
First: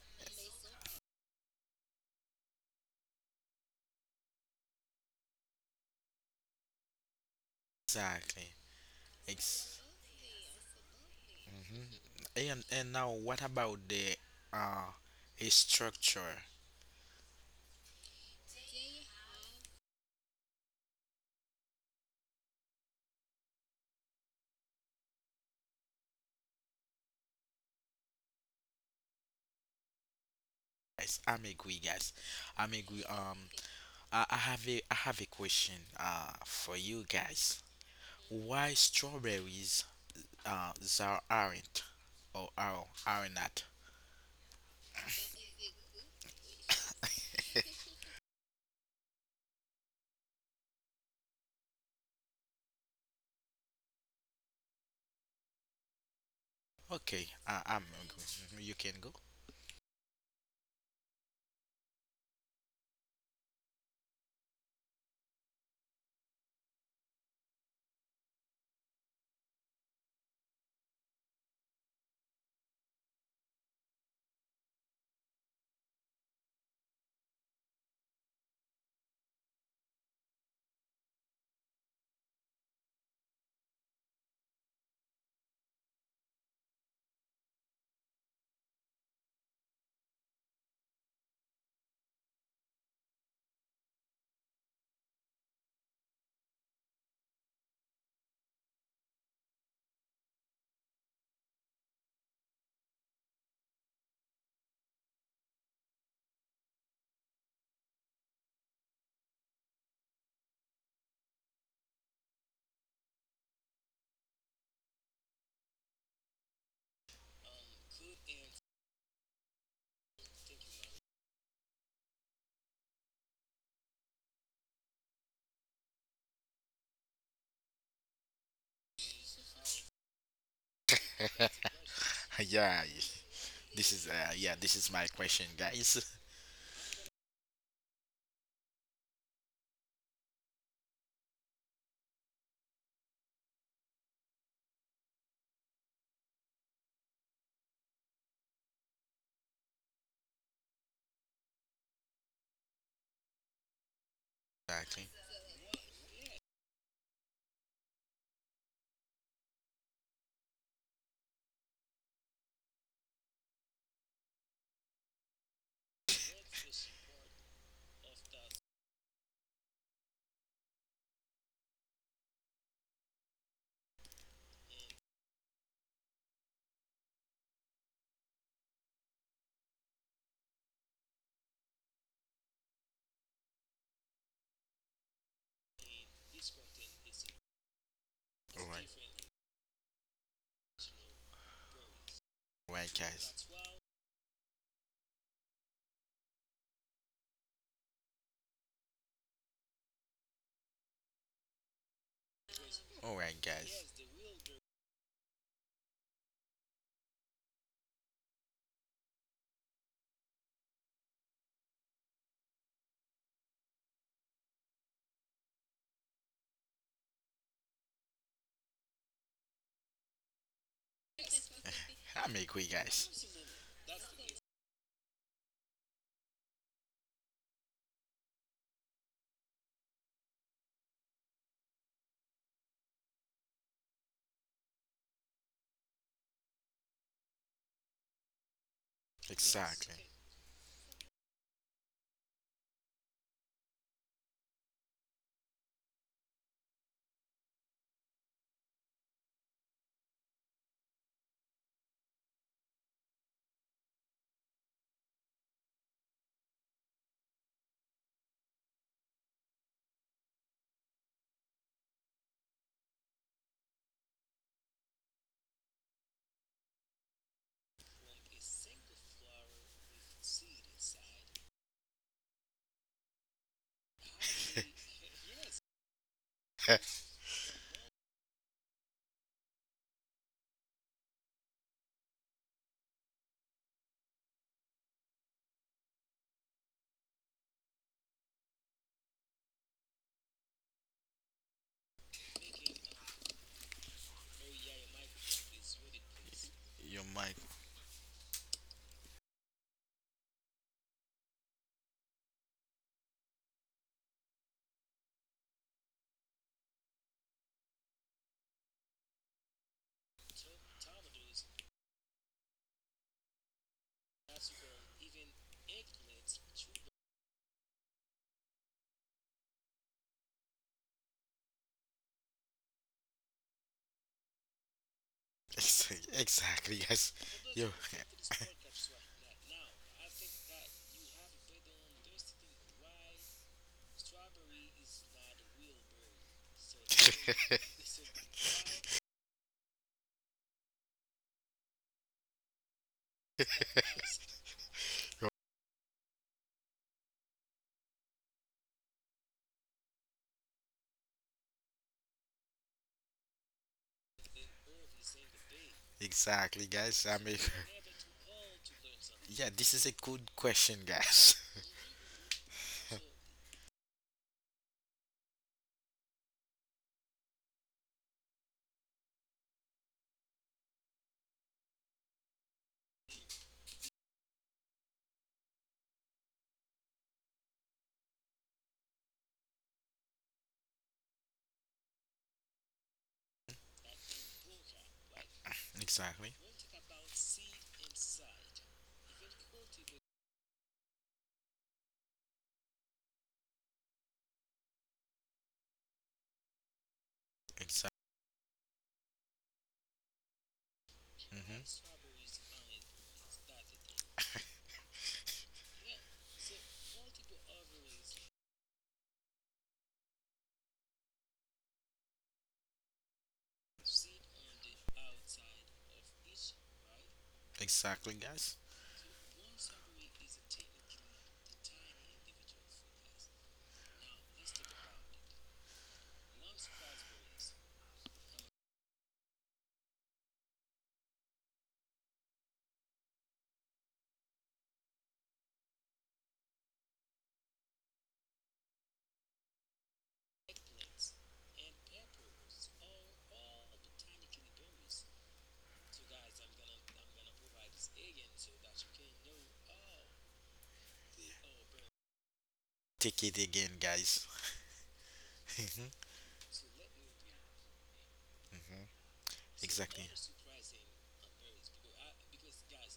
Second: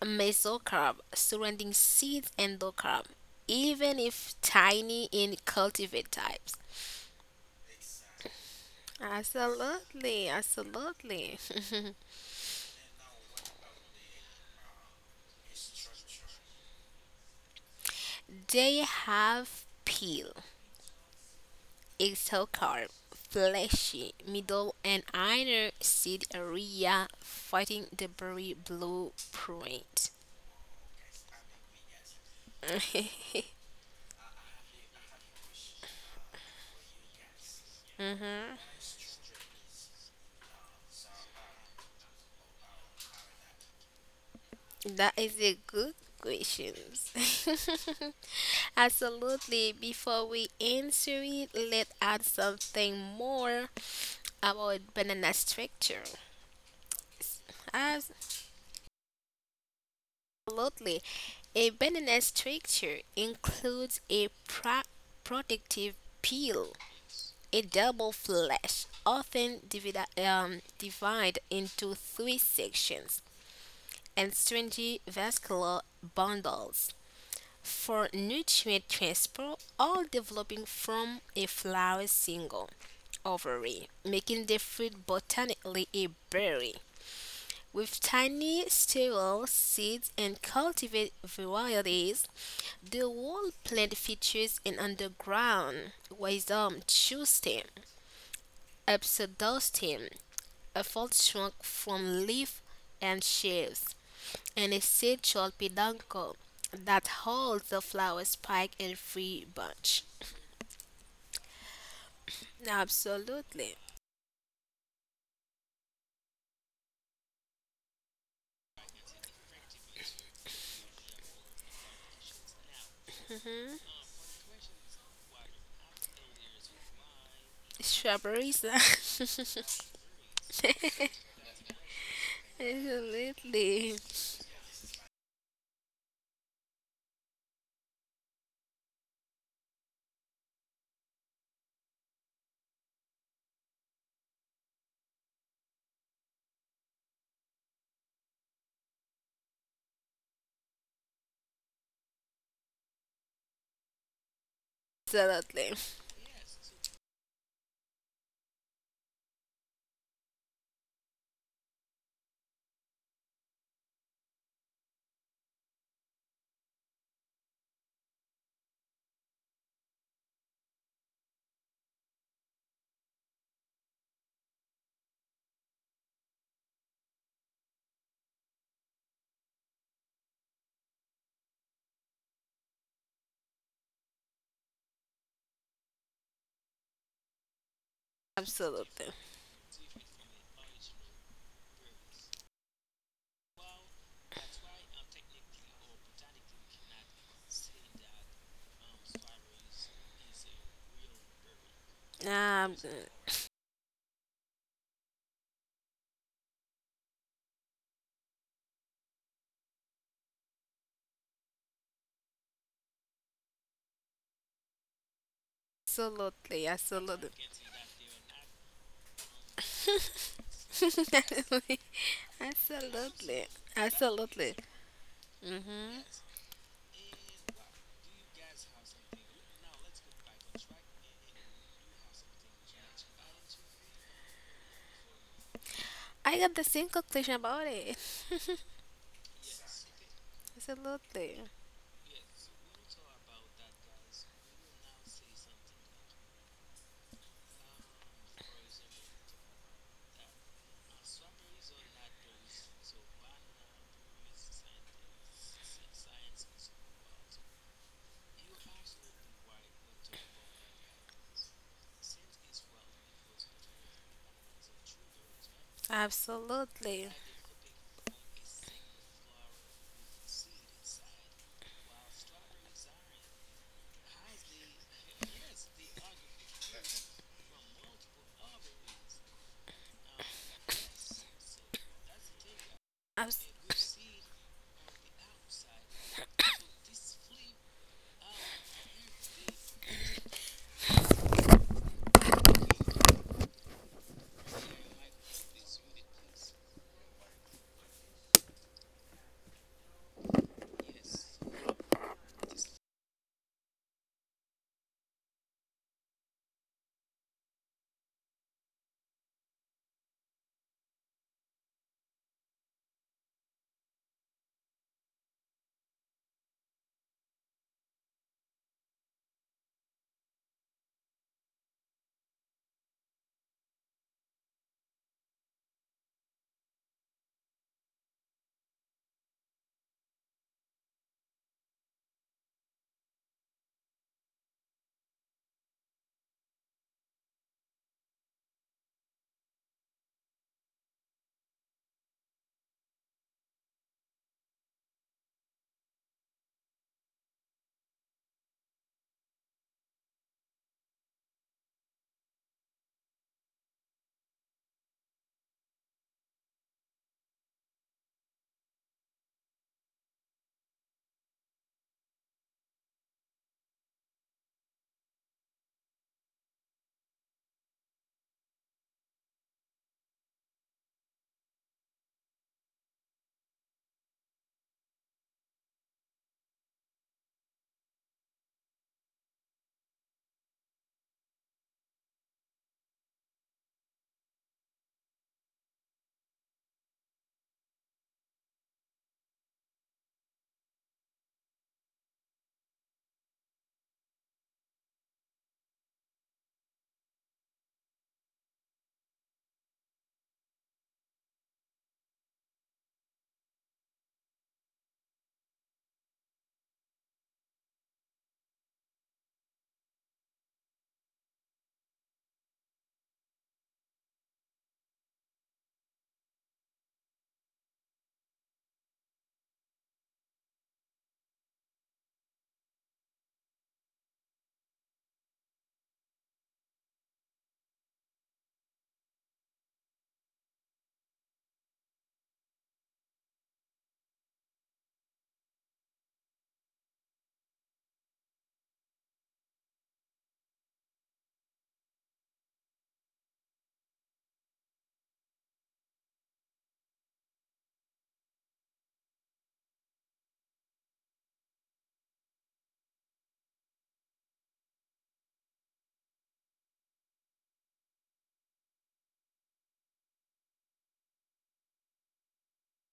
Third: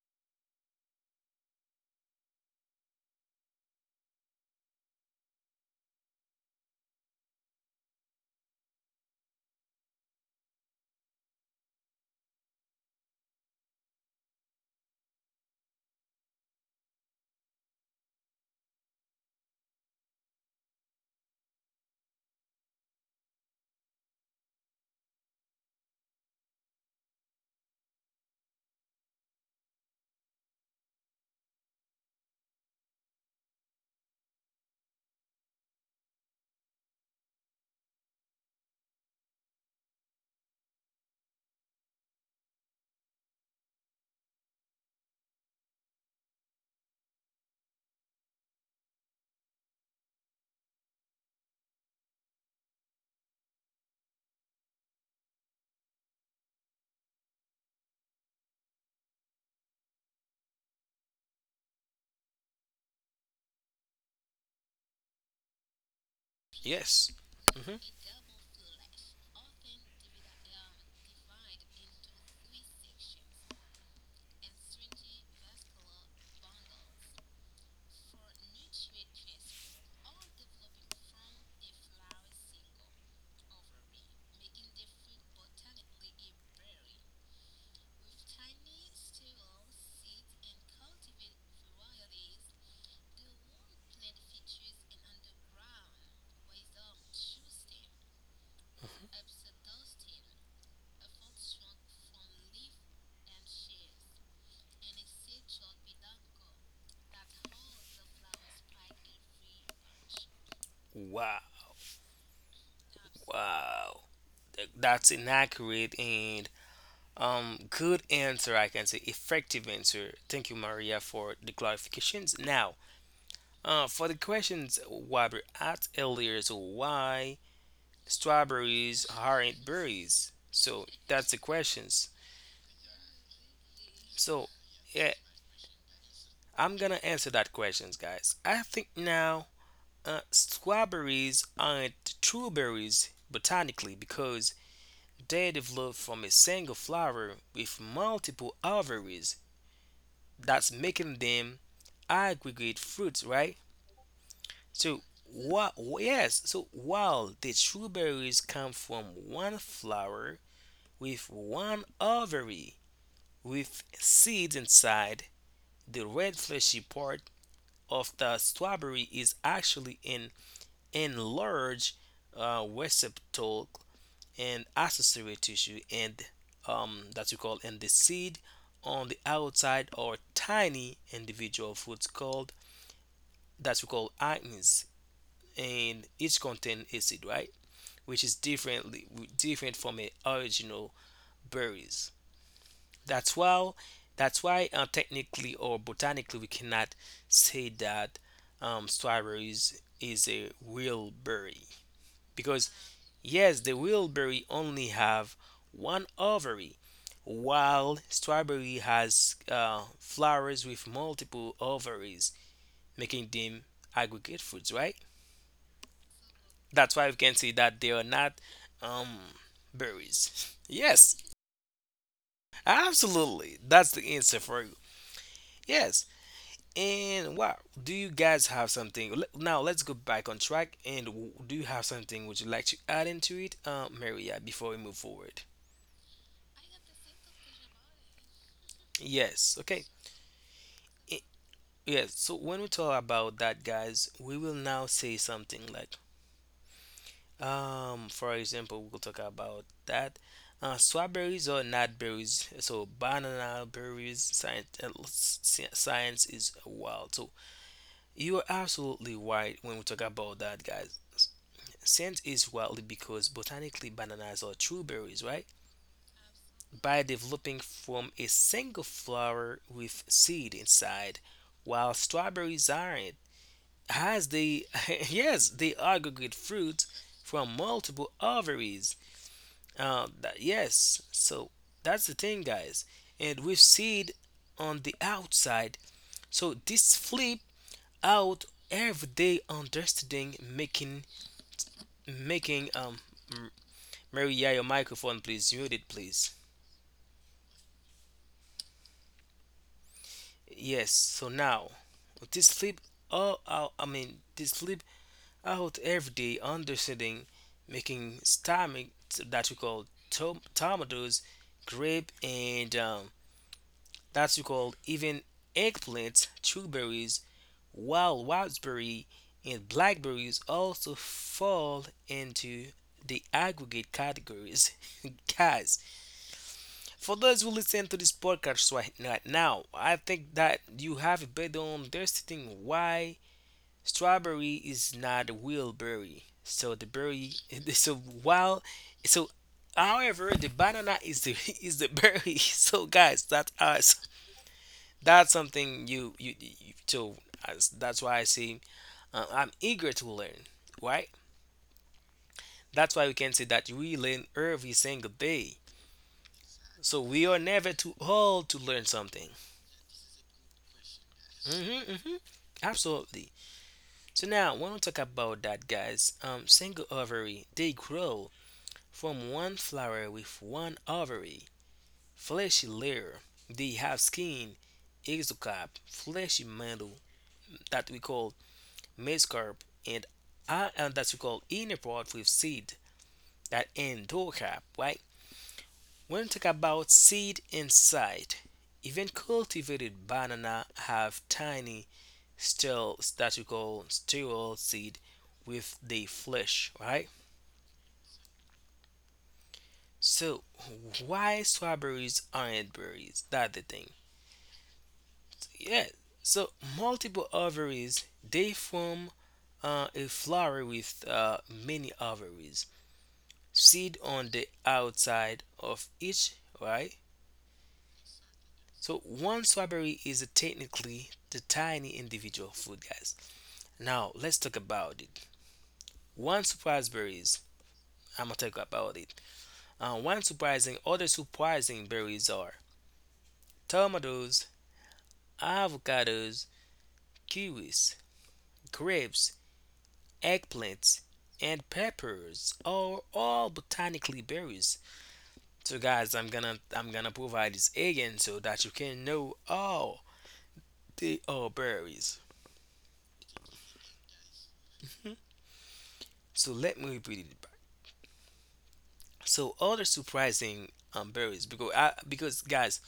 S3: mesocarp, surrounding seeds endocarp, even if tiny in cultivated types.
S1: Exactly. Ex-
S3: Absolutely, absolutely.
S1: mhm. And and now, what about the uh a structure,
S3: [laughs] they have peel, exocarp, fleshy, middle and inner seed area fighting the berry blue blueprint.
S1: guys? I'm agree, guys. I'm agree. Um, I, I have a I have a question uh for you, guys.
S3: [laughs]
S1: Why strawberries uh there aren't, or are are not?
S3: That is a good question. [laughs] Absolutely. Before we answer it, let's add something more about banana structure.
S1: Okay, I, I'm agree. Mhm, you can go.
S3: Absolutely. A banana structure includes a pro- protective peel,
S2: Yes.
S3: a
S2: hmm
S3: double flesh, often divide, um, divide into three sections, and stringy vascular bundles for nutrient transport, all developing from a flower's single ovary, making the fruit botanically a berry. With tiny sterile seeds and cultivated varieties, the whole plant features an underground rhizome, true stem, pseudostem, a fault shrunk from leaf and sheaves, and a central peduncle that holds the flower spike in free bunch.
S2: Wow.
S3: Absolutely.
S2: Wow. Th- That's inaccurate and. Um, good answer, I can say. Effective answer. Thank you, Maria, for the clarifications. Now, uh,
S3: Hmm
S2: for the questions Wabber asked earlier, so why
S3: Strawberries.
S2: strawberries
S3: [laughs]
S2: aren't berries? So that's the questions.
S1: [laughs] Yeah. This
S3: absolutely.
S1: is uh
S2: So
S1: yeah, this is my
S2: yeah,
S1: question, guys. [laughs]
S2: I'm gonna answer that questions, guys. I think now uh, strawberries aren't true berries botanically because they develop from a single flower with multiple ovaries. That's making them aggregate fruits, right? So
S1: Exactly.
S2: what?
S3: Absolutely.
S2: Yes. So while the strawberries come from one flower with one ovary with seeds inside, the red fleshy part of the strawberry is actually an enlarged uh, receptacle and accessory tissue, and um, that we call and the seed on the outside are tiny individual fruits called that we call acnes and each contain acid, right? Which is
S1: All right.
S2: differently
S3: Absolutely.
S2: different from the original berries.
S1: All right,
S2: That's
S1: guys.
S2: why that's why uh, technically or botanically we cannot say that um, strawberries is a real berry
S3: Um,
S2: because
S1: All right,
S2: yes,
S1: guys.
S2: the real berry only have one ovary, while strawberry has uh, flowers with multiple ovaries, making them aggregate fruits, right?
S3: absolutely.
S2: That's why we can
S3: Absolutely.
S2: say that they are not um, berries. [laughs] Yes,
S3: [laughs]
S1: I'm agree, guys.
S3: absolutely.
S2: absolutely. That's the answer
S3: Absolutely.
S2: for you. Yes.
S3: Hmm
S2: And wow, do you guys have something? le- Now let's go back on track. And w- do you have something would you like to add into it, uh, Maria, before we move forward?
S3: I got the same conclusion about it. [laughs]
S2: Yes. Okay.
S1: Exactly.
S2: I-
S3: absolutely.
S2: Yes. So when we talk about that, guys, we will now say something like Um, for example, we'll talk about that. Uh, strawberries or nut berries. So banana berries. Science, uh, sci- science is wild. So you are absolutely right when we talk about that, guys. S- Science is wild because botanically bananas are true berries, right? By
S3: Absolutely.
S2: developing from a single flower with seed inside, while strawberries aren't, as they [laughs] yes they aggregate fruit
S1: [laughs]
S2: from multiple ovaries. Uh, that, yes, so that's the thing, guys. And we
S3: Abs-
S2: see it on the outside. So this flip out every day understanding making making um M- Mary, yeah, your microphone, please mute it, please.
S1: Your mic.
S2: Yes. So now this flip all out. I mean this flip out every day understanding making stomach that we call tom- tomatoes, grape, and um, that's called even eggplants, blueberries, wild raspberry, and blackberries also fall into the aggregate categories. [laughs] Guys,
S1: [laughs] Exactly, guys.
S2: for those who
S1: Yo.
S2: listen to this podcast right na- now, I think that you have a better understanding why strawberry is not a real berry. So the berry, [laughs] so while,
S1: [laughs]
S2: so however, the banana is the [laughs] is the berry. [laughs] So guys, that uh, so that's something you you, you so as, that's why I say uh, I'm eager to learn, right? That's why we can say that we learn every single day.
S1: Exactly,
S2: So
S1: guys. I'm
S2: we are never too
S1: [laughs]
S2: old to learn something.
S1: yeah, this is a good question, guys.
S2: Hmm hmm Absolutely. So now, when we talk about that, guys, um, single ovary they grow from one flower with one ovary, fleshy layer. They have skin, exocap, fleshy mantle that we call mesocarp, and are uh, that we call inner part with seed that endocarp, right?
S1: [laughs]
S2: When we
S1: Exactly.
S2: talk about seed inside, even cultivated banana have tiny steel that we call sterile seed with the flesh, right?
S1: Exactly.
S2: So why
S1: hmm
S2: strawberries aren't berries? That's the thing. Yeah. So multiple ovaries they form uh, a flower with uh, many ovaries. Seed on the outside of each, right?
S1: Exactly, guys.
S2: So one strawberry is technically the tiny individual fruit, guys. Now let's talk about it. One surprise berries. I'm gonna talk about it. Uh, one surprising, other surprising berries are tomatoes, avocados, kiwis, grapes, eggplants, and peppers are all botanically berries. So guys, I'm gonna I'm gonna provide this again so that you can know all. They are berries.
S1: Take it again, guys. [laughs] hmm
S2: So let me repeat it back.
S1: hmm
S2: So other
S1: Exactly.
S2: surprising um, berries because I because guys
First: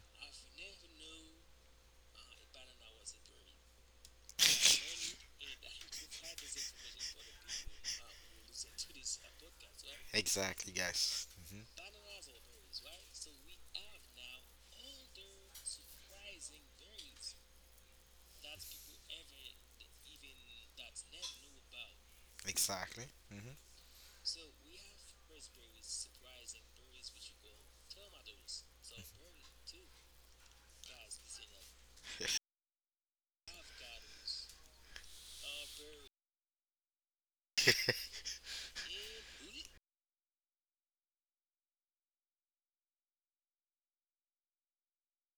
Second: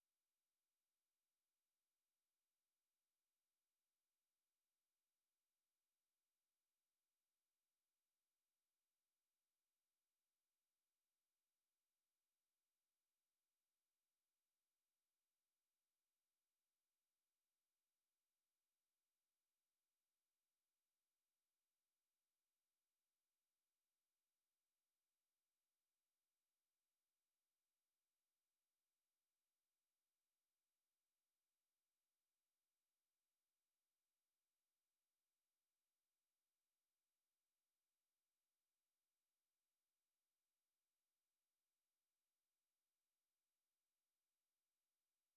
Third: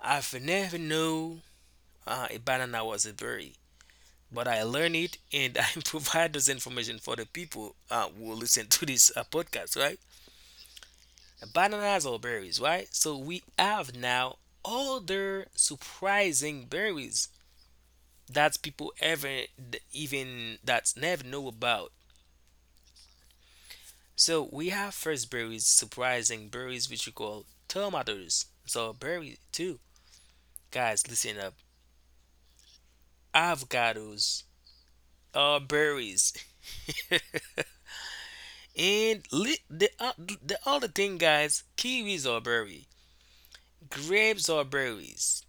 S2: I've never know uh, a banana was a berry, but I learn it and I [laughs] provide this information for the people uh, who will listen to this uh, podcast, right?
S1: Exactly, guys. hmm
S2: Bananas are berries, right? So we have now other surprising berries that people ever even that never know about.
S1: Exactly. hmm
S2: So we have first berries, surprising berries, which we call tomatoes. So berry too, guys. Listen up. Avocados are berries, [laughs] and li- the, uh, the other thing, guys, kiwis are berry, grapes are berries,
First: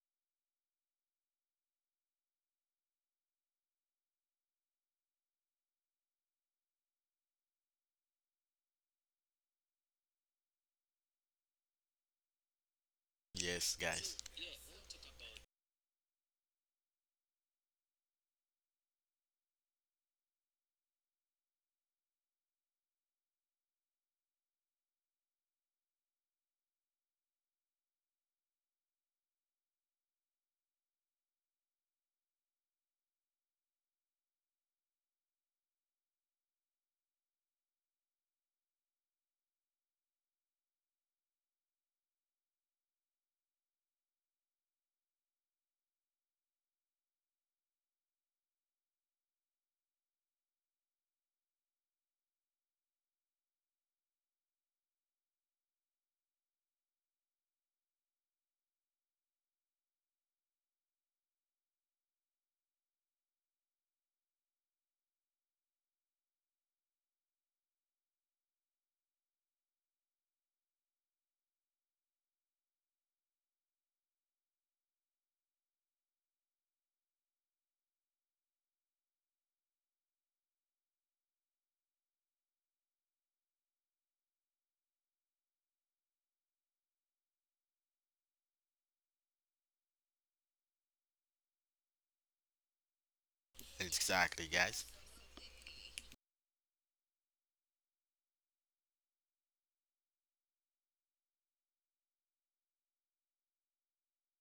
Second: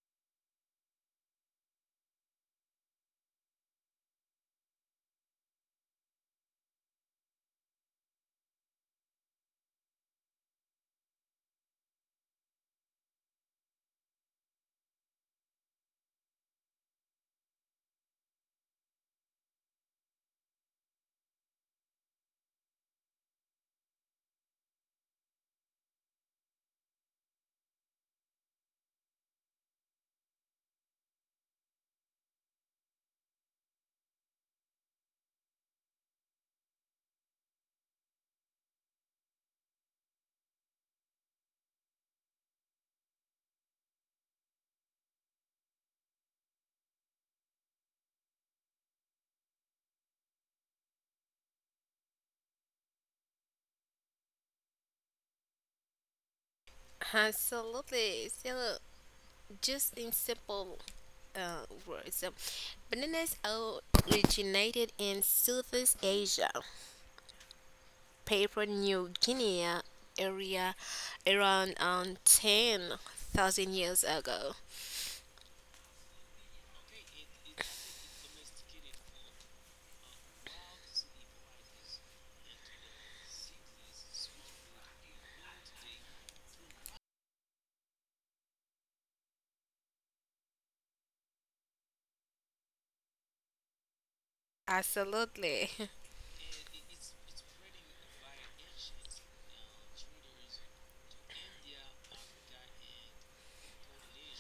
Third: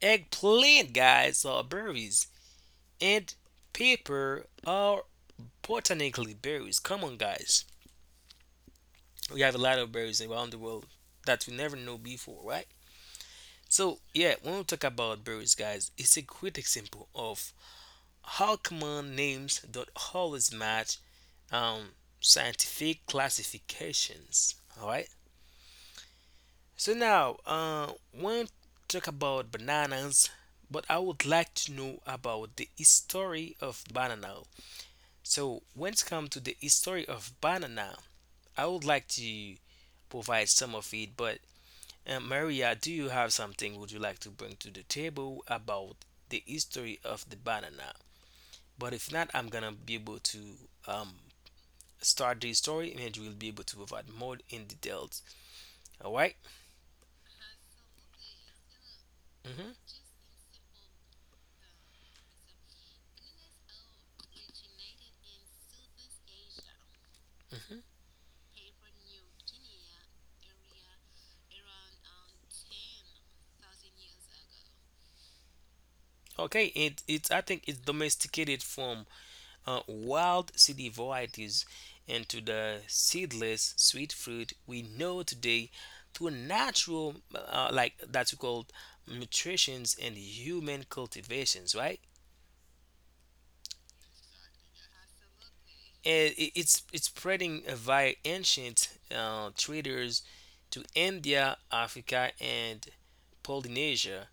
S2: eggplant, guys, are berries, and paper are botanically berries. Come on, guys. We have a lot of berries around the world that we never know before, right?
S1: Yes,
S2: So
S1: guys.
S2: yeah, when we talk about berries, guys, it's a great example of how common names don't always match um, scientific classifications. All right. So now, uh, when we talk about bananas, but I would like to know about the history of banana. So when it comes to the history of banana, I would like to provide some of it, but and Maria, do you have something would you like to bring to the table about the history of the banana? But if not, I'm gonna be able to um, start the story and you will be able to provide more in details. All right?
S3: Absolutely. So,
S2: Mm-hmm.
S3: just in simple uh, words, um, bananas originated in Southeast Asia,
S2: Mm-hmm.
S3: Papua New Guinea area around um, ten thousand years ago.
S2: Okay, it, it I think it's domesticated from uh, wild city varieties into the seedless sweet fruit we know today through natural uh, like that's called mutations and human cultivations, right?
S1: Exactly, guys.
S3: Absolutely. [laughs]
S2: And i- it's it's spreading via ancient uh, traders to India, Africa, and Polynesia,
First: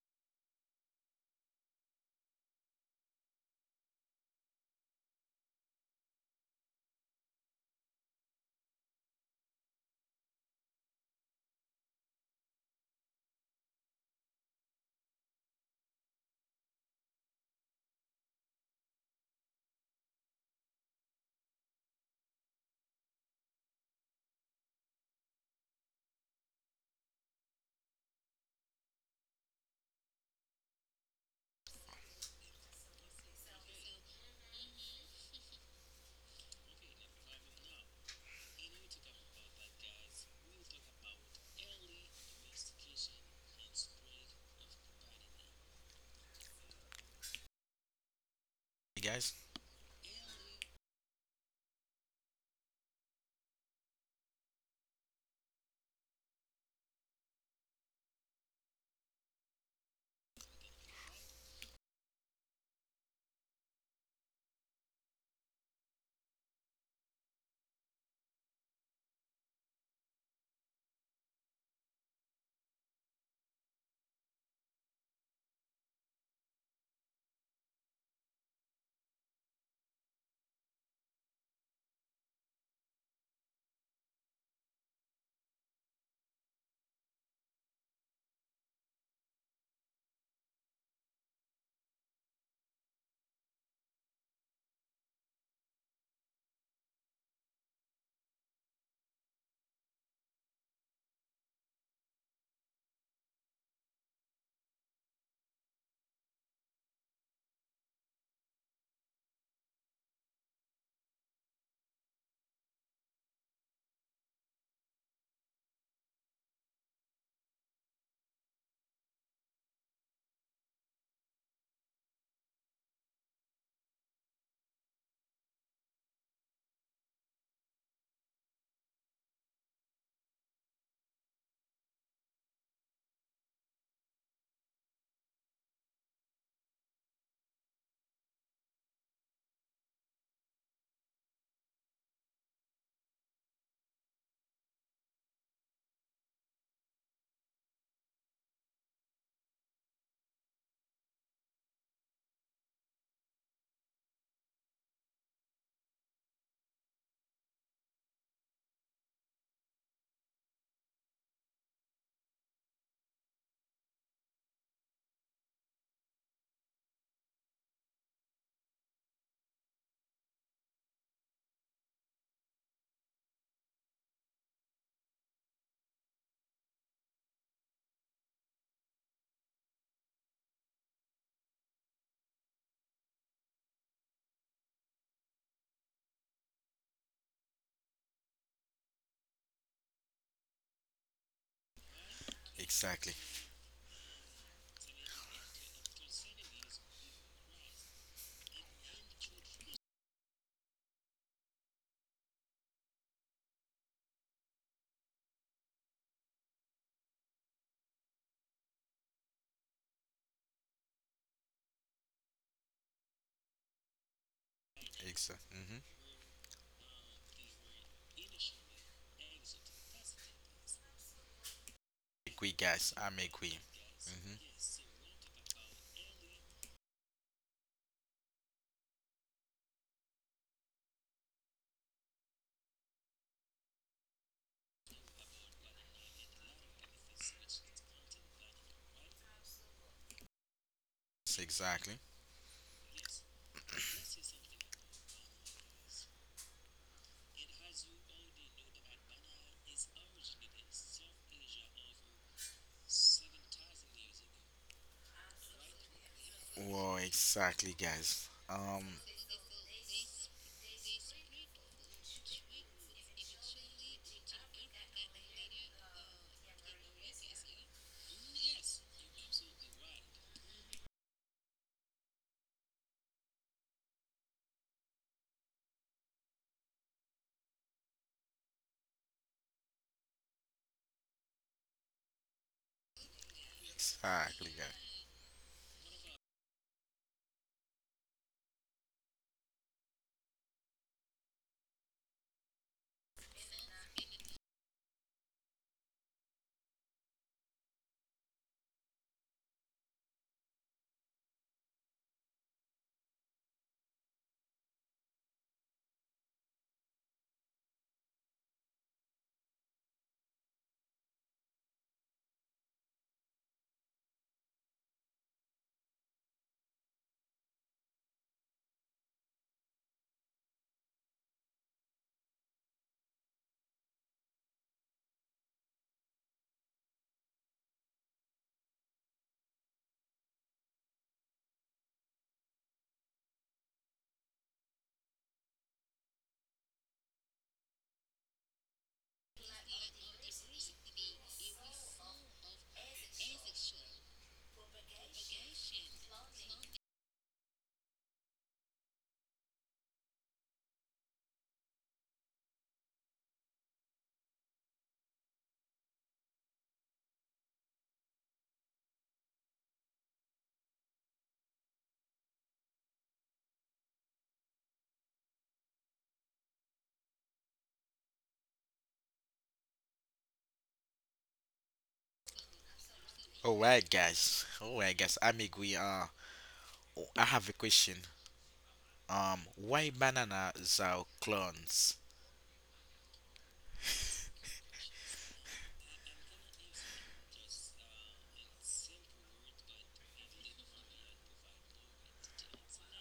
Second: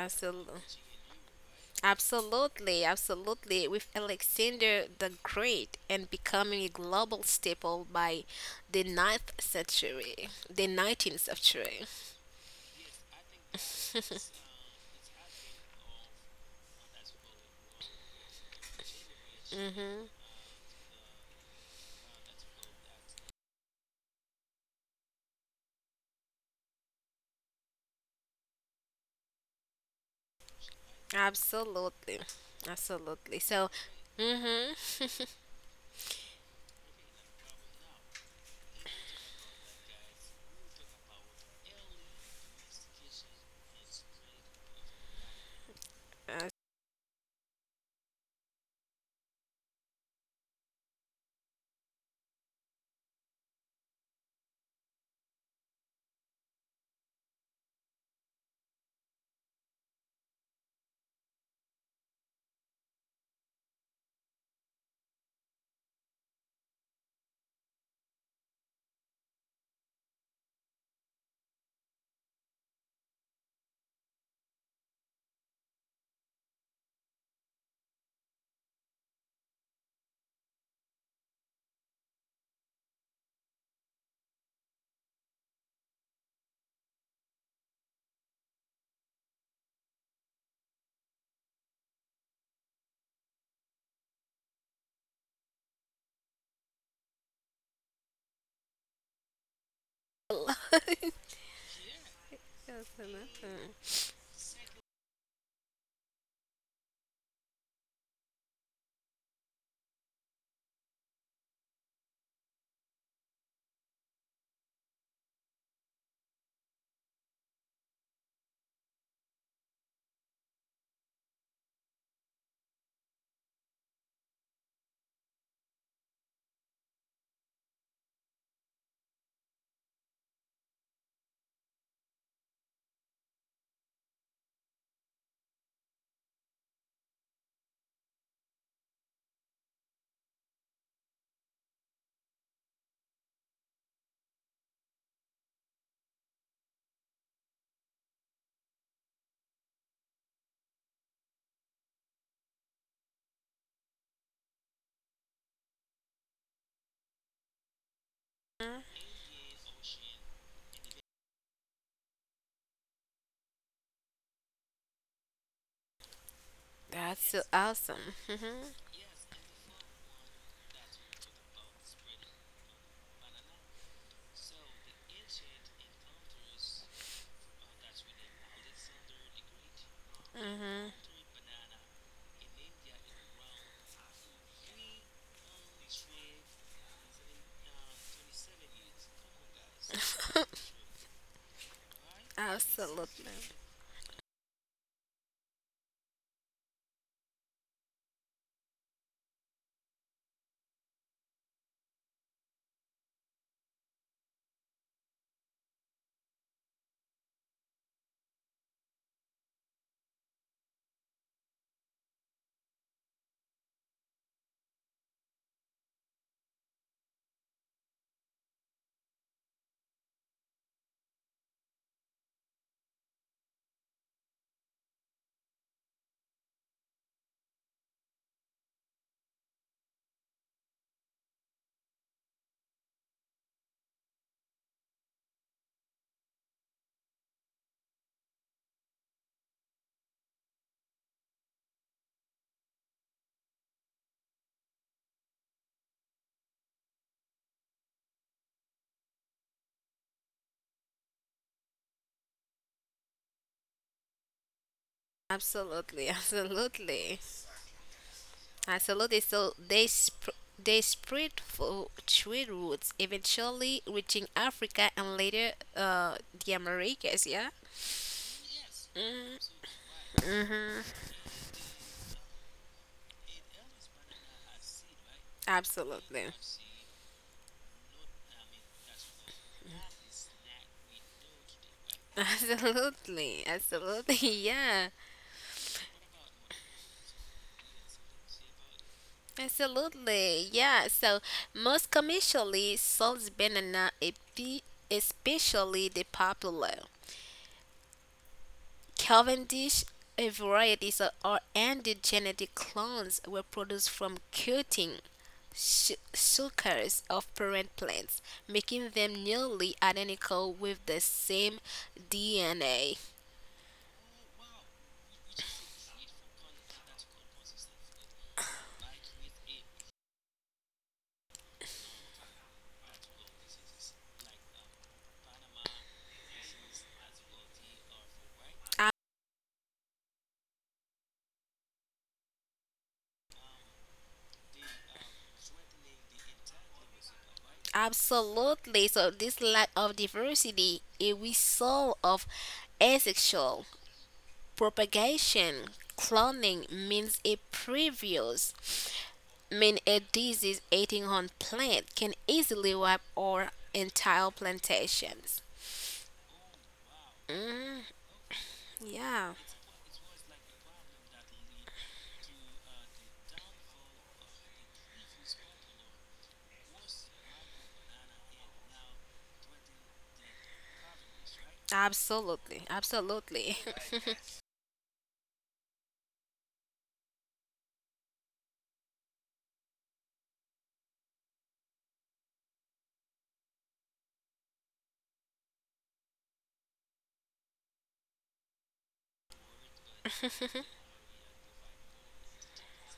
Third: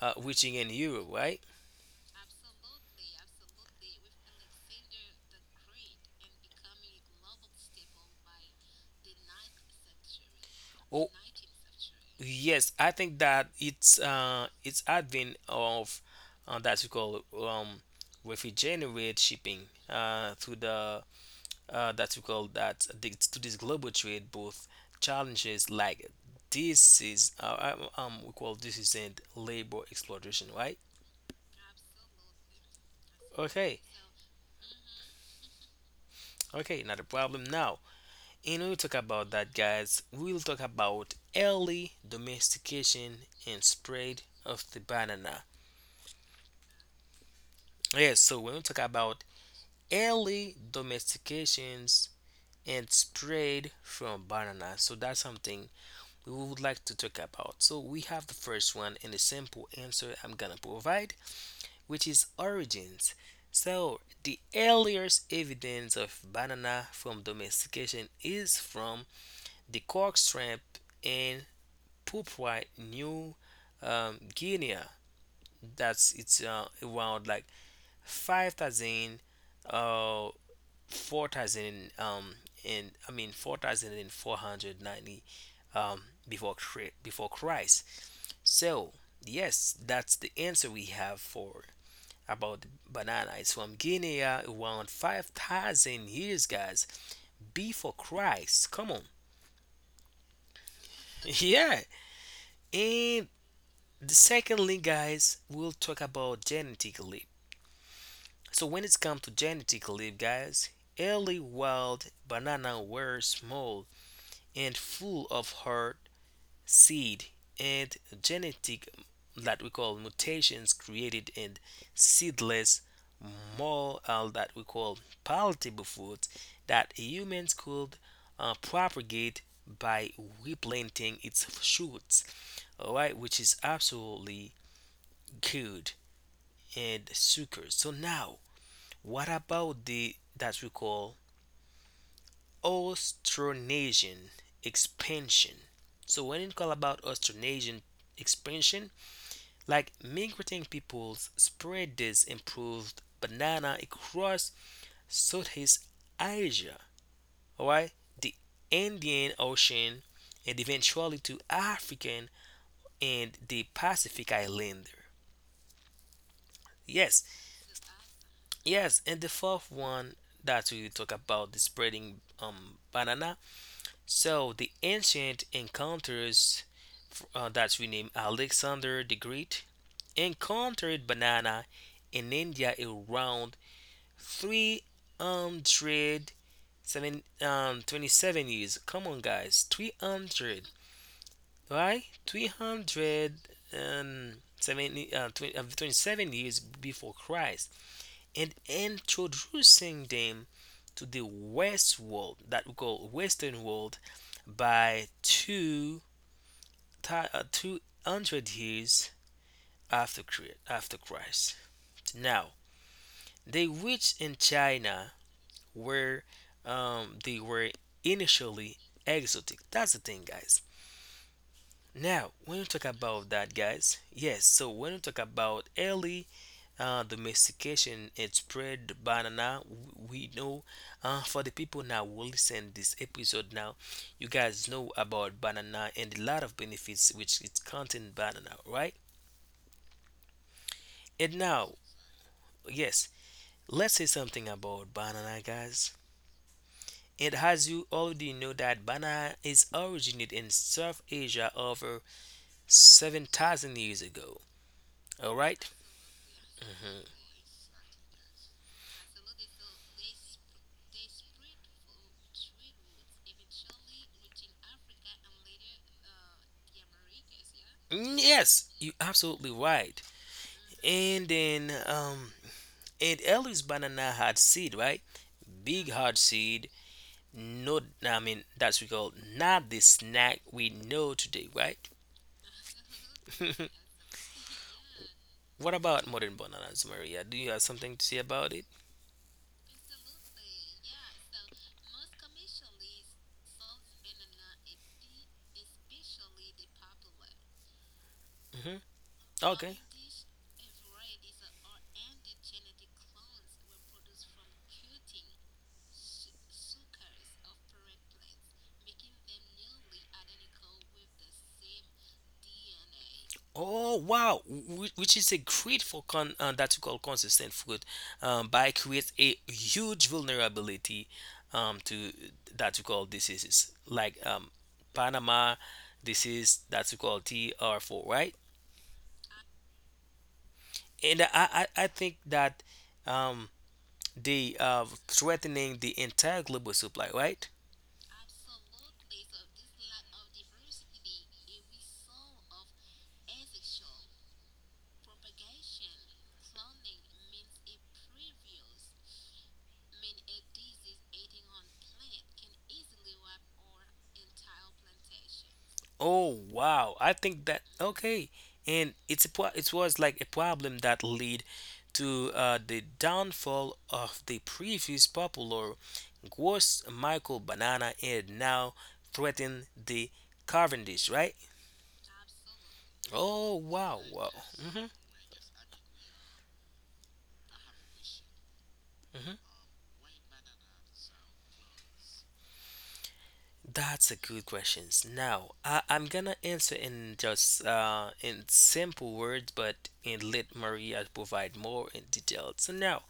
S2: uh, reaching in Europe, right?
S3: Absolutely. Absolutely. With Alexander the Great and becoming a global staple by the ninth century, the
S2: Oh,
S3: nineteenth century.
S2: yes, I think that it's uh, it's advent of uh, that we call um, refrigerant shipping
S3: Mm-hmm.
S2: uh, through the uh, that we call that the, to this global trade both challenges like this is uh, um, um, we call this is in labor exploitation, right?
S3: Absolutely. Absolutely. So,
S2: Okay,
S3: mm-hmm. [laughs]
S2: okay, not a problem. Now, and we'll talk about that, guys. We'll talk about early domestication and spread of the banana.
S3: Absolutely.
S2: Yes, so when we talk
S1: Hey,
S2: about
S1: guys.
S2: early domestications and spread from banana, so that's something we would like to talk about. So we have the first one and the simple answer I'm gonna provide, which is origins. So, the earliest evidence of banana from domestication is from the cork shrimp in Papua New um, Guinea. That's it's uh, around like five thousand uh four thousand um and I mean four thousand four hundred ninety um before before Christ. So, yes, that's the answer we have for about the banana. It's from Guinea around five thousand years, guys, before Christ. Come on.
S3: [laughs]
S2: [laughs] yeah. And
S3: absolutely.
S2: The secondly, guys, we'll talk about genetic leap. So when it's come to genetic leap, guys, early wild banana were small and full of hard seed and genetic that we call mutations created in seedless more uh, that we call palatable foods that humans could uh, propagate by replanting its shoots, all right, which is absolutely good and suckers. So now, what about the that we call Austronesian expansion? So when it call about Austronesian expansion, like migrating peoples spread this improved banana across Southeast Asia, alright, the
S3: Mhm.
S2: Indian Ocean, and eventually to African and the Pacific Islander. Yes,
S3: That's so awesome. Mm-hmm.
S2: Yes, and the fourth one that we talk about the spreading um banana. So the ancient encounters f- uh, that we name Alexander the Great
S3: Mm-hmm.
S2: encountered banana in India around three hundred um, twenty-seven years. Come on, guys, three hundred, right?
S3: [laughs]
S1: Exactly.
S2: three hundred
S3: Absolutely.
S2: um, uh, twenty, uh, twenty-seven years before Christ and introducing them to the West world that we call Western world by two uh, two hundred years after after Christ. Now, they reached in China
S1: Exactly. hmm
S2: where um, they were initially exotic. That's the thing, guys. Now,
S1: Agree,
S2: when you talk
S1: guys. I'm
S2: about that,
S1: agree.
S2: guys,
S1: hmm
S2: yes, so when you talk about early uh, domestication and spread banana, we know uh, for the people now who listen this episode now, you guys know about banana and a lot of benefits which it contain banana, right? And now,
S1: Exactly.
S2: yes, let's say something about banana, guys, and as you already know that banana is originated in South Asia over seven thousand years ago. All right?
S3: Absolutely.
S1: Whoa,
S2: Mm.
S3: Absolutely.
S1: exactly, guys. Um,
S3: Absolutely. So they sp- they spread through trade routes, eventually reaching Africa and later uh, the Americas. Yeah.
S2: Yes, you
S3: Mm.
S2: absolutely right.
S3: Mm-hmm.
S2: And then um And Ellie's banana had seed, right? Big hard
S3: Absolutely.
S2: seed. No, I mean that's we call not the snack we know today, right?
S3: [laughs] Absolutely.
S2: [laughs]
S3: Absolutely.
S1: exactly,
S3: Yeah.
S1: guys.
S2: what about modern bananas, Maria? Do you have something to say about it?
S3: Absolutely. Yeah. So most commercially, sold banana, espe- especially the popular
S2: Hmm. Okay.
S3: Cavendish, a variety that are endogenetic clones, were produced from cutting su- suckers of parent plants, making them nearly identical with the same D N A.
S2: Oh wow, Wh- which is a great for con uh, that we call consistent food, um, by create a huge vulnerability um, to that we call diseases like, um, Panama disease that we call T R four, right? and I, I, I think that, um, the uh, threatening the entire global supply, right?
S3: Absolutely. So this lack of diversity is a result of asexual propagation cloning means a previous mean a disease eating on plant can easily wipe our entire plantations.
S2: Oh wow! I think that
S3: Mm,
S2: okay, and it's a
S3: yeah,
S2: pro- it was like a problem that lead to uh, the downfall of the previous popular gross Michael Banana and now threaten the Cavendish, right?
S3: absolutely,
S2: Oh
S1: All
S3: absolutely,
S1: right,
S2: wow!
S3: [laughs]
S2: Wow.
S1: guys. All
S2: Hmm.
S1: right, guys. I'm agree. Uh, oh, I have a question. Um, why bananas are clones?
S2: That's a good question. Now, I, I'm gonna answer in just uh, in simple words, but and let Maria provide more in detail. So now,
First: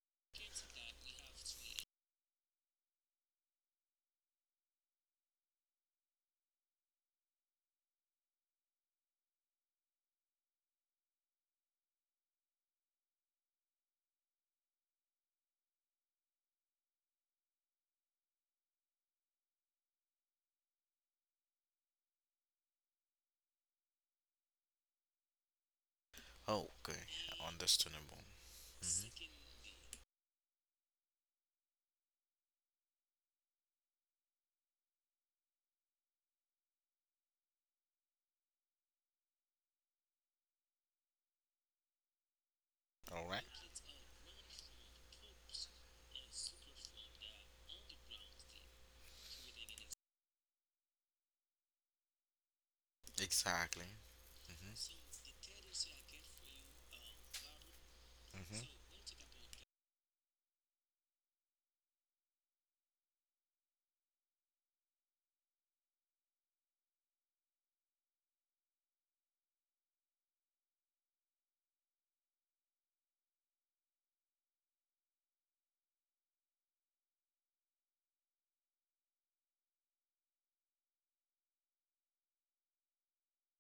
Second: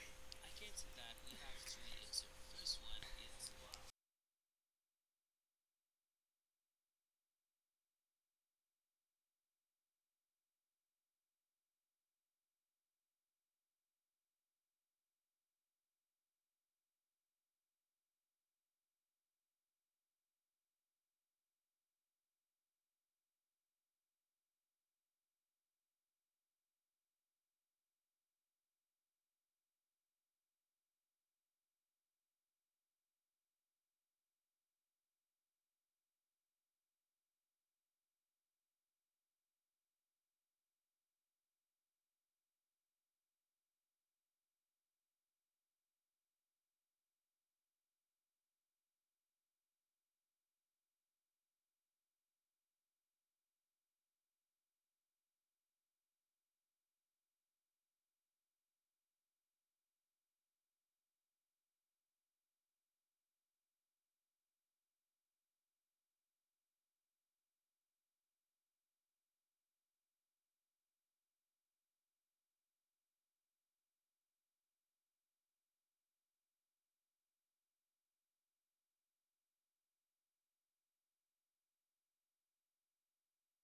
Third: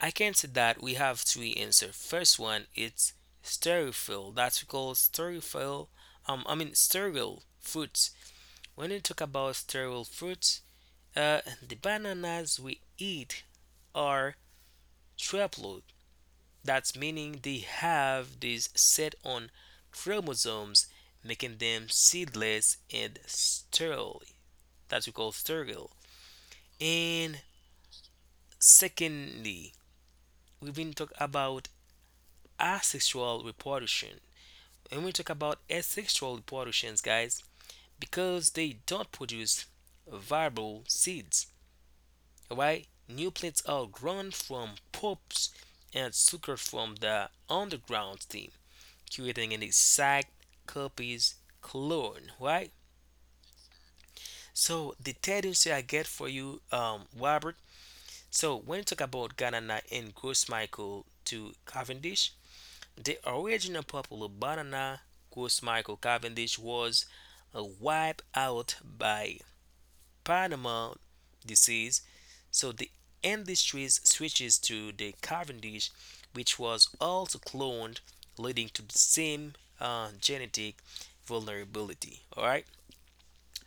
S2: I can say that we have three answers. First one, it's stereofill. That's called stereofill. Um, I mean sterile fruits. When you talk about sterile fruits, uh, the bananas we eat are, that's meaning they have these set on chromosomes, making them seedless and sterile. That's we call sterile.
S1: Oh, okay.
S2: And
S1: Understandable. Mhm.
S2: secondly, we've been talking about asexual reproduction. And we talk about asexual reproductions, guys, because they don't produce viable seeds. Alright? New
S1: All right.
S2: plants are grown from pups and sucker from the underground stem, creating an exact copies clone, right?
S1: Exactly.
S2: So
S1: Mhm.
S2: the third insight I get for you, um, Robert. So
S1: Mhm.
S2: when you talk about Ganana and Grossmichael to Cavendish, the original popular banana Grossmichael Cavendish was uh, wiped out by Panama disease. So the industry switches to the Cavendish, which was also cloned, leading to the same uh, genetic vulnerability. All right.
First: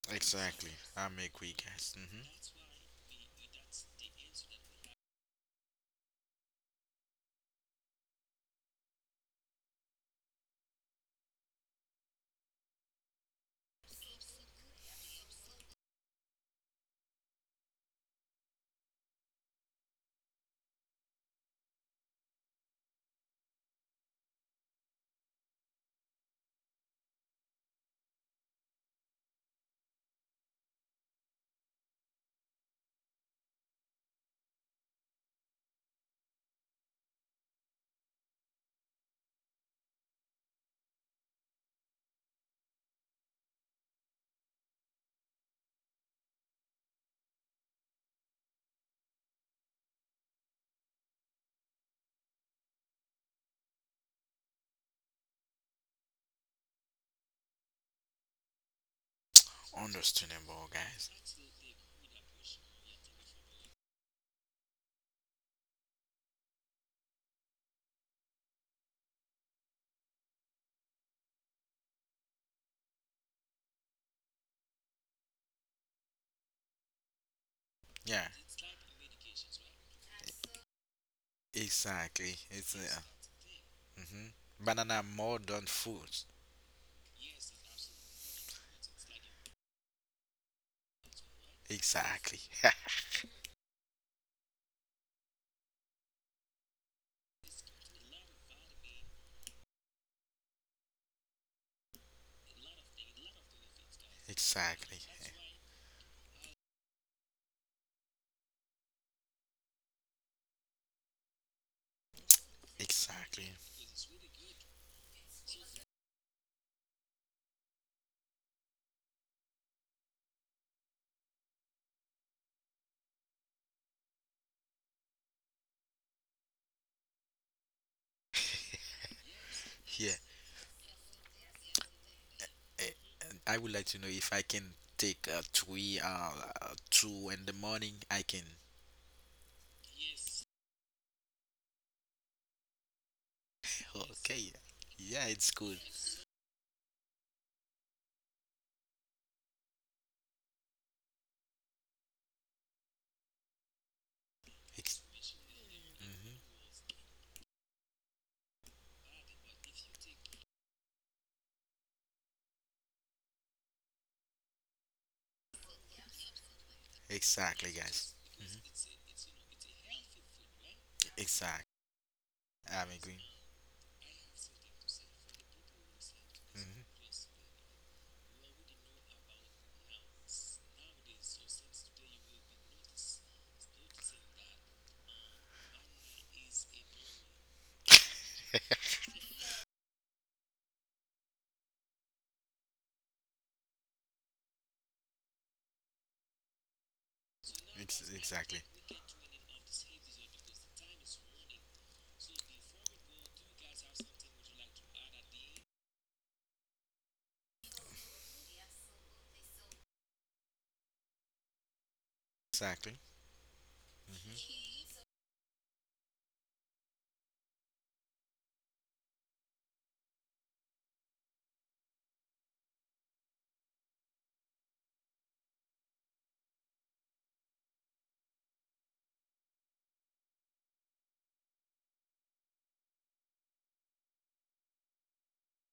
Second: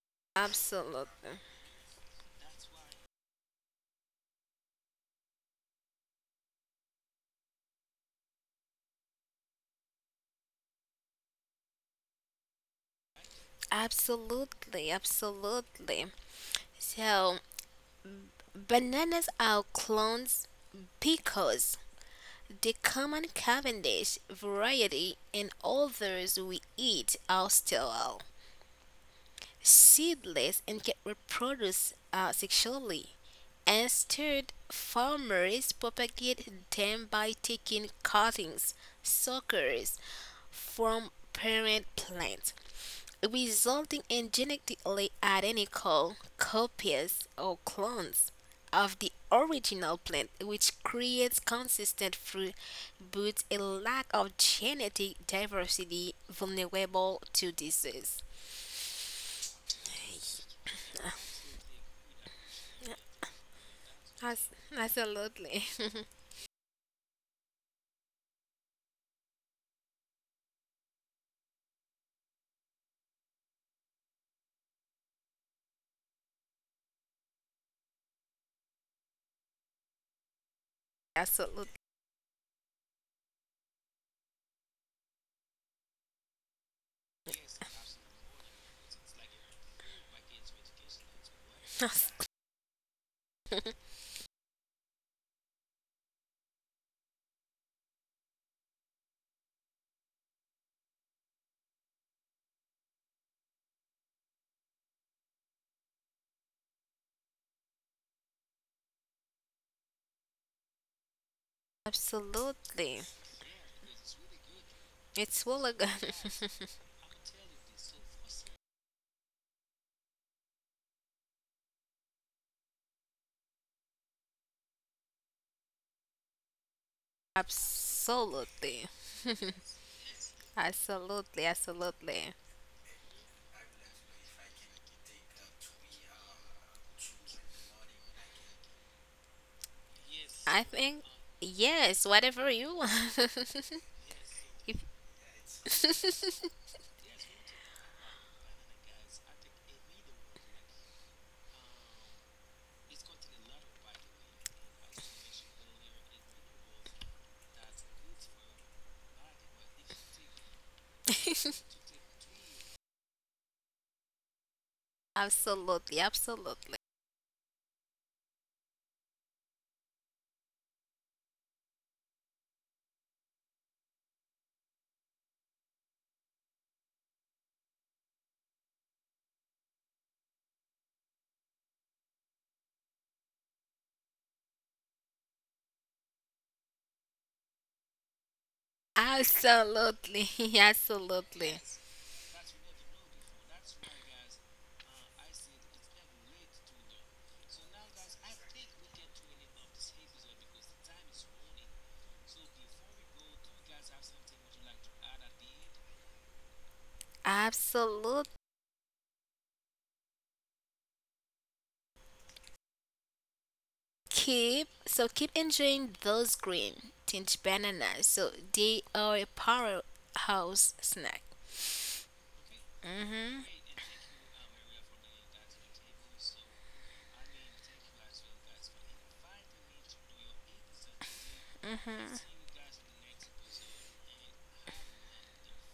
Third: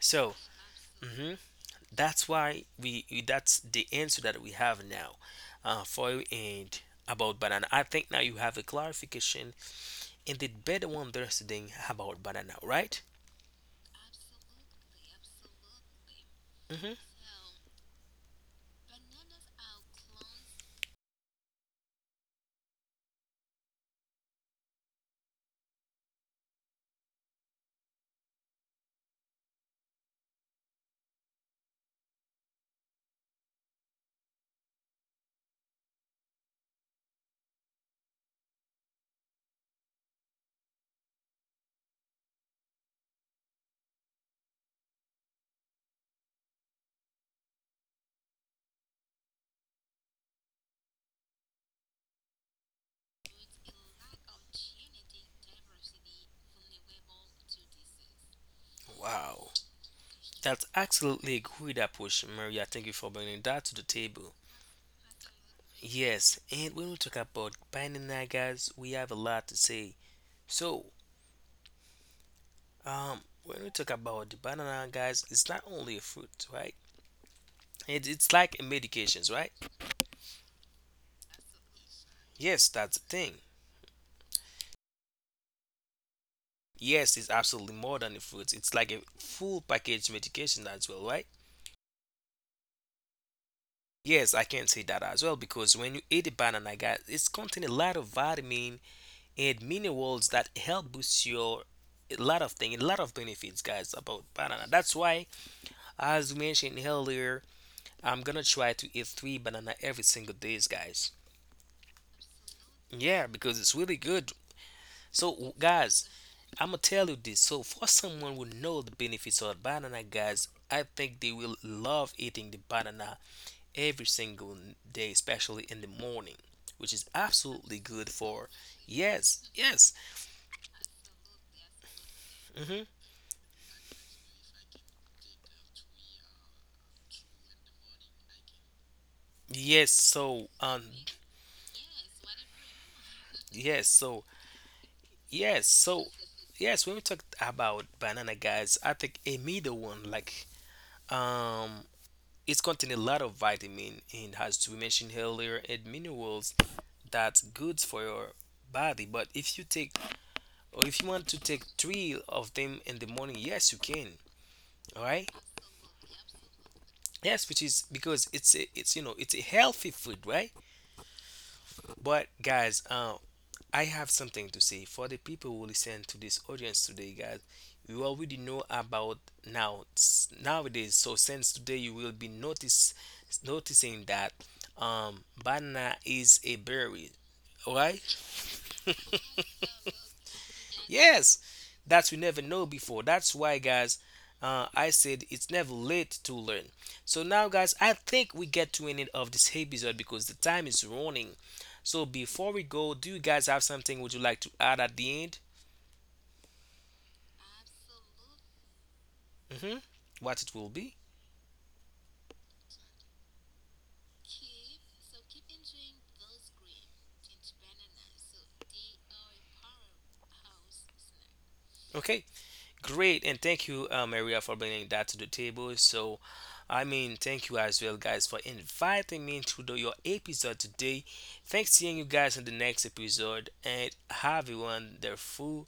S2: So,
S1: Exactly. I
S2: mhm,
S3: absolutely,
S1: make we guys. Mhm.
S2: that's why we, that's the answer that we have now uh, for you and about banana. I think now you have a clarification and did better understanding about banana, right?
S3: absolutely, absolutely.
S2: Hmm.
S3: So bananas are clones because the common Cavendish variety and others we eat are sterile, seedless and can reproduce uh, sexually. Instead, farmers propagate them by taking cuttings, suckers from parent plants, resulting in genetically identical copies or clones of the original plant, which creates consistent fruit but a lack of genetic diversity vulnerable to disease.
S2: Wow. That's
S1: Understandable, guys.
S2: absolutely a good approach, Maria. Thank you for bringing that to the table.
S3: As- absolutely. [laughs]
S2: Yes, and when we talk about banana, guys, we have a lot to say. So, um, when we talk about the banana, guys, it's not only a fruit, right? It,
S1: Yeah.
S2: it's like a medications, right?
S3: Absolutely.
S1: Exactly.
S2: Yes,
S1: It's
S2: that's
S1: uh,
S2: the thing.
S1: mhm. Banana more than food.
S2: Yes, it's absolutely more than a fruit. It's like a full package medication as well, right?
S3: [laughs]
S1: Exactly. [laughs]
S2: Yes, I can say that as well, because when you eat a banana, guys, it's contain a lot of vitamin and minerals that help boost your, a lot of things, a lot of benefits, guys, about banana.
S1: Exactly.
S2: That's why, as we mentioned earlier, I'm gonna try to eat three banana every single days, guys.
S3: Absolutely.
S2: Yeah,
S1: Exactly.
S2: because it's really good. So,
S3: It's
S2: w-
S3: Woolagan.
S2: guys,
S3: [laughs]
S2: I'm gonna tell you this. So, for someone who know the benefits of banana, guys, I think they will love eating the banana every single day, especially in the morning, which is absolutely good for.
S3: Absolutely. [laughs]
S2: Yes, yes,
S1: Yeah.
S3: Absolutely. Absolutely.
S2: hmm
S1: Eh, and I would like to know if I can take uh, three, uh, uh, two in the morning. I can.
S2: yes. So,
S3: I
S2: um,
S3: think, yes, whatever you want. [laughs]
S2: yes, so,
S1: Okay.
S3: If-
S1: Yeah, it's
S2: yes,
S1: good.
S2: so, yes. When we talk about banana, guys, I think a middle one, like, um, it's contain a lot of vitamin, and as we
S1: Ex-
S2: mentioned earlier, and
S1: mhm.
S2: minerals that's good for your body. But if you take, or if you want to
S3: [laughs]
S2: take three of them in the morning, yes, you can. All right.
S3: absolutely. Absolutely.
S2: Yes, which
S1: Exactly,
S2: is
S1: guys.
S2: because it's
S1: Mhm.
S2: a, it's, you know, it's a healthy food, right?
S1: Exactly.
S2: But guys,
S1: I'm
S2: uh,
S1: agreeing.
S2: I have something to say for the people who listen to this audience
S1: Mhm.
S2: today, guys. You already know about now, s- nowadays. So since today, you will be notice noticing that, um, banana is a berry, right?
S3: Absolutely. [laughs]
S2: Yes,
S3: Absolutely.
S2: that we never know before. That's why, guys, uh, I said it's never late to learn. So now, guys, I think we
S1: Exactly.
S2: get to an end of this episode because the time is running. So before we go, do you guys have something would you like to add at the end?
S3: Absolutely.
S2: Hmm. What it will be?
S1: Exactly. Mhm.
S3: Keep so keep enjoying those green tinge bananas so they are a powerhouse snack.
S2: Okay. Great,
S3: Hmm
S2: and thank you, uh, Maria, for bringing that to the table. So, I mean, thank you as well, guys, for inviting me to the, your episode today. Thanks seeing you guys in the next episode, and have a wonderful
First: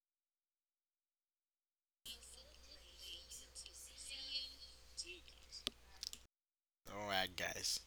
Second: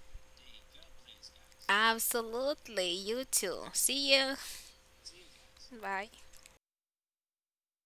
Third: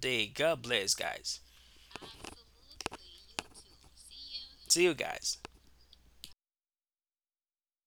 S2: day. God bless, guys.
S3: absolutely, you too. See you.
S2: See you guys.
S3: Bye.
S1: All right, guys.